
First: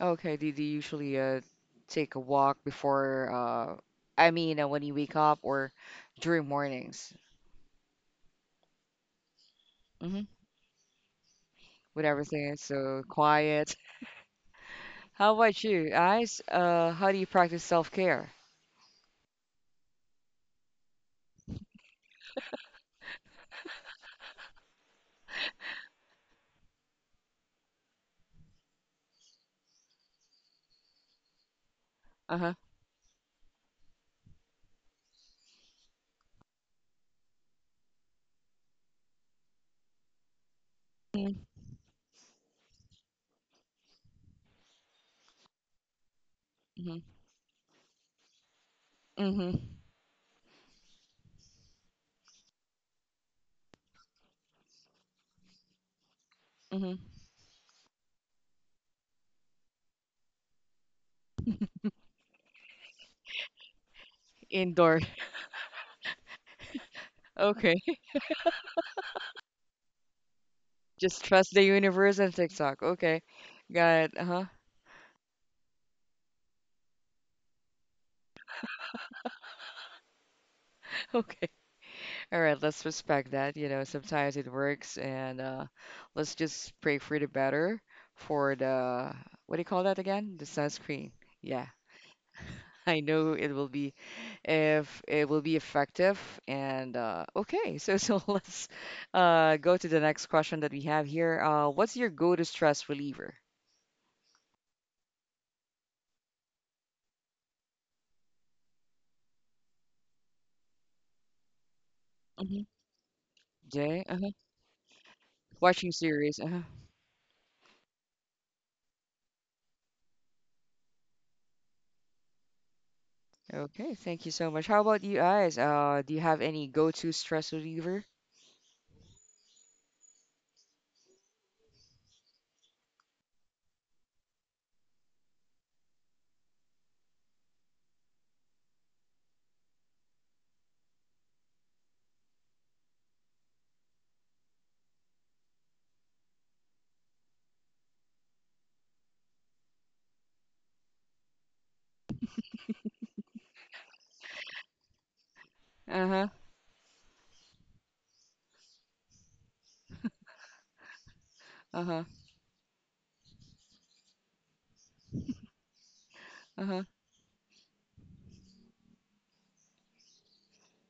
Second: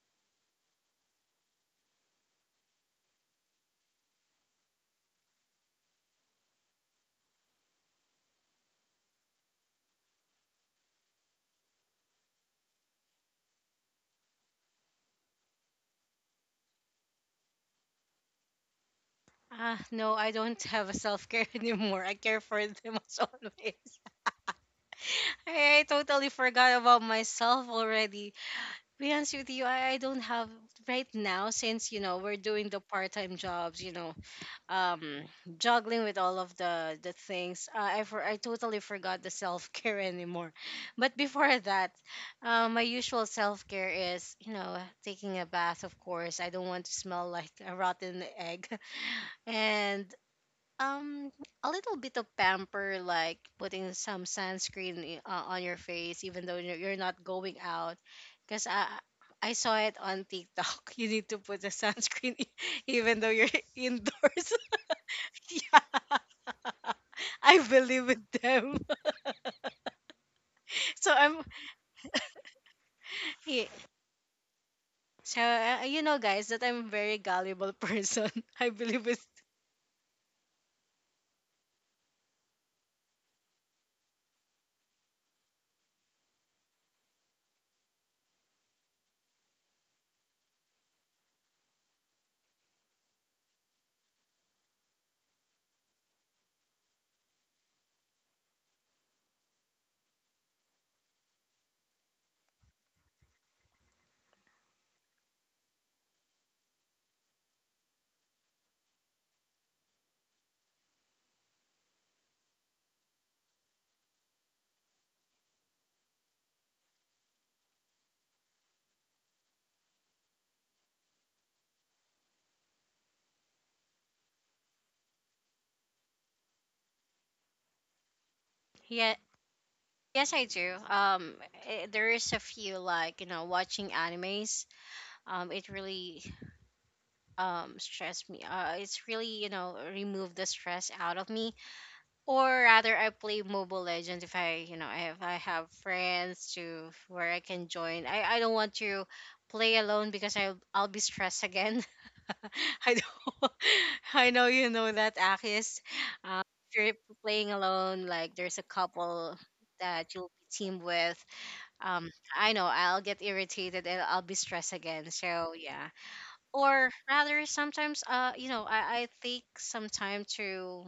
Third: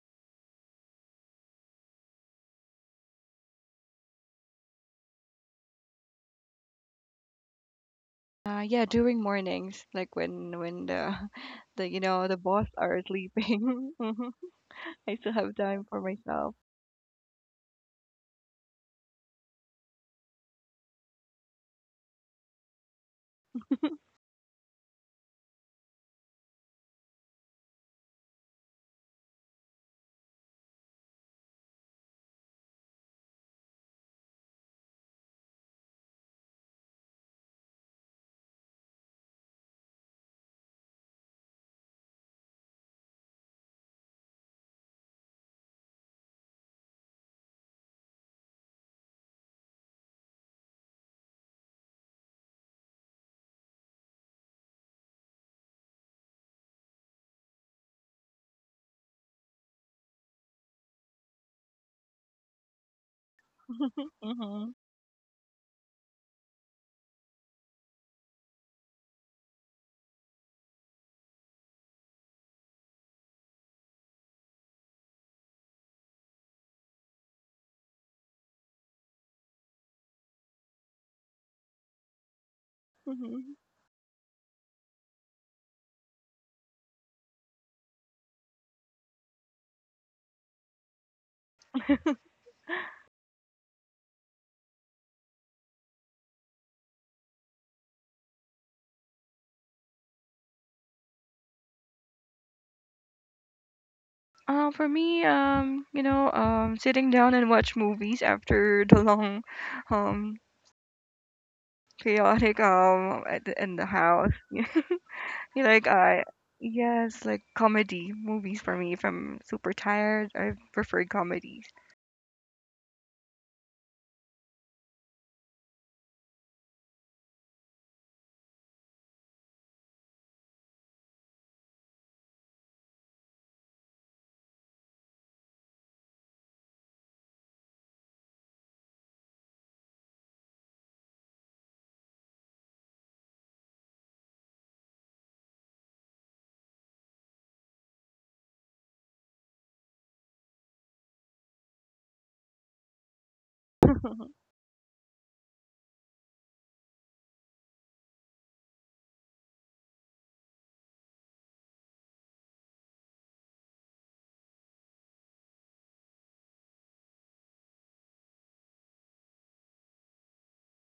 Okay. Do, do you usually uh, take a walk before, uh, I mean, uh, when you wake up or during mornings? Uh, yeah, during mornings, like Mm-hmm. when when the [laughs] the you With know the everything is boss are so quiet. sleeping. [laughs] Mhm. [laughs] I still How have about time you, for guys? myself. Uh, how do you practice self-care? Ah, no, I don't have a self care [laughs] anymore. I care for them as always. [laughs] [laughs] I, I totally forgot about myself already. To be honest with you, I, I don't have right now since, you know, we're Uh-huh. doing the part time jobs, you know, um juggling with all of the the things uh, i for I totally forgot the self-care anymore. [laughs] But before that, uh, my usual self-care is, you know, taking a bath. Of course I don't want to Mm-hmm. smell like a rotten egg [laughs] Mm-hmm. and um a little bit of pamper, like putting some sunscreen i- uh, on your face even though you're Mm-hmm. you're not going out. Because I I saw it on TikTok. [laughs] You need to put the sunscreen [laughs] even though you're [laughs] indoors. Hmm. Indoor. [laughs] Yeah. [laughs] I Okay. believe with [laughs] them. [laughs] So Just I'm, trust the universe and TikTok. Okay. yeah. Got it. Uh-huh. So uh, you know, guys, that I'm a very gullible person. [laughs] I believe with, [laughs] Okay. All right, let's respect Mhm. that. You know, sometimes it works, and uh, let's just pray for the better for the what do you call that again? The sunscreen. Yeah, [laughs] I know it will be if it will be effective. And uh, okay, so [laughs] so let's uh, go to the next question that we have here. Uh, what's your go-to stress reliever? Uh, for me, um, you know, um, sitting down and watch movies after the [laughs] long, um, chaotic Mhm. um at the, in the Jay, uh-huh. house. [laughs] You like Watching I, series. Uh-huh. yes, like comedy movies for me. If I'm super tired, I prefer comedies. Okay, thank you so much. How about you guys? Uh, do you have any go-to stress reliever? yeah, yes, I do. Um, eh, there is a few, like, you know, watching animes. Um, it really um stressed me. Uh, it's really, you know, removed the stress out of me. Or rather, I play Mobile Legends if I, you know, if I have friends to where I can join. I, I don't want to play alone because I I'll I'll be stressed again. [laughs] I know, [laughs] I [laughs] know you know that, Akis. Uh-huh. Um, if you're playing alone, like there's a couple that you'll be team with. Uh-huh. Um, I know I'll get irritated and I'll be stressed again. So yeah. Uh-huh. Or rather, sometimes uh, you know, I I take some time to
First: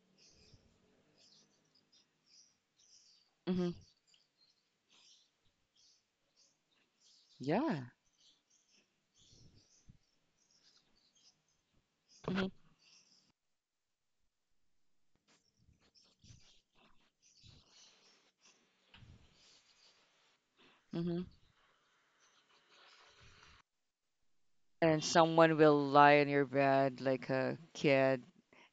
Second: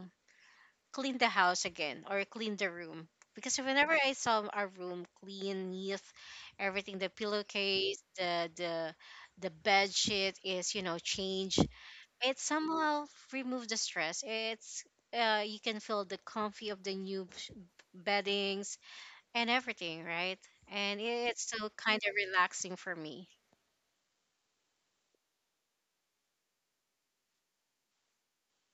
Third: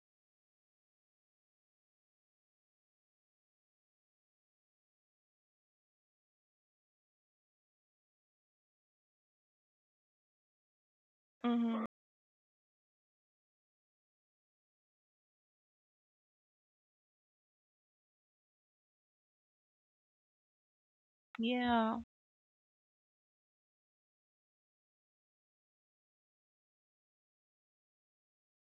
clean the house again or clean the room, because Mhm. whenever I saw our room clean, neat, everything, the Yeah. pillowcase, the the the bed sheet is, you know, changed. Hmm. It hmm somehow remove the stress. It's uh, you can feel the comfy of the new sh- beddings and everything, right? And hmm it's so Yeah, kind of relaxing for me. And someone will lie on your bed like a kid,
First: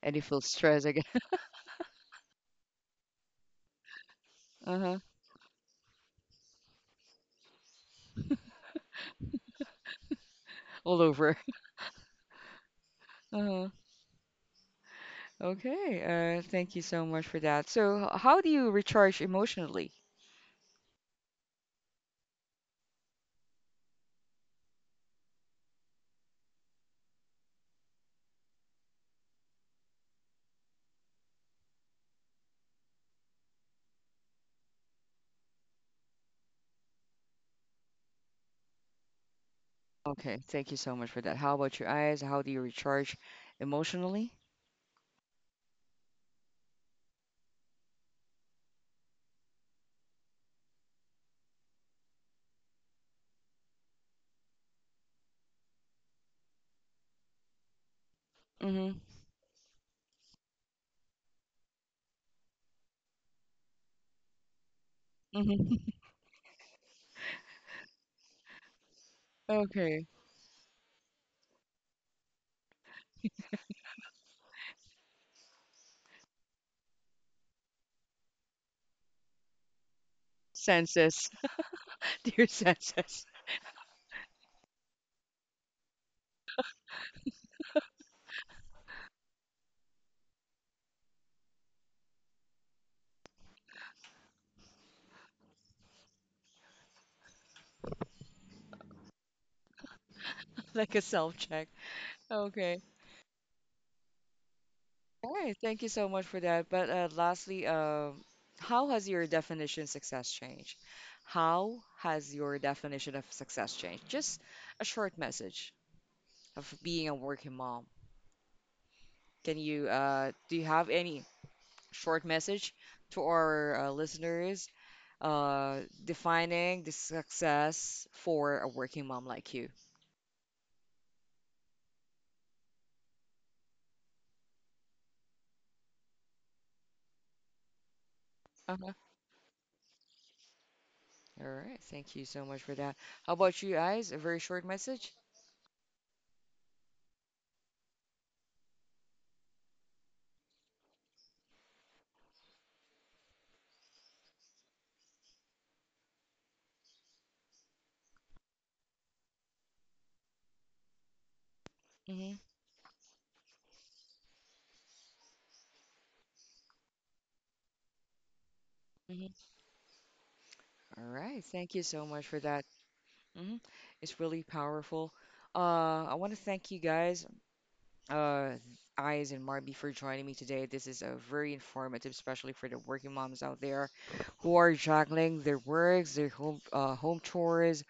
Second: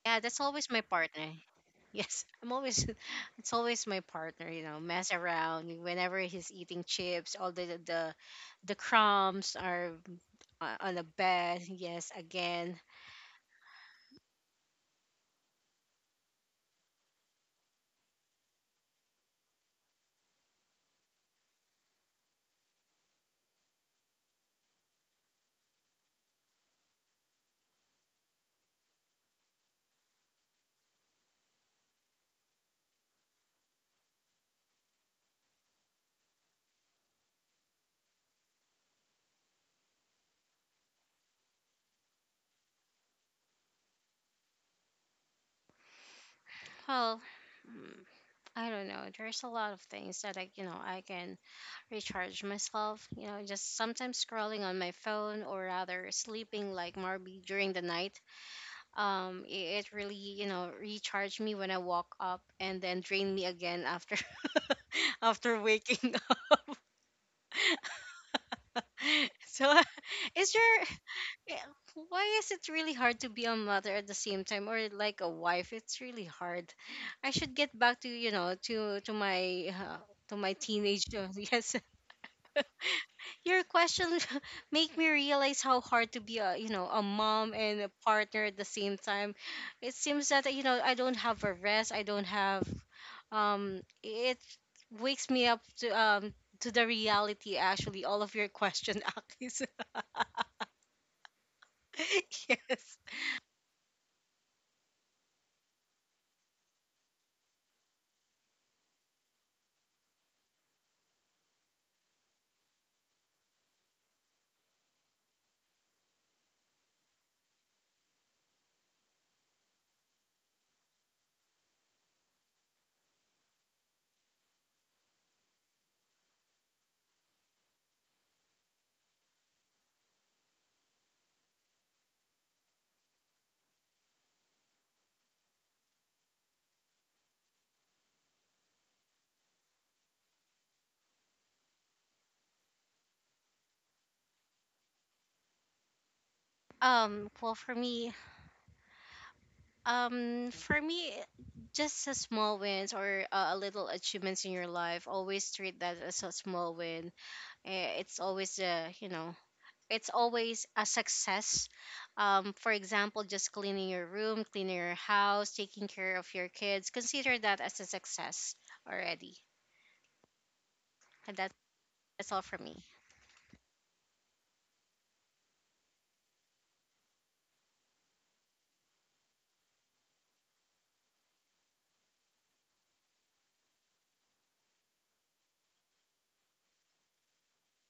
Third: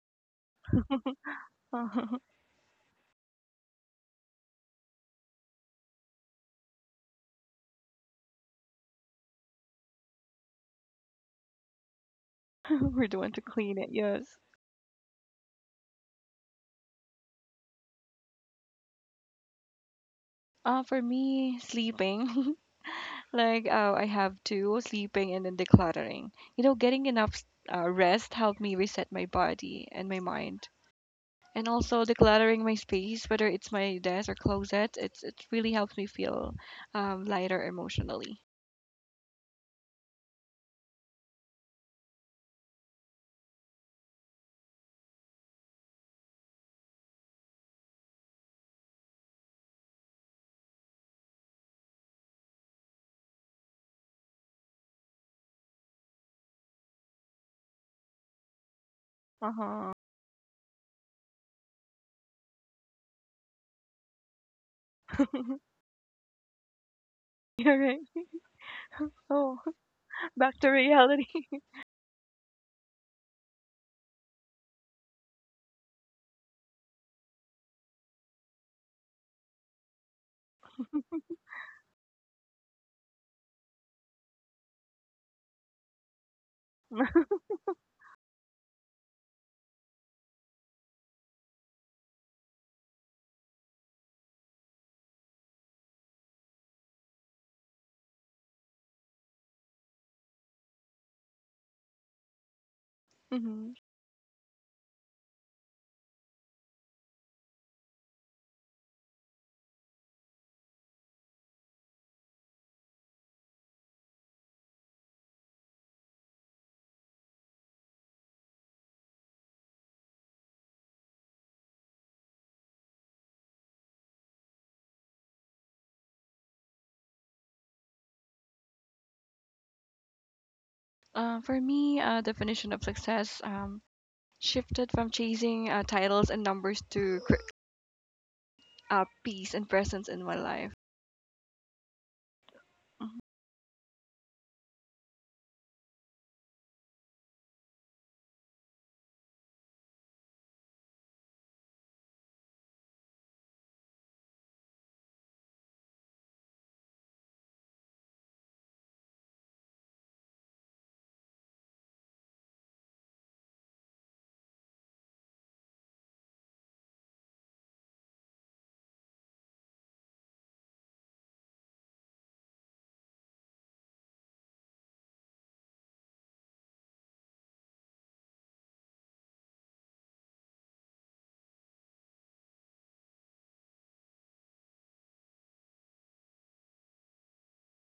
and Yeah, you that's feel always my stressed again. partner. [laughs] [laughs] Yes, [laughs] I'm always [laughs] it's always my partner, you know, Uh-huh. mess around whenever he's eating chips, all the the the crumbs are o- on All the over. [laughs] bed. Yes, again. we're the one to Uh-huh. clean it. Yes. Okay. Uh, thank you so much for that. So, h- how do you recharge emotionally? Uh, for me, sleeping. [laughs] Like, uh, I have two sleeping and then decluttering. You know, getting enough uh, rest helped me reset my body and my mind. And also decluttering my space, whether it's my desk or closet, it's it really helps me feel um, lighter emotionally. Okay. Thank you so much for that. How about your eyes? How do you recharge emotionally? Well, mm, I don't know. There's a lot of things that I, you know, I can recharge myself, you know, just sometimes scrolling on my phone, or rather sleeping like Marby during the night. Mm-hmm. Um it, Uh-huh. it really, you know, recharged me when I woke up and then drained me again after [laughs] after Mm-hmm. waking up. [laughs] You're right. [laughs] [laughs] [laughs] Oh, So Okay. [laughs] [laughs] is back to there, reality. yeah, why is it really hard to be a mother at the same time, or like a wife? It's really hard. I should get back to, you know, to to my uh, to my teenage Senses. [laughs] yes, [laughs] Dear senses. your question [laughs] make me realize how hard to be, a you know, a mom and a partner at the same time. It seems that, you know, I don't have a rest. I don't have um it wakes me up to um to the reality, actually all of your question. [laughs] Actually so, [laughs] Like a self-check. [laughs] Okay. yes. [laughs] Hmm. All right, thank you so much for that. But uh, lastly, uh, how has your definition success changed? How has your definition of success changed? Just a short message of being a working mom. Can you uh, do you have any short message to our uh, listeners uh, defining the success for a working mom like you? Uh, for me, uh, definition of success um, shifted from chasing uh, titles and numbers to cr- Uh-huh. uh, peace and presence in my life. All right, thank you so much for that. Mm-hmm. How about you guys? A very short message? Um well, for me, um for me just a small wins or uh, a little achievements in your life, always treat that as a small win. Eh, it's always uh you know, it's always a success. Mm-hmm. Um, for example, just cleaning your room, cleaning your house, taking care of your kids, consider that as a success already. Mm-hmm. All And right, that, thank you so much that's for all for that. me. Hmm. It's really powerful. Uh, I want to thank you guys, uh, Eyes and Marby, for joining me today. This is a very informative, especially for the working moms out there who are juggling their works, their home uh, home chores,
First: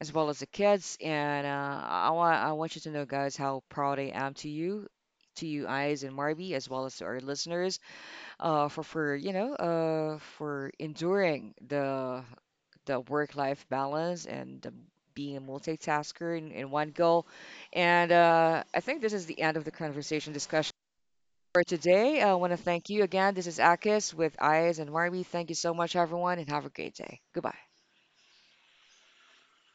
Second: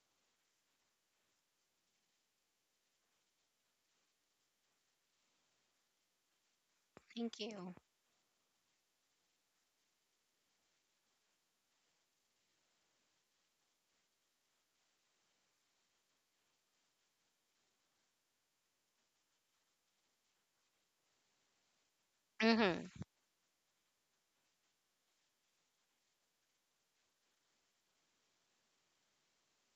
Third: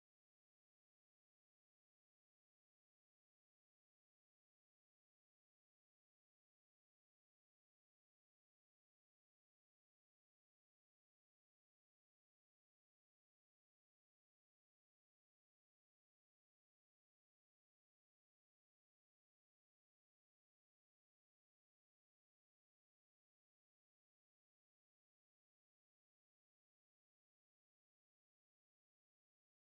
as well as the kids. And uh, I want I want you to know, guys, how proud I am to you, to you, Eyes and Marby, as well as to our Thank you. listeners uh, for for you know uh, for enduring the the work life balance and the, being a multitasker in, in one goal. And uh, I think this is the end of the conversation discussion for today. I want to thank Mhm. you again. This is Akis with Eyes and Marby. Thank you so much, everyone, and have a great day. Goodbye.